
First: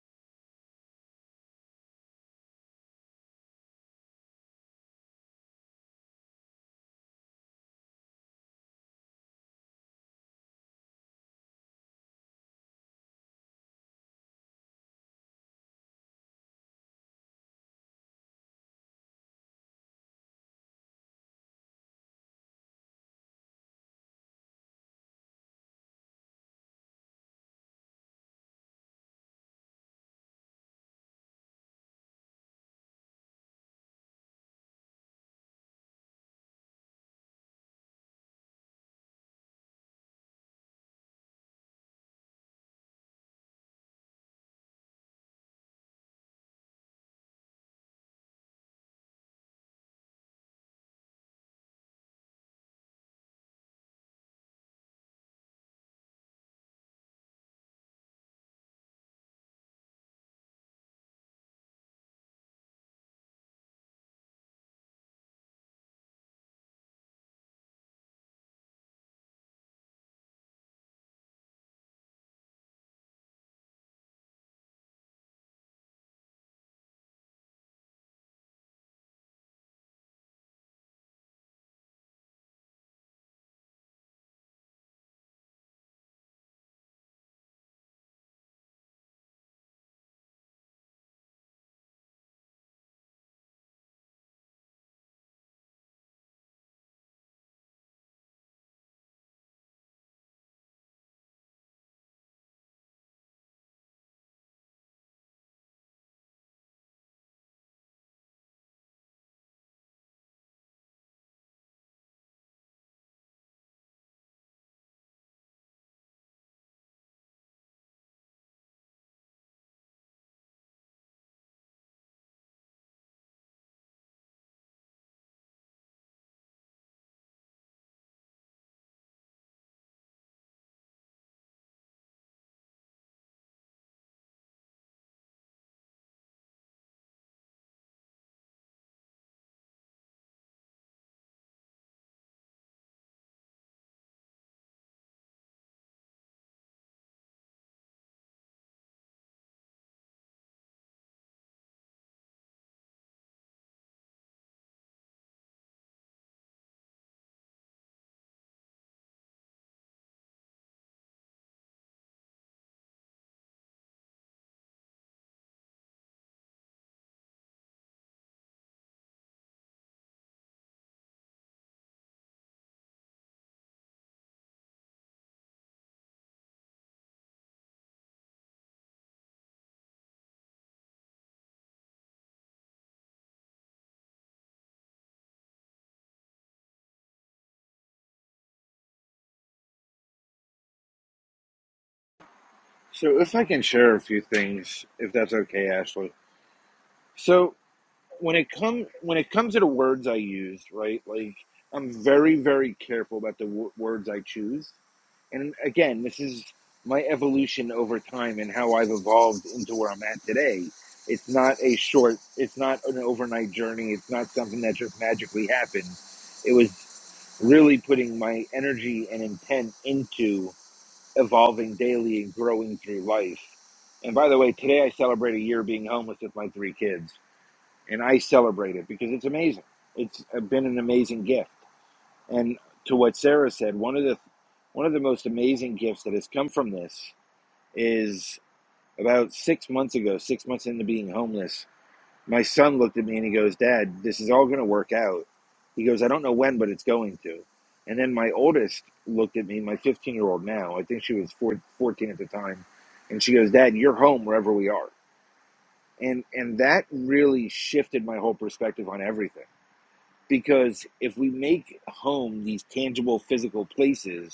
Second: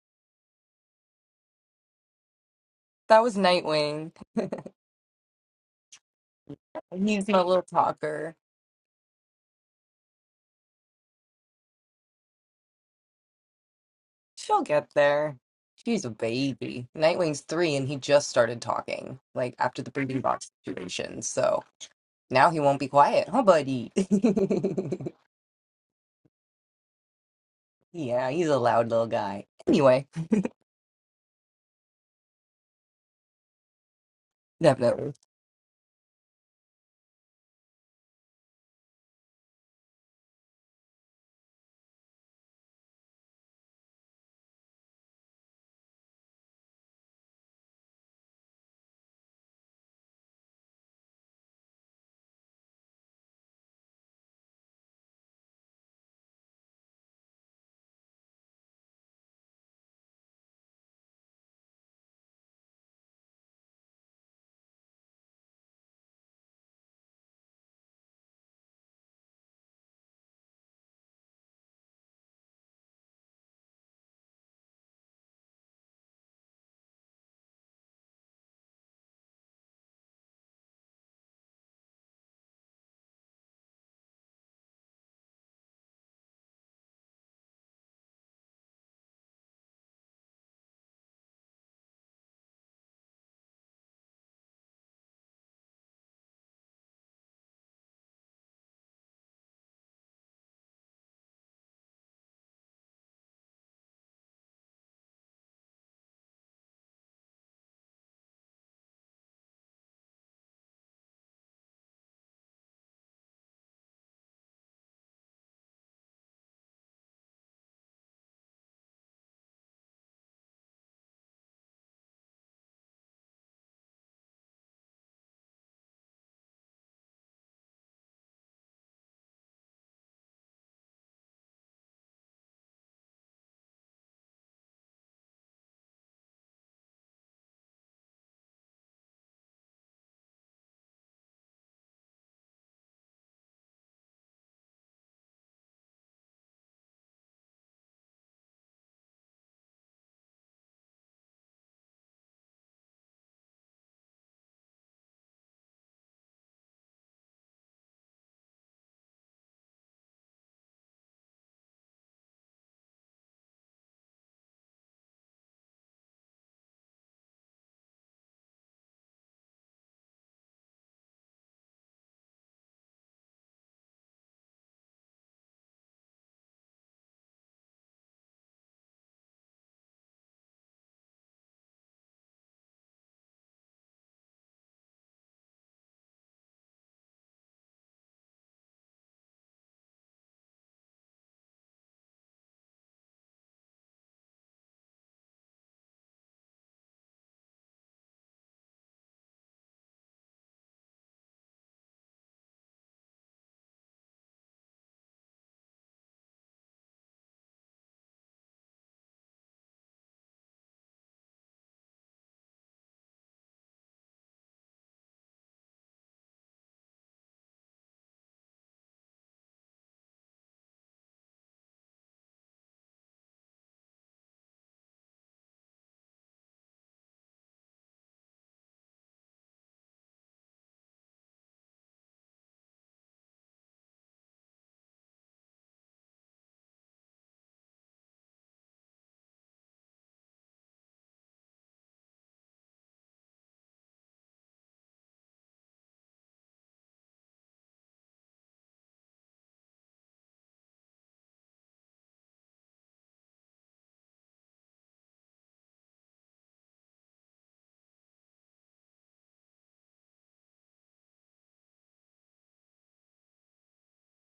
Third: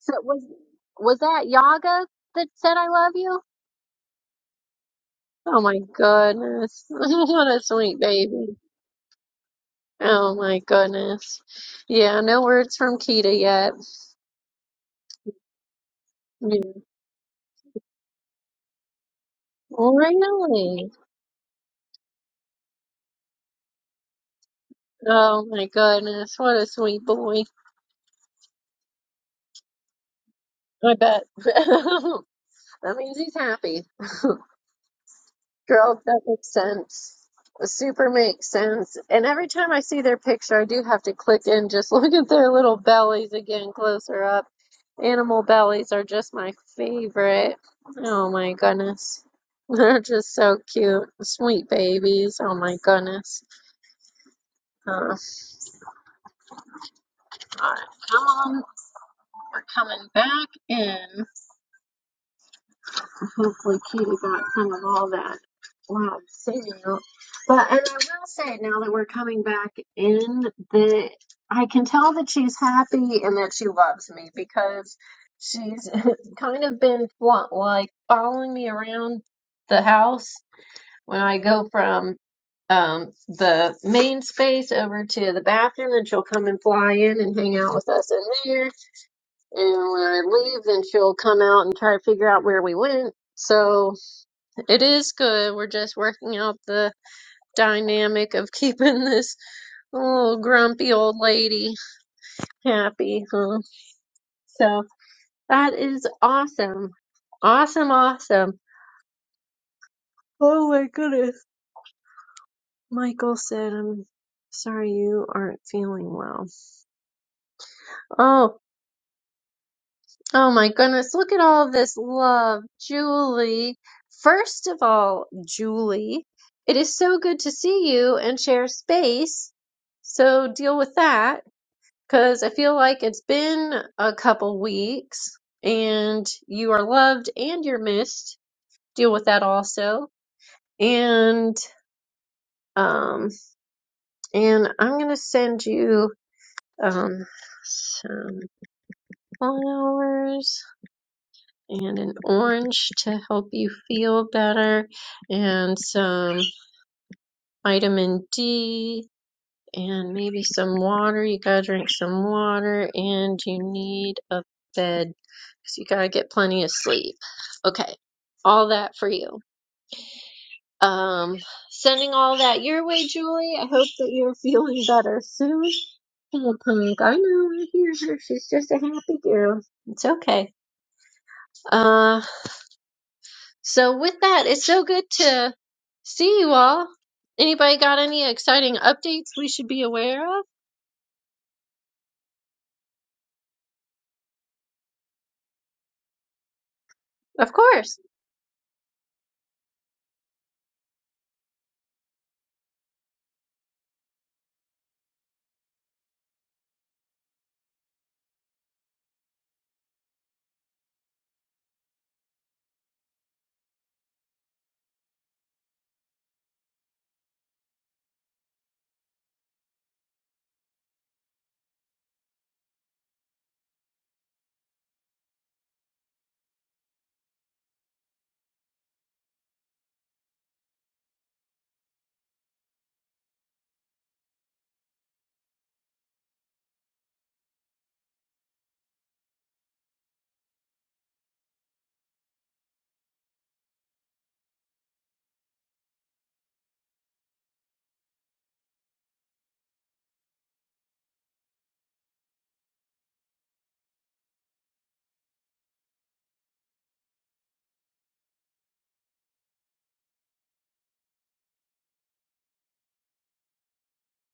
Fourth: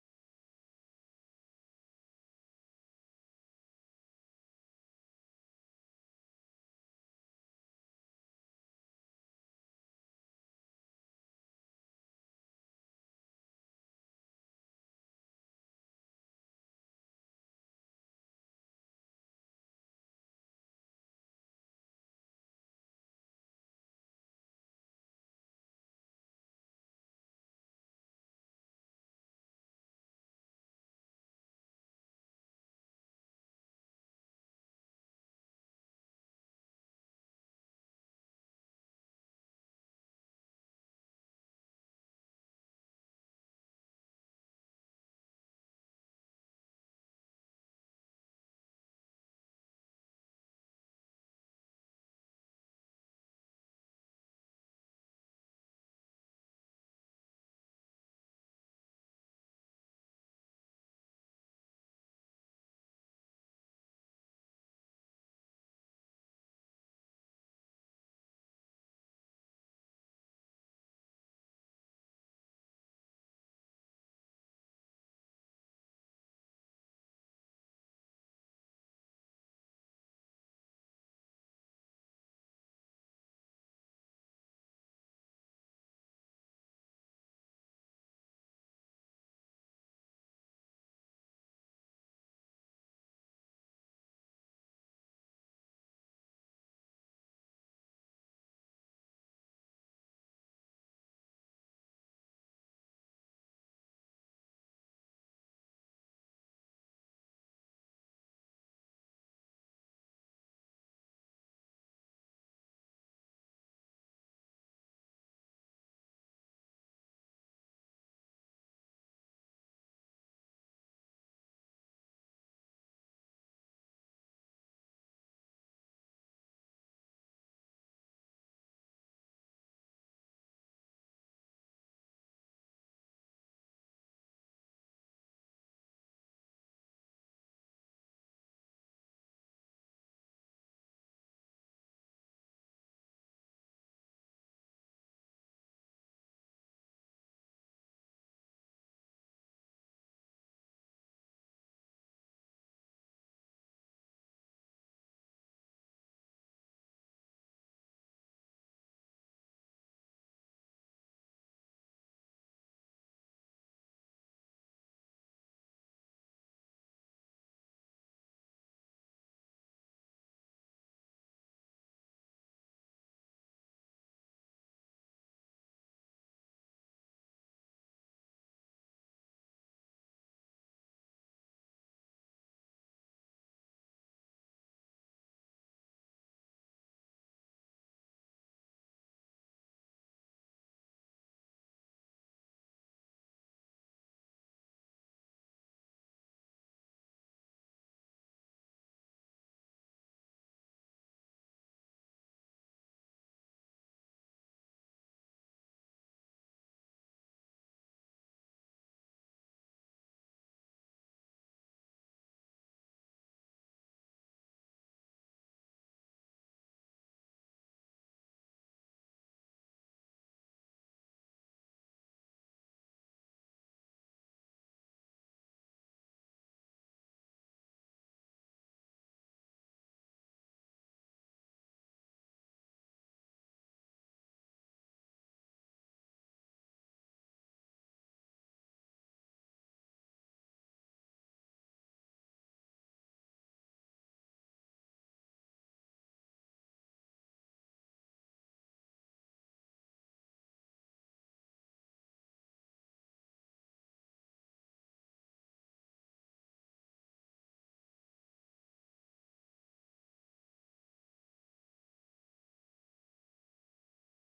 So was was that Yaga that said I love
That was
you?
Nightwing.
Oh my goodness.
He's my
What a
little
sweet
talker.
baby. Oh my goodness. Yeah, no words from Kita yet.
She'll get there. She's a
Yeah.
baby. Nightwing's three, and he just started talking, like after the breeding box
Really?
situation. So now he won't be quiet, huh, buddy?
Oh my goodness. What a sweet boy.
yeah, he's a loud little guy. Anyway,
I bet. That means he's happy.
definitely.
Girls, that makes sense. Super makes sense. And every time I see their picture, I do have to click and just look at their little bellies again closer up. Animal bellies are just my favorite. Oh my goodness. They're just so cute. Sweet babies. Oh my goodness. Uh, all right, come on. We're coming back in. hopefully Katie got some of all that loud signal. But and I will say now that we're coming back in the I can tell that she's happy and that she loves me because she's kind of been what like following me around the house when I go from um the main space over to the bathroom and she'll come and fly in and hang out with us in there and when I leave then she'll come out and try to figure out where we went. So it is good. We're just working out the dynamic of keeping this little grumpy old lady happy, huh? So that is awesome. Awesome, awesome. Oh my goodness. Michael said, I'm sorry you aren't feeling well. Oh, oh my goodness. Look at all this love. Julie. First of all, Julie, it is so good to see you and share space. So deal with that. Because I feel like it's been a couple weeks and you are loved and you're missed. Deal with that also. And um and I'm gonna send you um some flowers and an orange to help you feel better and some vitamin D and maybe some water. You gotta drink some water, and you need a bed because you gotta get plenty of sleep. Okay, all that for you. Um, sending all that your way, Julie. I hope that you're feeling better soon. Little punk, I know, I hear her. She's just a happy girl. It's okay. Uh, so with that, it's so good to see you all. Anybody got any exciting updates we should be aware of?
So if I can share a few things, if that's okay, Ashley.
Of
So
course.
when it come when it comes to the words I use, right? Like I'm very very careful about the w- words I choose And again, this is my evolution over time and how I've evolved into where I'm at today. It's not a short, it's not an overnight journey. It's not something that just magically happened. It was really putting my energy and intent into evolving daily and growing through life. And by the way, today I celebrate a year being homeless with my three kids, and I celebrate it because it's amazing. It's been an amazing gift. And to what Sarah said, one of the one of the most amazing gifts that has come from this is about six months ago, six months into being homeless, my son looked at me and he goes, Dad, this is all gonna work out. He goes, I don't know when, but it's going to. And then my oldest looked at me, my 15 year old now, I think she was four, 14 at the time, and she goes, Dad, you're home wherever we are. And, and that really shifted my whole perspective on everything. Because if we make home these tangible physical places,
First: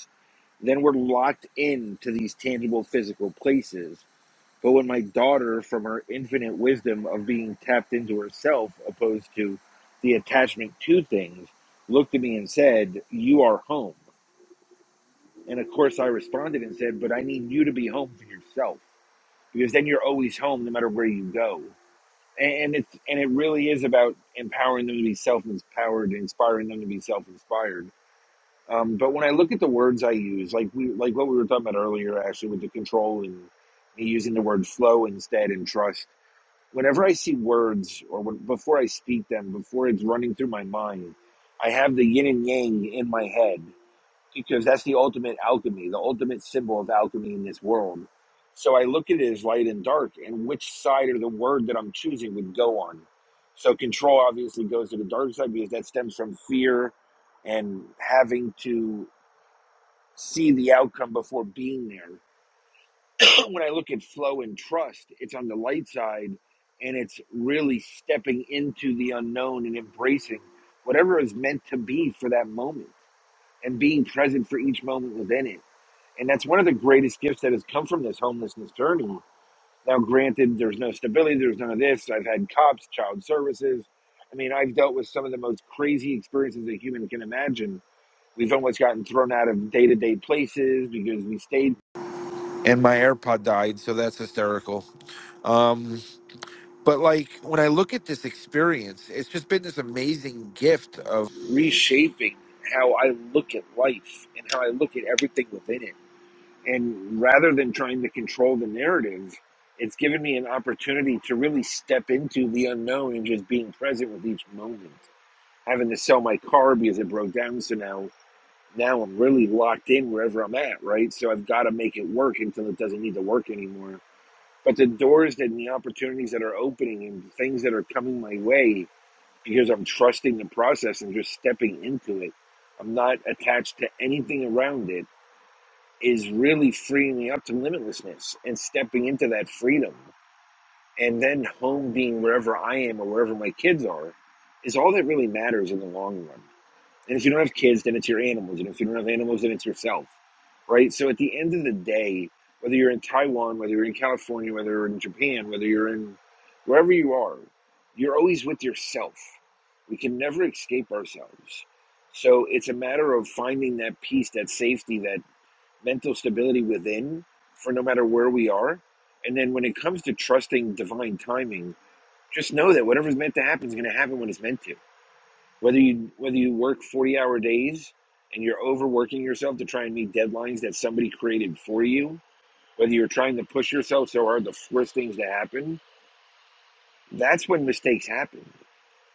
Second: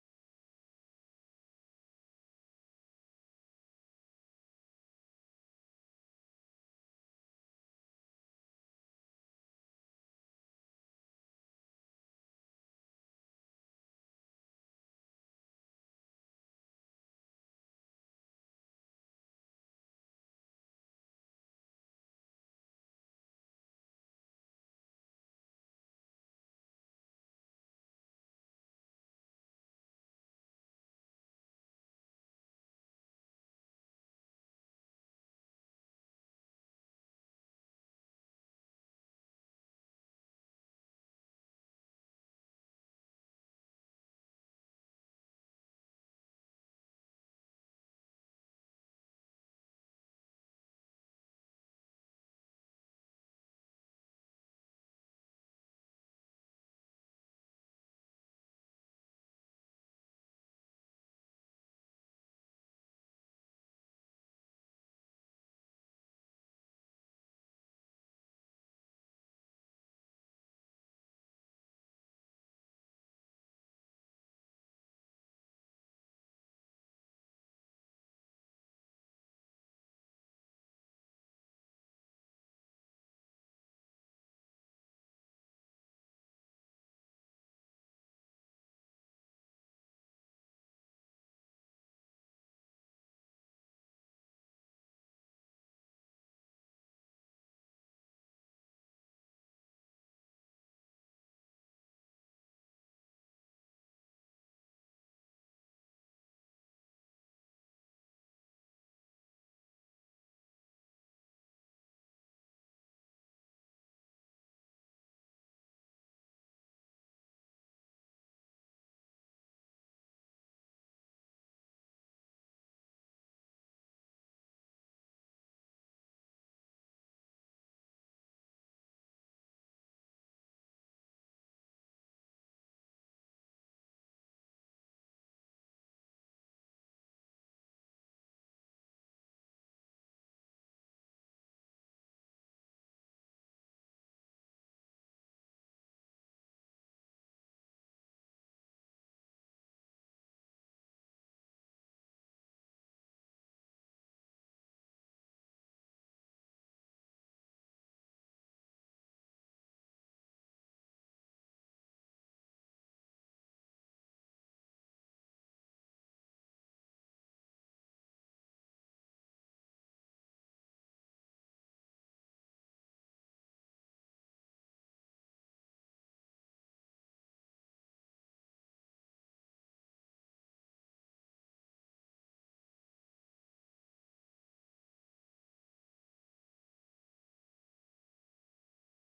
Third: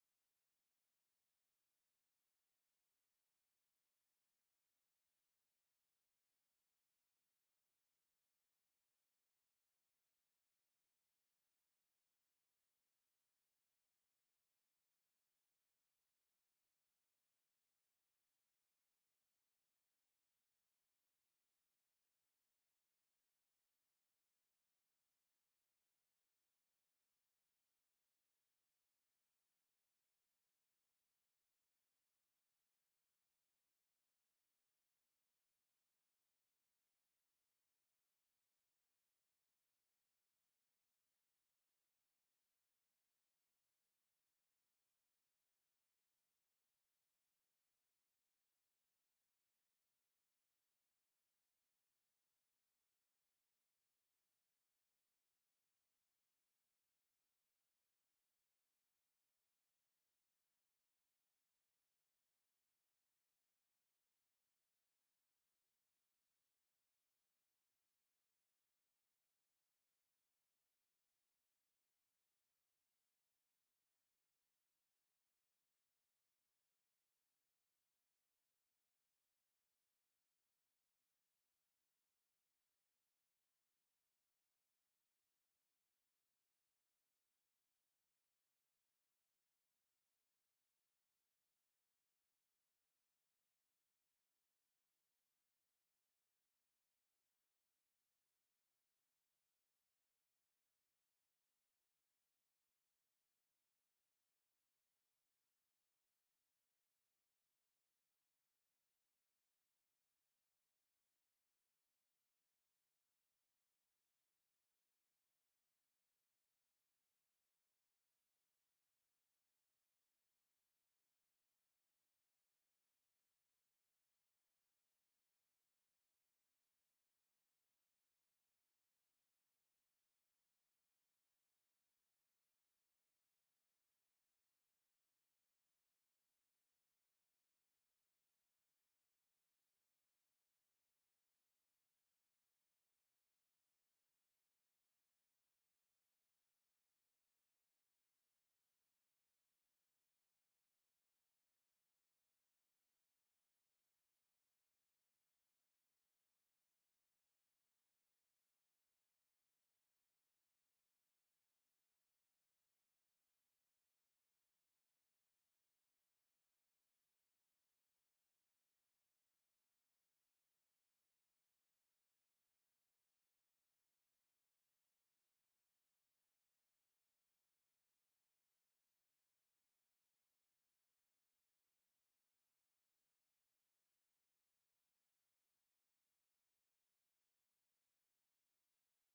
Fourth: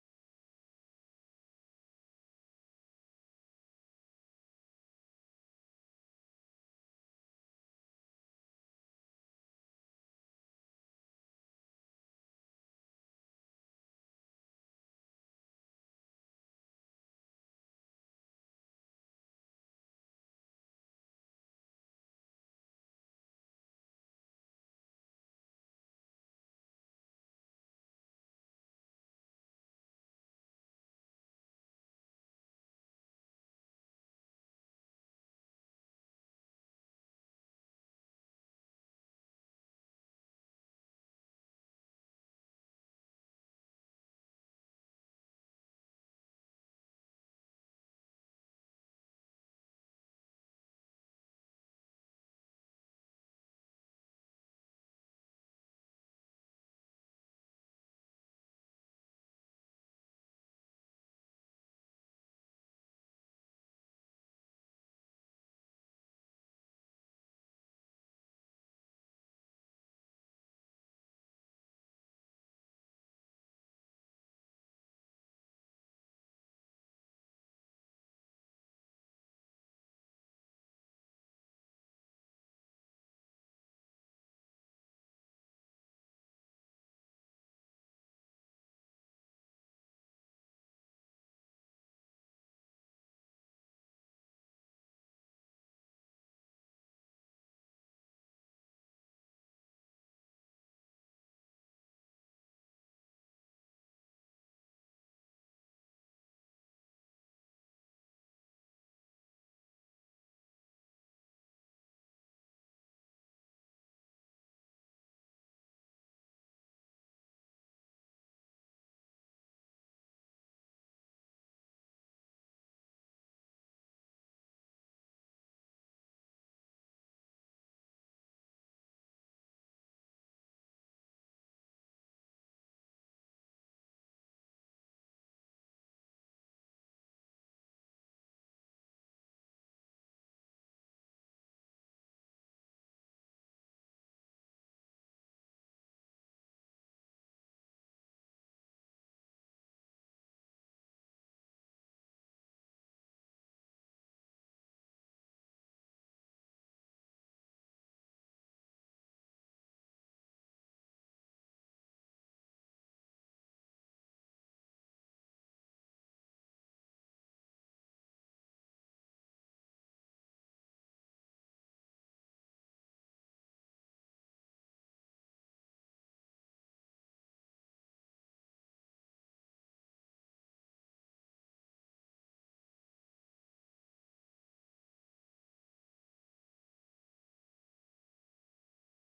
then we're locked into these tangible physical places. But when my daughter, from her infinite wisdom of being tapped into herself opposed to the attachment to things, looked at me and said, You are home. And of course, I responded and said, But I need you to be home for yourself because then you're always home no matter where you go. And it's and it really is about empowering them to be self-empowered, inspiring them to be self-inspired um, but when I look at the words I use, like we like what we were talking about earlier, actually with the control and me using the word flow instead and trust. Whenever I see words or when, before I speak them, before it's running through my mind, I have the yin and yang in my head because that's the ultimate alchemy, the ultimate symbol of alchemy in this world. So I look at it as light and dark, and which side of the word that I'm choosing would go on. So control obviously goes to the dark side because that stems from fear and having to see the outcome before being there. when I look at flow and trust, it's on the light side and it's really stepping into the unknown and embracing whatever is meant to be for that moment and being present for each moment within it. And that's one of the greatest gifts that has come from this homelessness journey. Now, granted, there's no stability, there's none of this. I've had cops, child services. I mean, I've dealt with some of the most crazy experiences a human can imagine. We've almost gotten thrown out of day to day places because we stayed and my AirPod died, so that's hysterical. Um, but like when I look at this experience, it's just been this amazing gift of reshaping how I look at life and how I look at everything within it. And rather than trying to control the narrative, it's given me an opportunity to really step into the unknown and just being present with each moment. Having to sell my car because it broke down, so now now I'm really locked in wherever I'm at, right? So I've got to make it work until it doesn't need to work anymore but the doors that and the opportunities that are opening and things that are coming my way because I'm trusting the process and just stepping into it, I'm not attached to anything around it, is really freeing me up to limitlessness and stepping into that freedom. And then home being wherever I am or wherever my kids are is all that really matters in the long run. And if you don't have kids, then it's your animals. And if you don't have animals, then it's yourself, right? So at the end of the day, whether you're in Taiwan, whether you're in California, whether you're in Japan, whether you're in wherever you are, you're always with yourself. We can never escape ourselves. So it's a matter of finding that peace, that safety, that mental stability within for no matter where we are. And then when it comes to trusting divine timing, just know that whatever's meant to happen is going to happen when it's meant to whether you whether you work 40 hour days and you're overworking yourself to try and meet deadlines that somebody created for you whether you're trying to push yourself so hard to force things to happen that's when mistakes happen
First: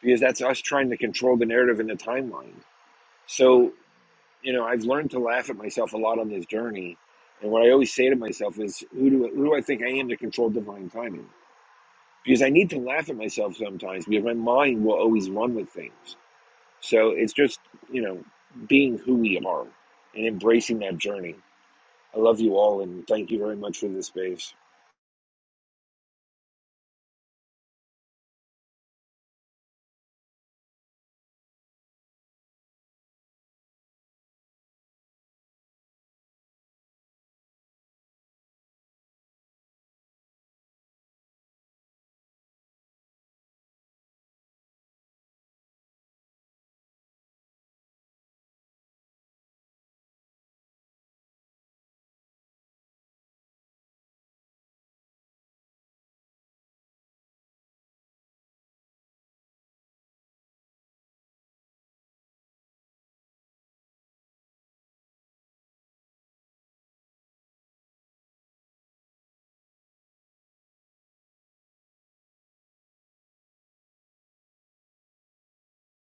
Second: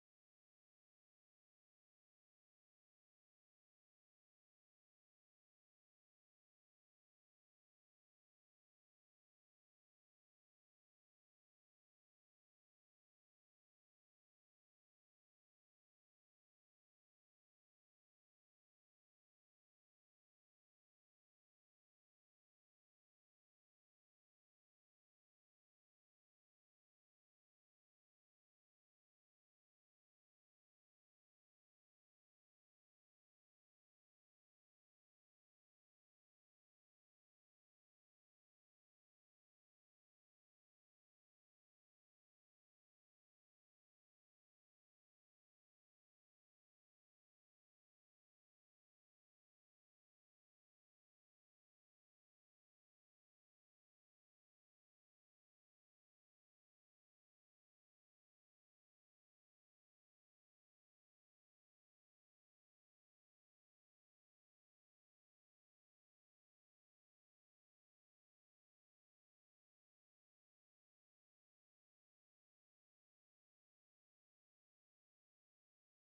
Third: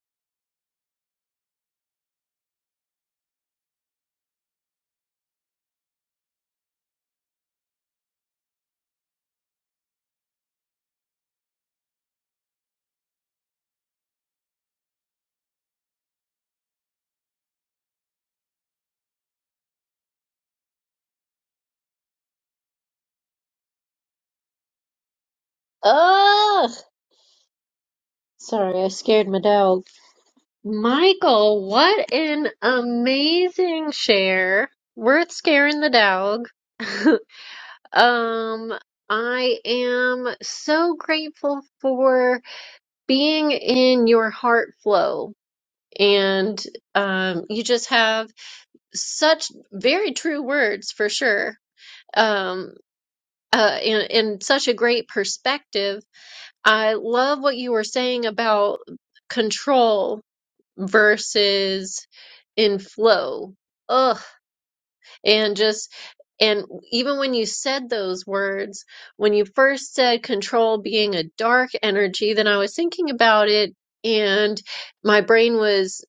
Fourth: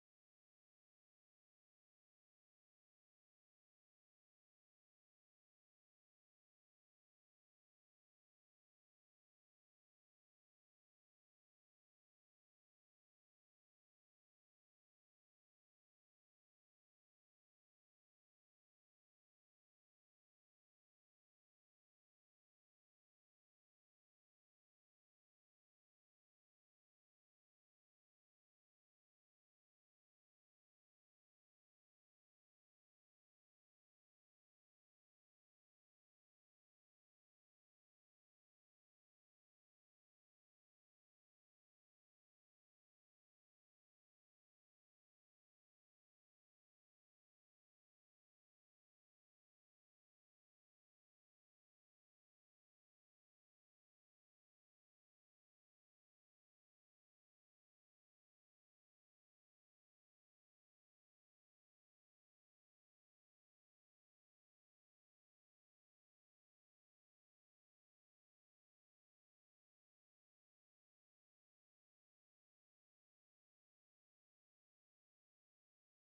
because that's us trying to control the narrative and the timeline so you know i've learned to laugh at myself a lot on this journey and what i always say to myself is who do, who do i think i am to control divine timing because i need to laugh at myself sometimes because my mind will always run with things So it's just, you know, being who we are and embracing that journey. I love you all and thank you very much for this space.
Oh. Sorry, I scared my dog. Michael, what an amazing share. Worth scaring the dog. um, I am so grateful for being in your heart flow. And um, you just have such very true words for sure. Um, uh, and, and such a great perspective. I love what you were saying about control versus in flow. Ugh. And just, and even when you said those words, when you first said control being a dark energy, then I was thinking about it and my brain was,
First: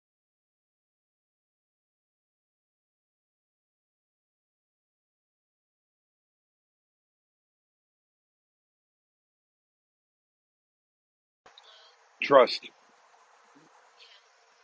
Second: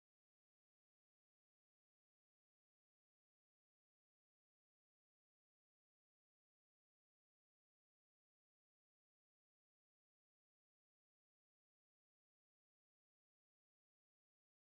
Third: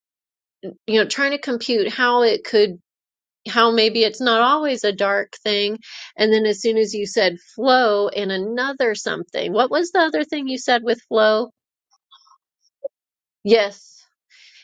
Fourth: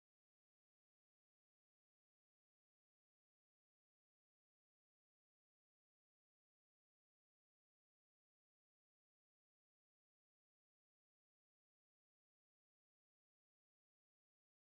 you know, trying to compute how it could, how maybe it's not always a dark thing. And then as soon as you said flow and another something, what was the other thing you said with flow?
Trust.
Yes.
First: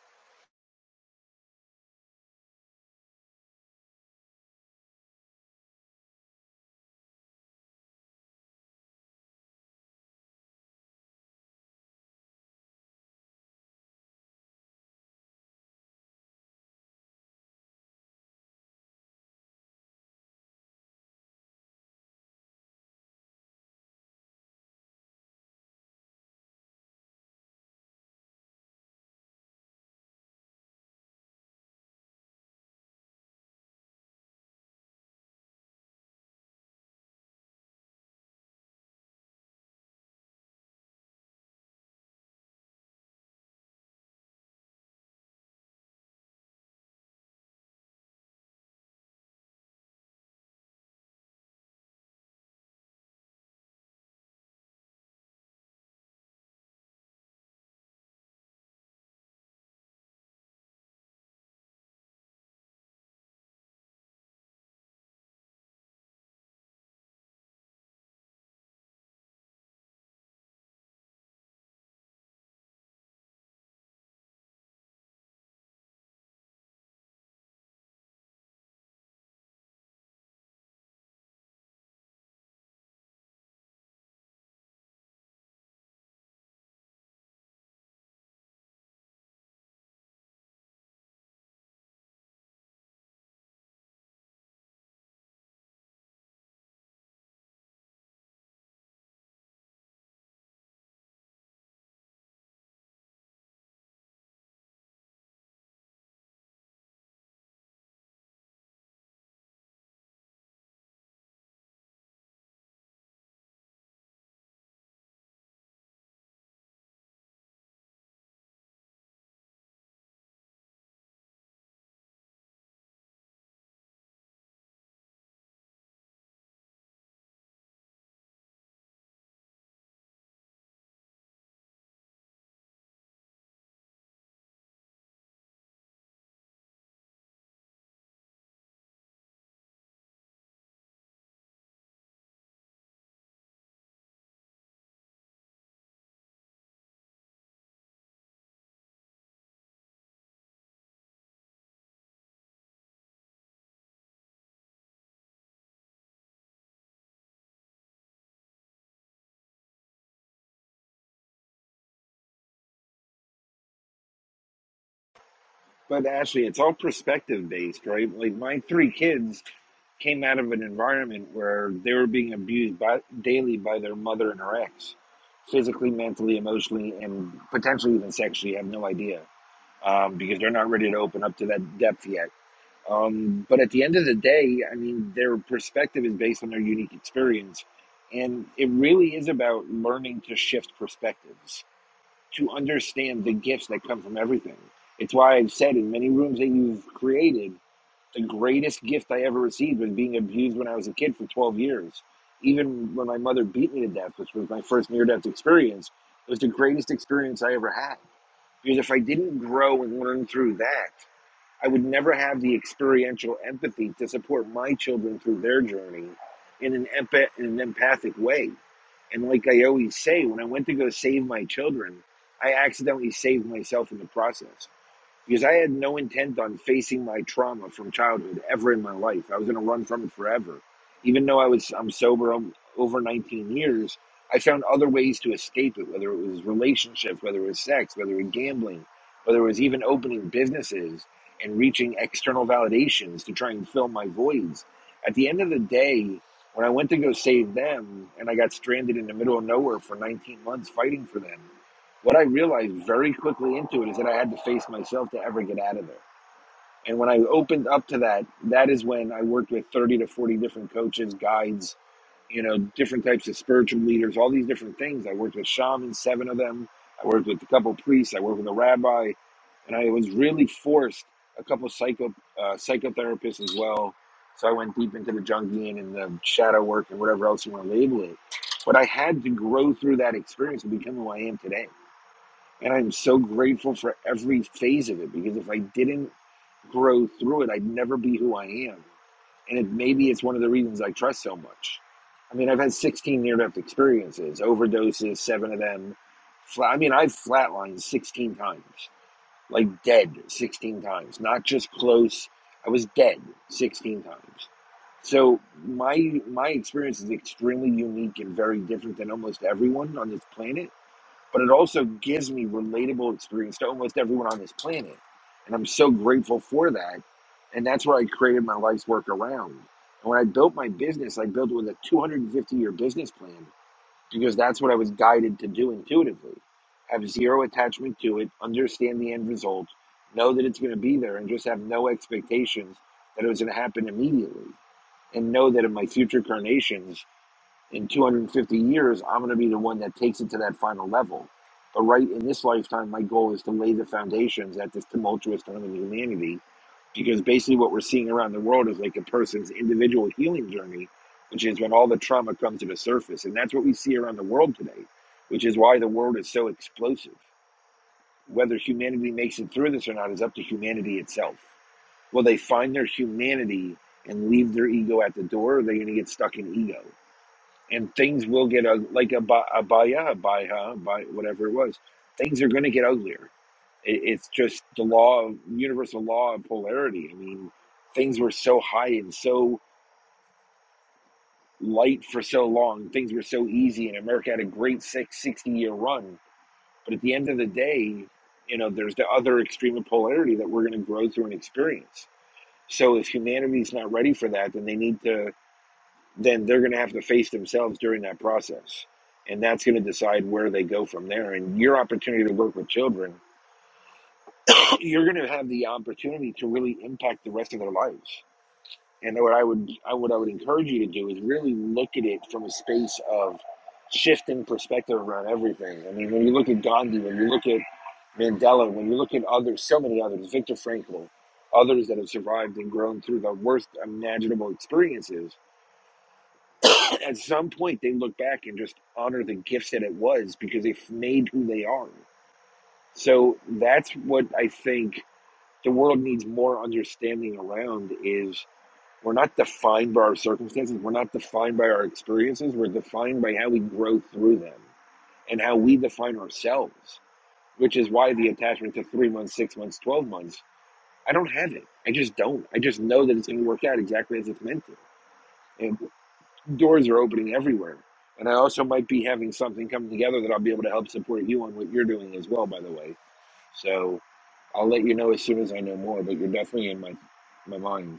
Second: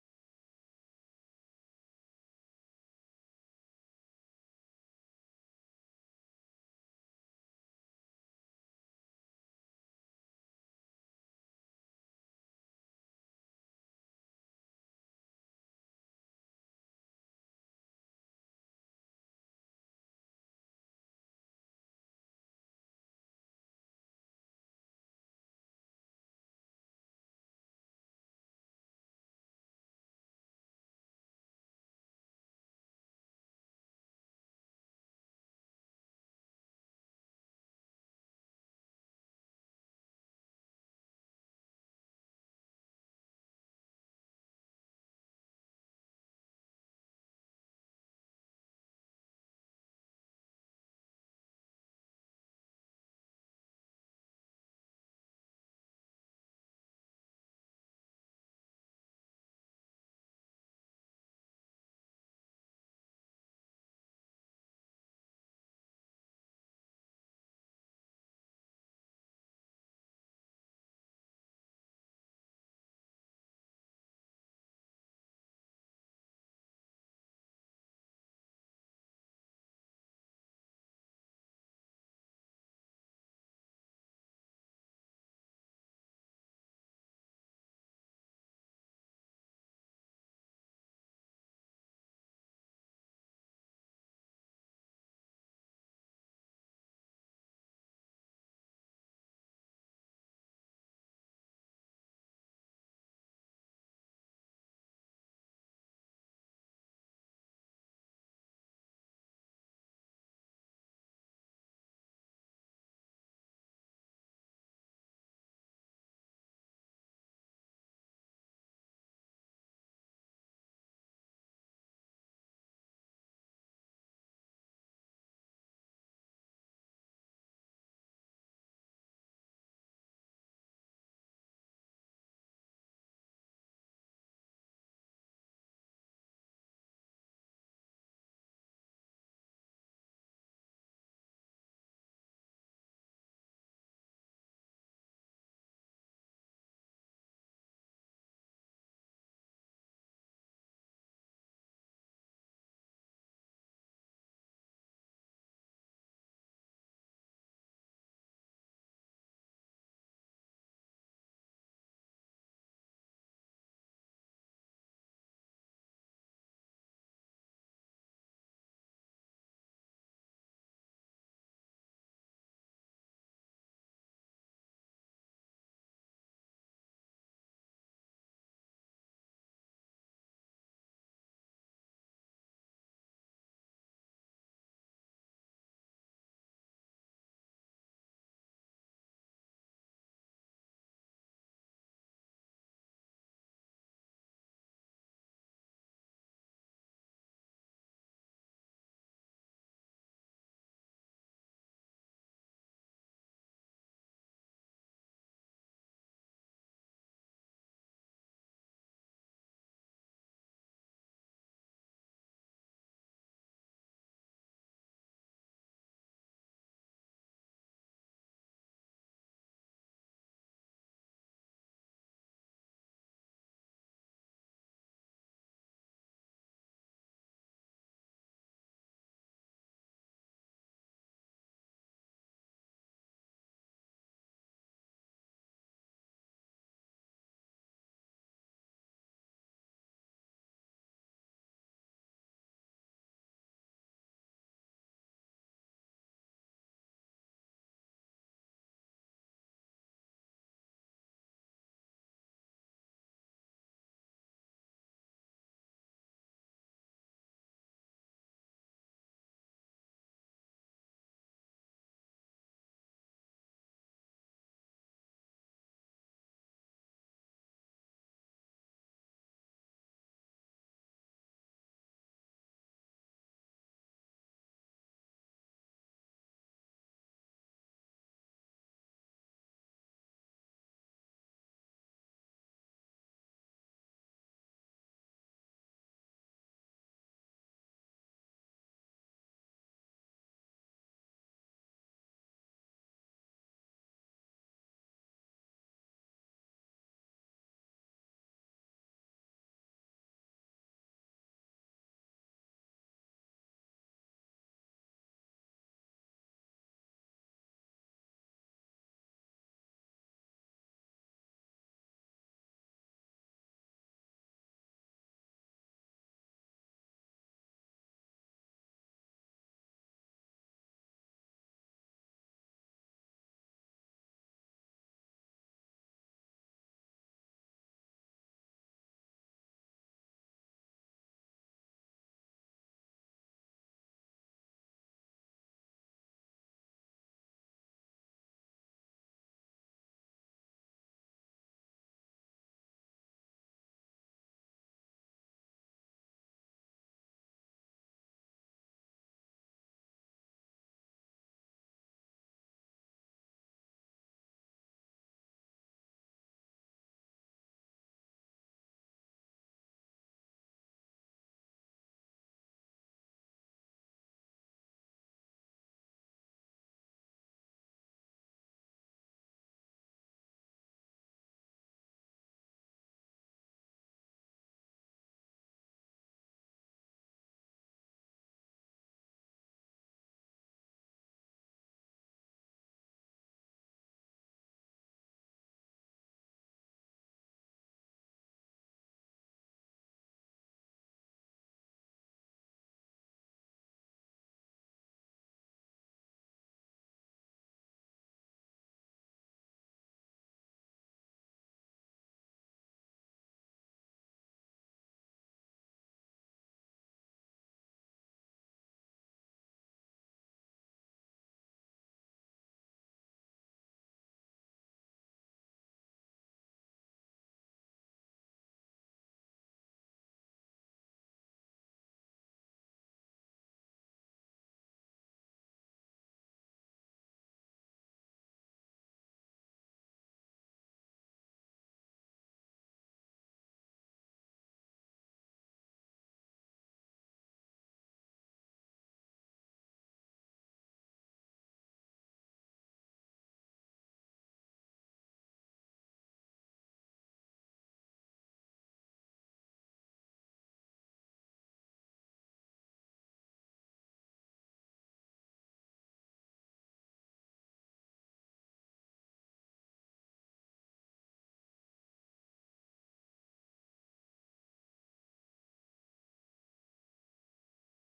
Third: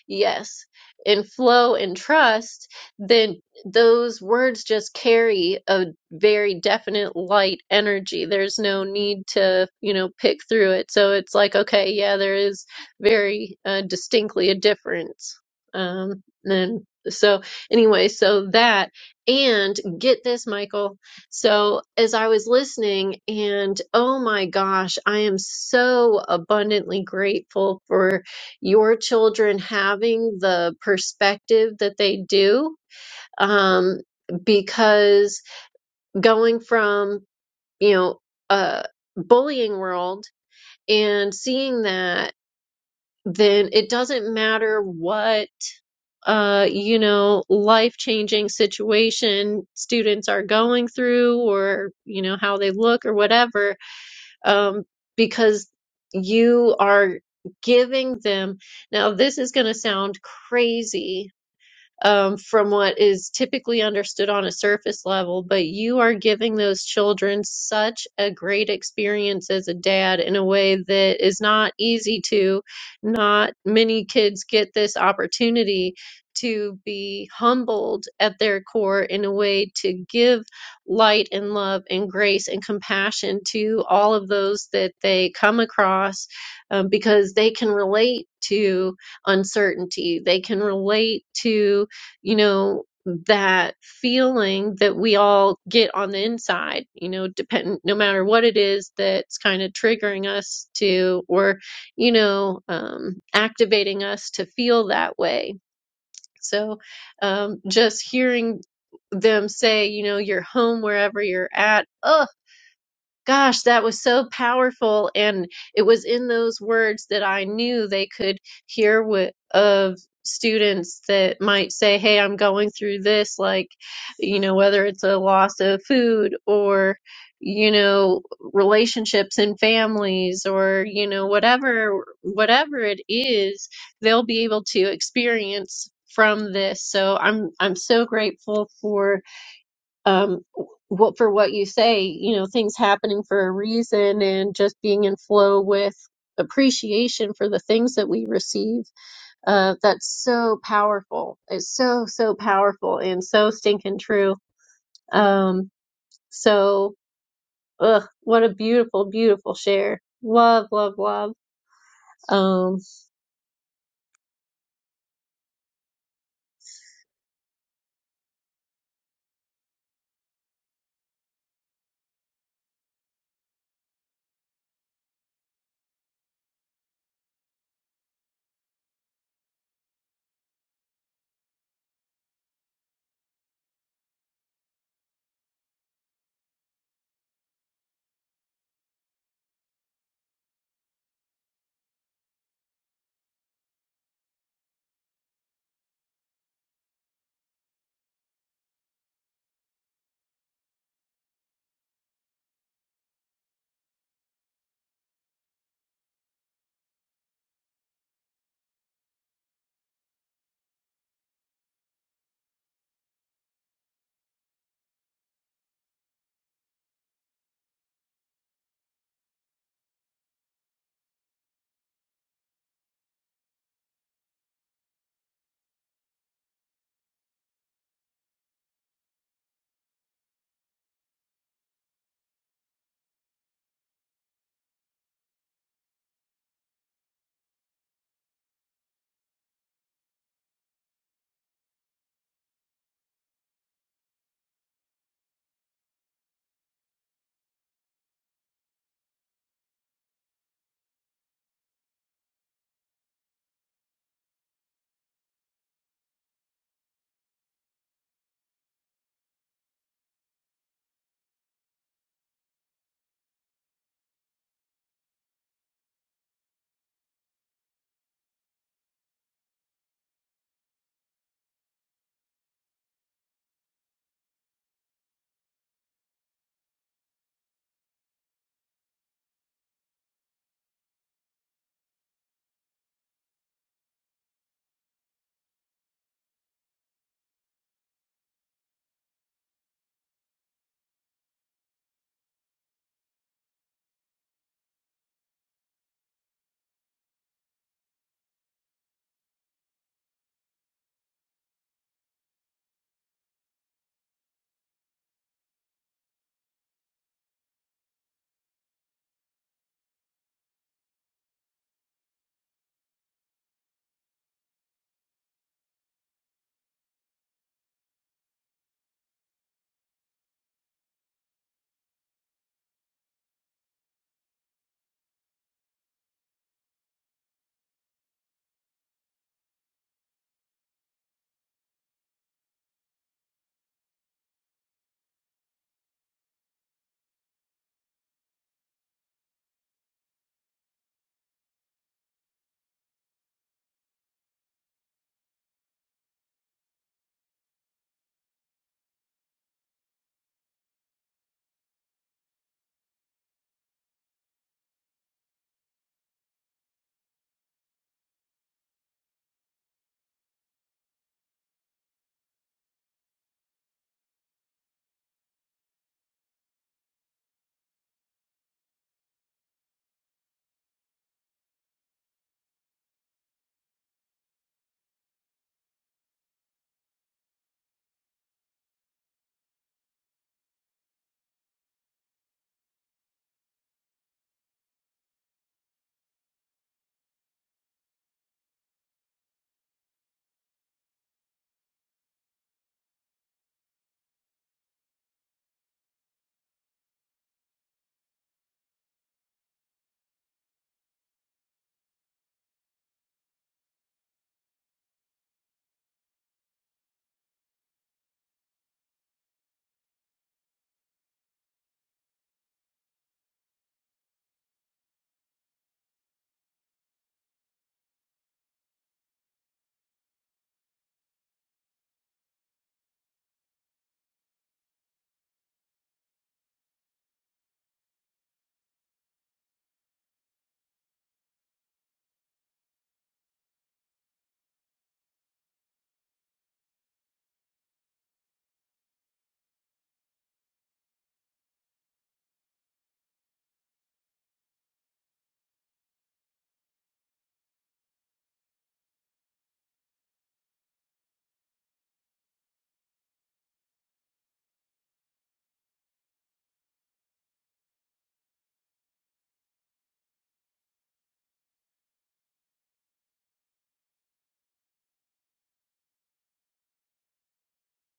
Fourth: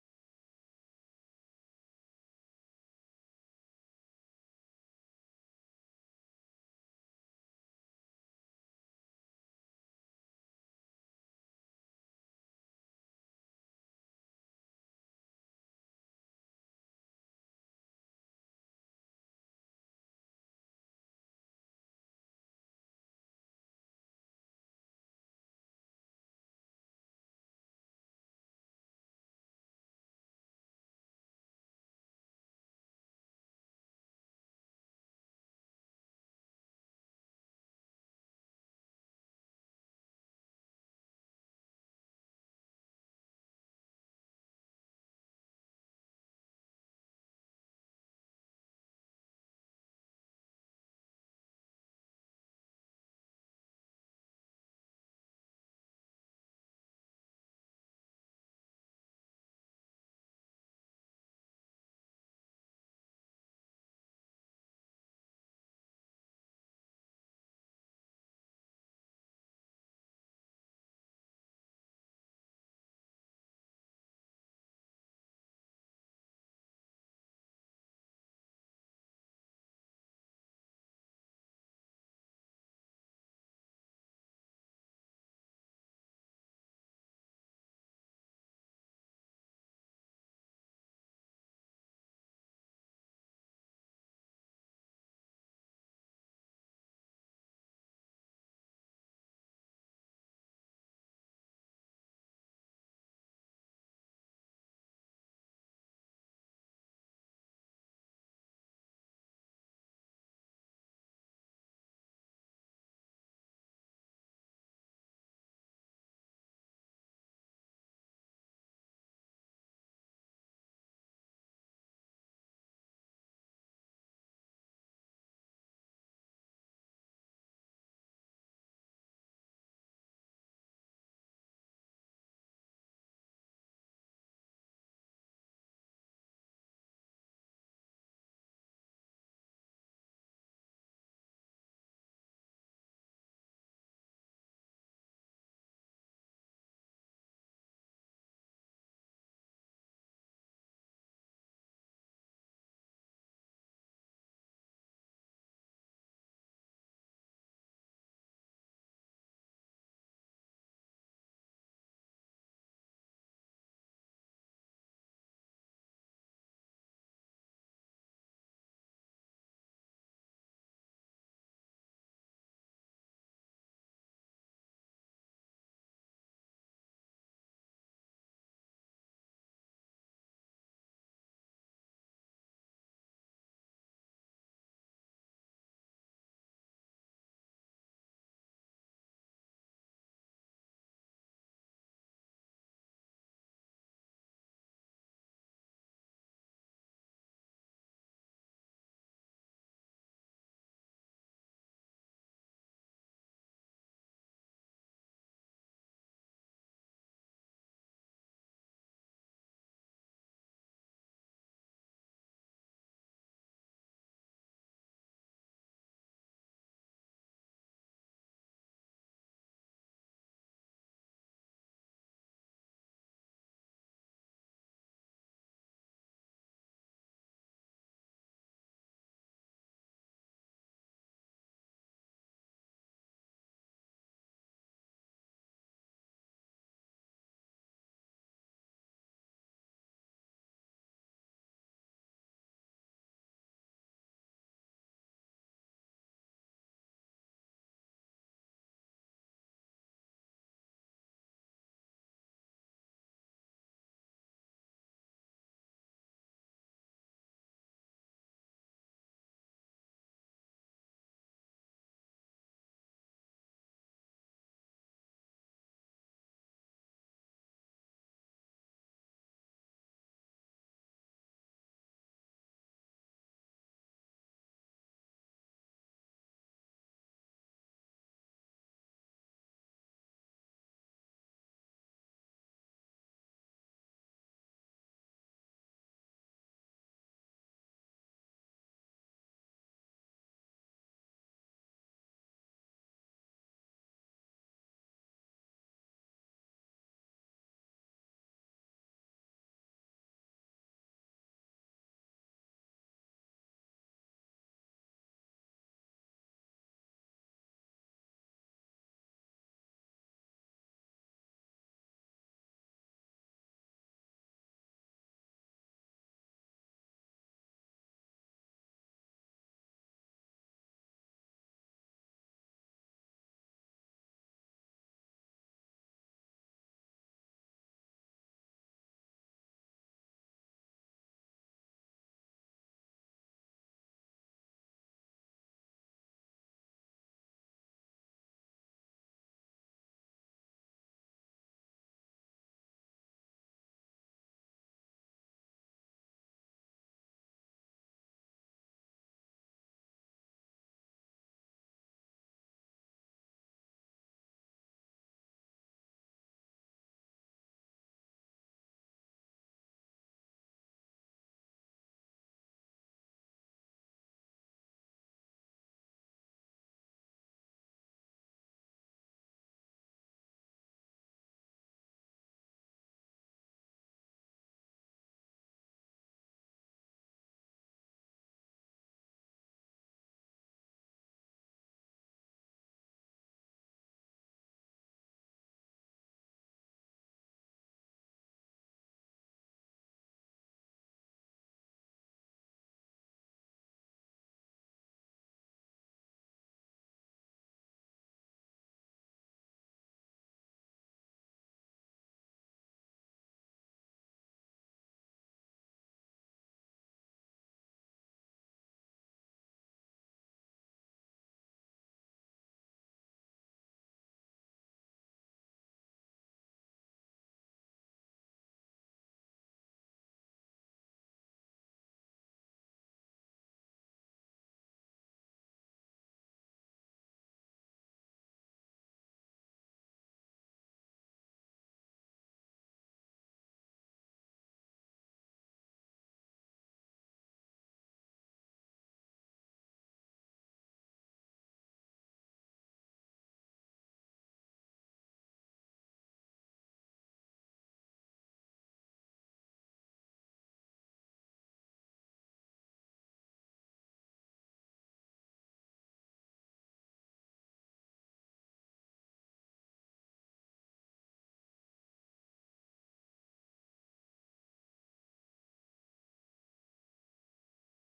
yes, and flow and trust, then those words just carry a very definite light energy. There's no need to, you know, pick through it. So it's like, okay, yeah, there is very uh, distinctly a difference. Um, and so, anyway, so that, and get this, Michael. So, as I was listening, and oh my gosh, I am so abundantly grateful for your children having the perspective that they do um, because going from you know a bullying world and seeing that then it doesn't matter what uh you know life changing situation students are going through or you know how they look or whatever um because you are giving them now this is going to sound crazy um, from what is typically understood on a surface level, but you are giving those children such a great experience as a dad in a way that is not easy to. Not many kids get this opportunity to be humbled at their core in a way to give light and love and grace and compassion to all of those that they come across um, because they can relate to uncertainty. They can relate to you know, that feeling that we all get on the inside, you know, dependent, no matter what it is that's kind of triggering us to, or, you know, um, activating us to feel that way. So, um, just hearing them say, you know, you're home wherever you're at. Ugh, Gosh, that was so powerful. And it was in those words that I knew they could hear what of students that might say, Hey, I'm going through this, like, you know, whether it's a loss of food or, you know, relationships and families or, you know, whatever, whatever it is, they'll be able to experience from this. So I'm, I'm so grateful for um what for what you say you know things happening for a reason and just being in flow with appreciation for the things that we receive uh that's so powerful it's so so powerful and so stinking true um so ugh, what a beautiful beautiful share love love love um
But Ashley, it's all perspective based, right? Like my three kids came out of an environment where they were being abused by, daily by their mother and her ex, physically, mentally, emotionally, and potentially even sexually. I have no idea um, because they're not ready to open up to that depth yet Um, but at the end of the day, I mean, their perspective is based on their unique experience. And it really is about learning to shift perspectives, to understand the gifts that come from everything. It's why I've said in many rooms that you've created, the greatest gift I ever received was being abused when I was a kid for 12 years. Even when my mother beat me to death, which was my first near death experience, it was the greatest experience I ever had. Because if I didn't grow and learn through that, I would never have the experiential empathy to support my children through their journey in an, empath- in an empathic way. And like I always say, when I went to go save my children, I accidentally saved myself in the process because I had no intent on facing my trauma from childhood ever in my life. I was going to run from it forever. Even though I was I'm sober um, over 19 years, I found other ways to escape it, whether it was relationships, whether it was sex, whether it was gambling, whether it was even opening businesses and reaching external validations to try and fill my voids. At the end of the day, when I went to go save them and I got stranded in the middle of nowhere for 19 months fighting for them, what I realized very quickly into it is that I had to face myself to ever get out of there. And when I opened up to that, that is when I worked with 30 to 40 different coaches, guides, you know, different types of spiritual leaders, all these different things. I worked with shamans, seven of them. I worked with a couple priests. I worked with a rabbi, and I was really forced a couple psycho uh, psychotherapists as well. So I went deep into the Jungian and the shadow work and whatever else you want to label it. But I had to grow through that experience to become who I am today. And I'm so grateful for every phase of it because if I didn't grow through it, I'd never be who I am. And it, maybe it's one of the reasons I trust so much. I mean, I've had 16 near death experiences, overdoses, seven of them. Flat, I mean, I've flatlined 16 times, like dead 16 times, not just close. I was dead 16 times. So my my experience is extremely unique and very different than almost everyone on this planet but it also gives me relatable experience to almost everyone on this planet. And I'm so grateful for that. And that's what I created my life's work around. And when I built my business, I built it with a 250 year business plan because that's what I was guided to do intuitively. Have zero attachment to it, understand the end result, know that it's going to be there, and just have no expectations that it was going to happen immediately. And know that in my future incarnations in 250 years, I'm going to be the one that takes it to that final level. But right in this lifetime, my goal is to lay the foundations at this tumultuous time in humanity because basically what we're seeing around the world is like a person's individual healing journey, which is when all the trauma comes to the surface. And that's what we see around the world today, which is why the world is so explosive. Whether humanity makes it through this or not is up to humanity itself. Will they find their humanity and leave their ego at the door, or are they going to get stuck in ego? and things will get ug- like a ba- a baya, a baya, by whatever it was. Things are going to get uglier. It, it's just the law, of universal law of polarity. I mean, things were so high and so light for so long. Things were so easy, and America had a great six sixty year run. But at the end of the day, you know, there's the other extreme of polarity that we're going to grow through and experience. So if humanity's not ready for that, then they need to. then they're going to have to face themselves during that process. And that's going to decide where they go from there. And your opportunity to work with children, you're going to have the opportunity to really impact the rest of their lives. And what I would, I, what I would encourage you to do is really look at it from a space of shifting perspective around everything. I mean, when you look at Gandhi, when you look at Mandela, when you look at others, so many others, Viktor Frankl, others that have survived and grown through the worst imaginable experiences, At some point, they look back and just honor the gifts that it was because they've made who they are. So that's what I think the world needs more understanding around is we're not defined by our circumstances. We're not defined by our experiences. We're defined by how we grow through them and how we define ourselves, which is why the attachment to three months, six months, 12 months, I don't have it. I just don't. I just know that it's going to work out exactly as it's meant to. And doors are opening everywhere. And I also might be having something come together that I'll be able to help support you on what you're doing as well, by the way. So I'll let you know as soon as I know more, but you're definitely in my my mind.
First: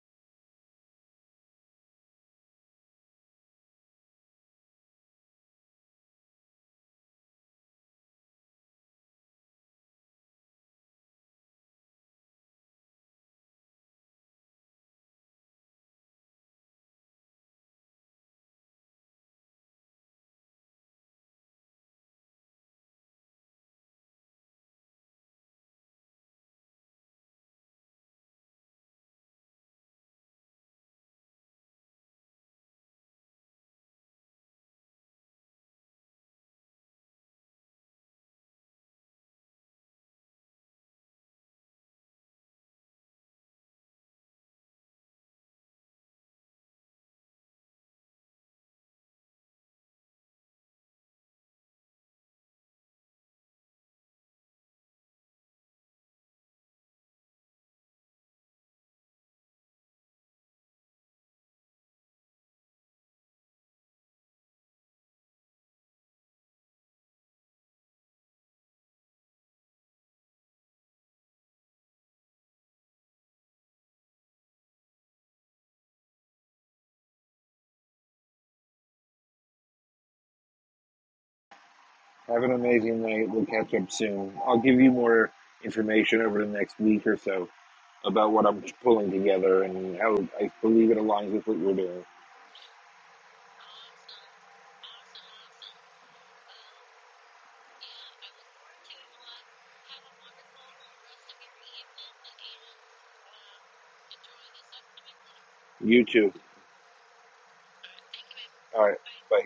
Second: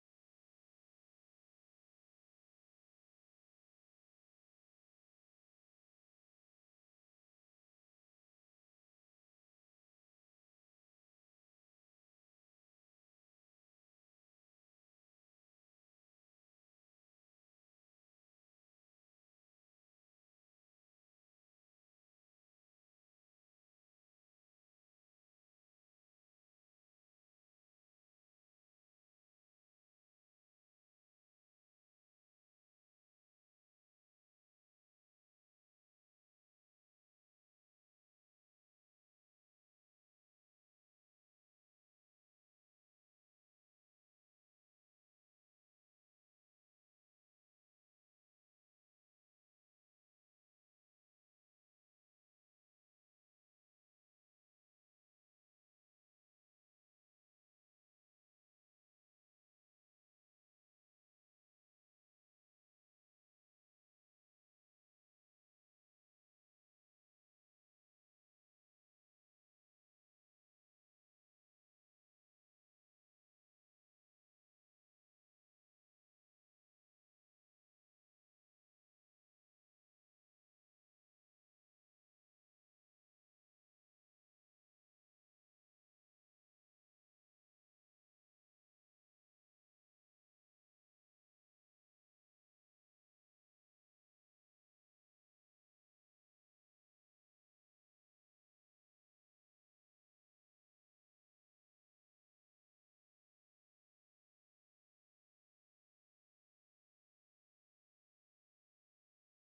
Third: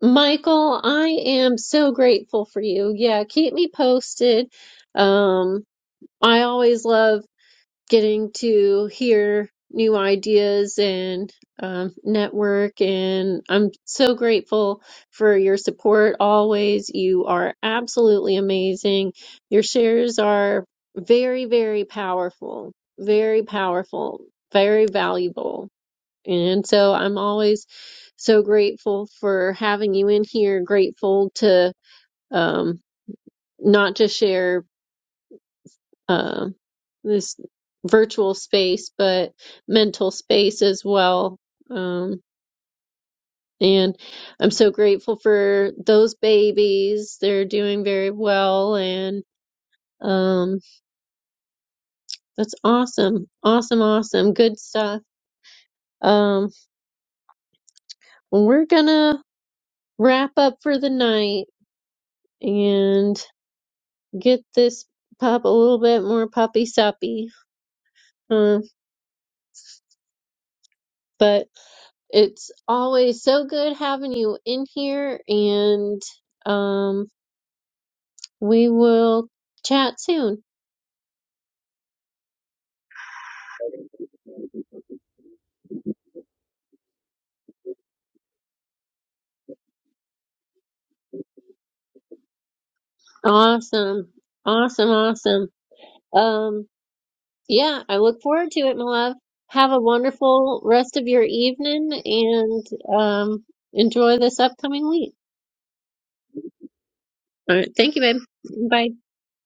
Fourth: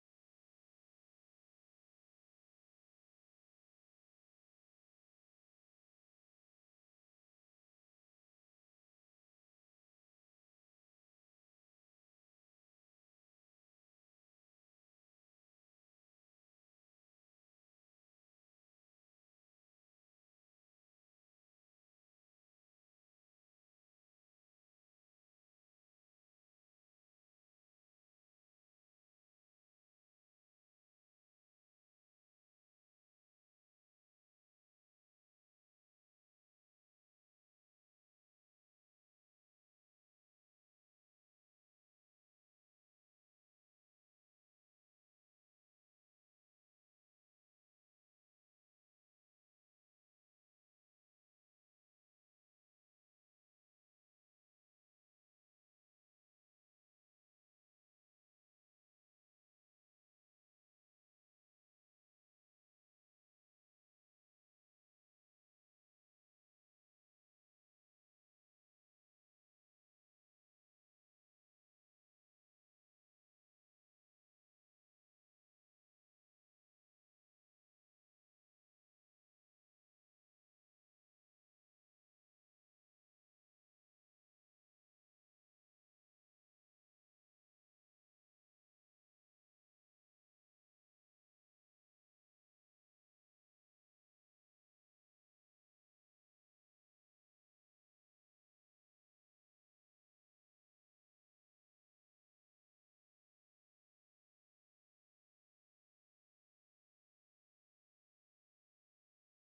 michael i am so grateful for you yeah keep me posted um i always love getting to hear new ideas and um, network. And I'm so grateful for your support always. You are absolutely amazing. Your shares are very, very powerful, very powerful, very valuable. And so I'm always so grateful for having you in here, grateful to um, not just share uh, this virtual space, but mental space as well. Um, and I'm so grateful for those babies. They're doing very well, and um, that's awesome, awesome, awesome, good stuff. Um, well, we're gonna wrap up for the night and get this pup a little bit more puppy suppy. Uh, but It's always so good having you in here, and um, we will chat soon.
Have an amazing night. We'll catch up soon. I'll give you more information over the next week or so about what I'm pulling together and how I believe it aligns with what you're doing.
Awesome. Awesome. Awesome. Um, yeah, I look forward to it, my love. Have a wonderful rest of your evening and um, enjoy this upcoming week.
You too.
All right. Thank you, babe. Bye.
All right. Bye.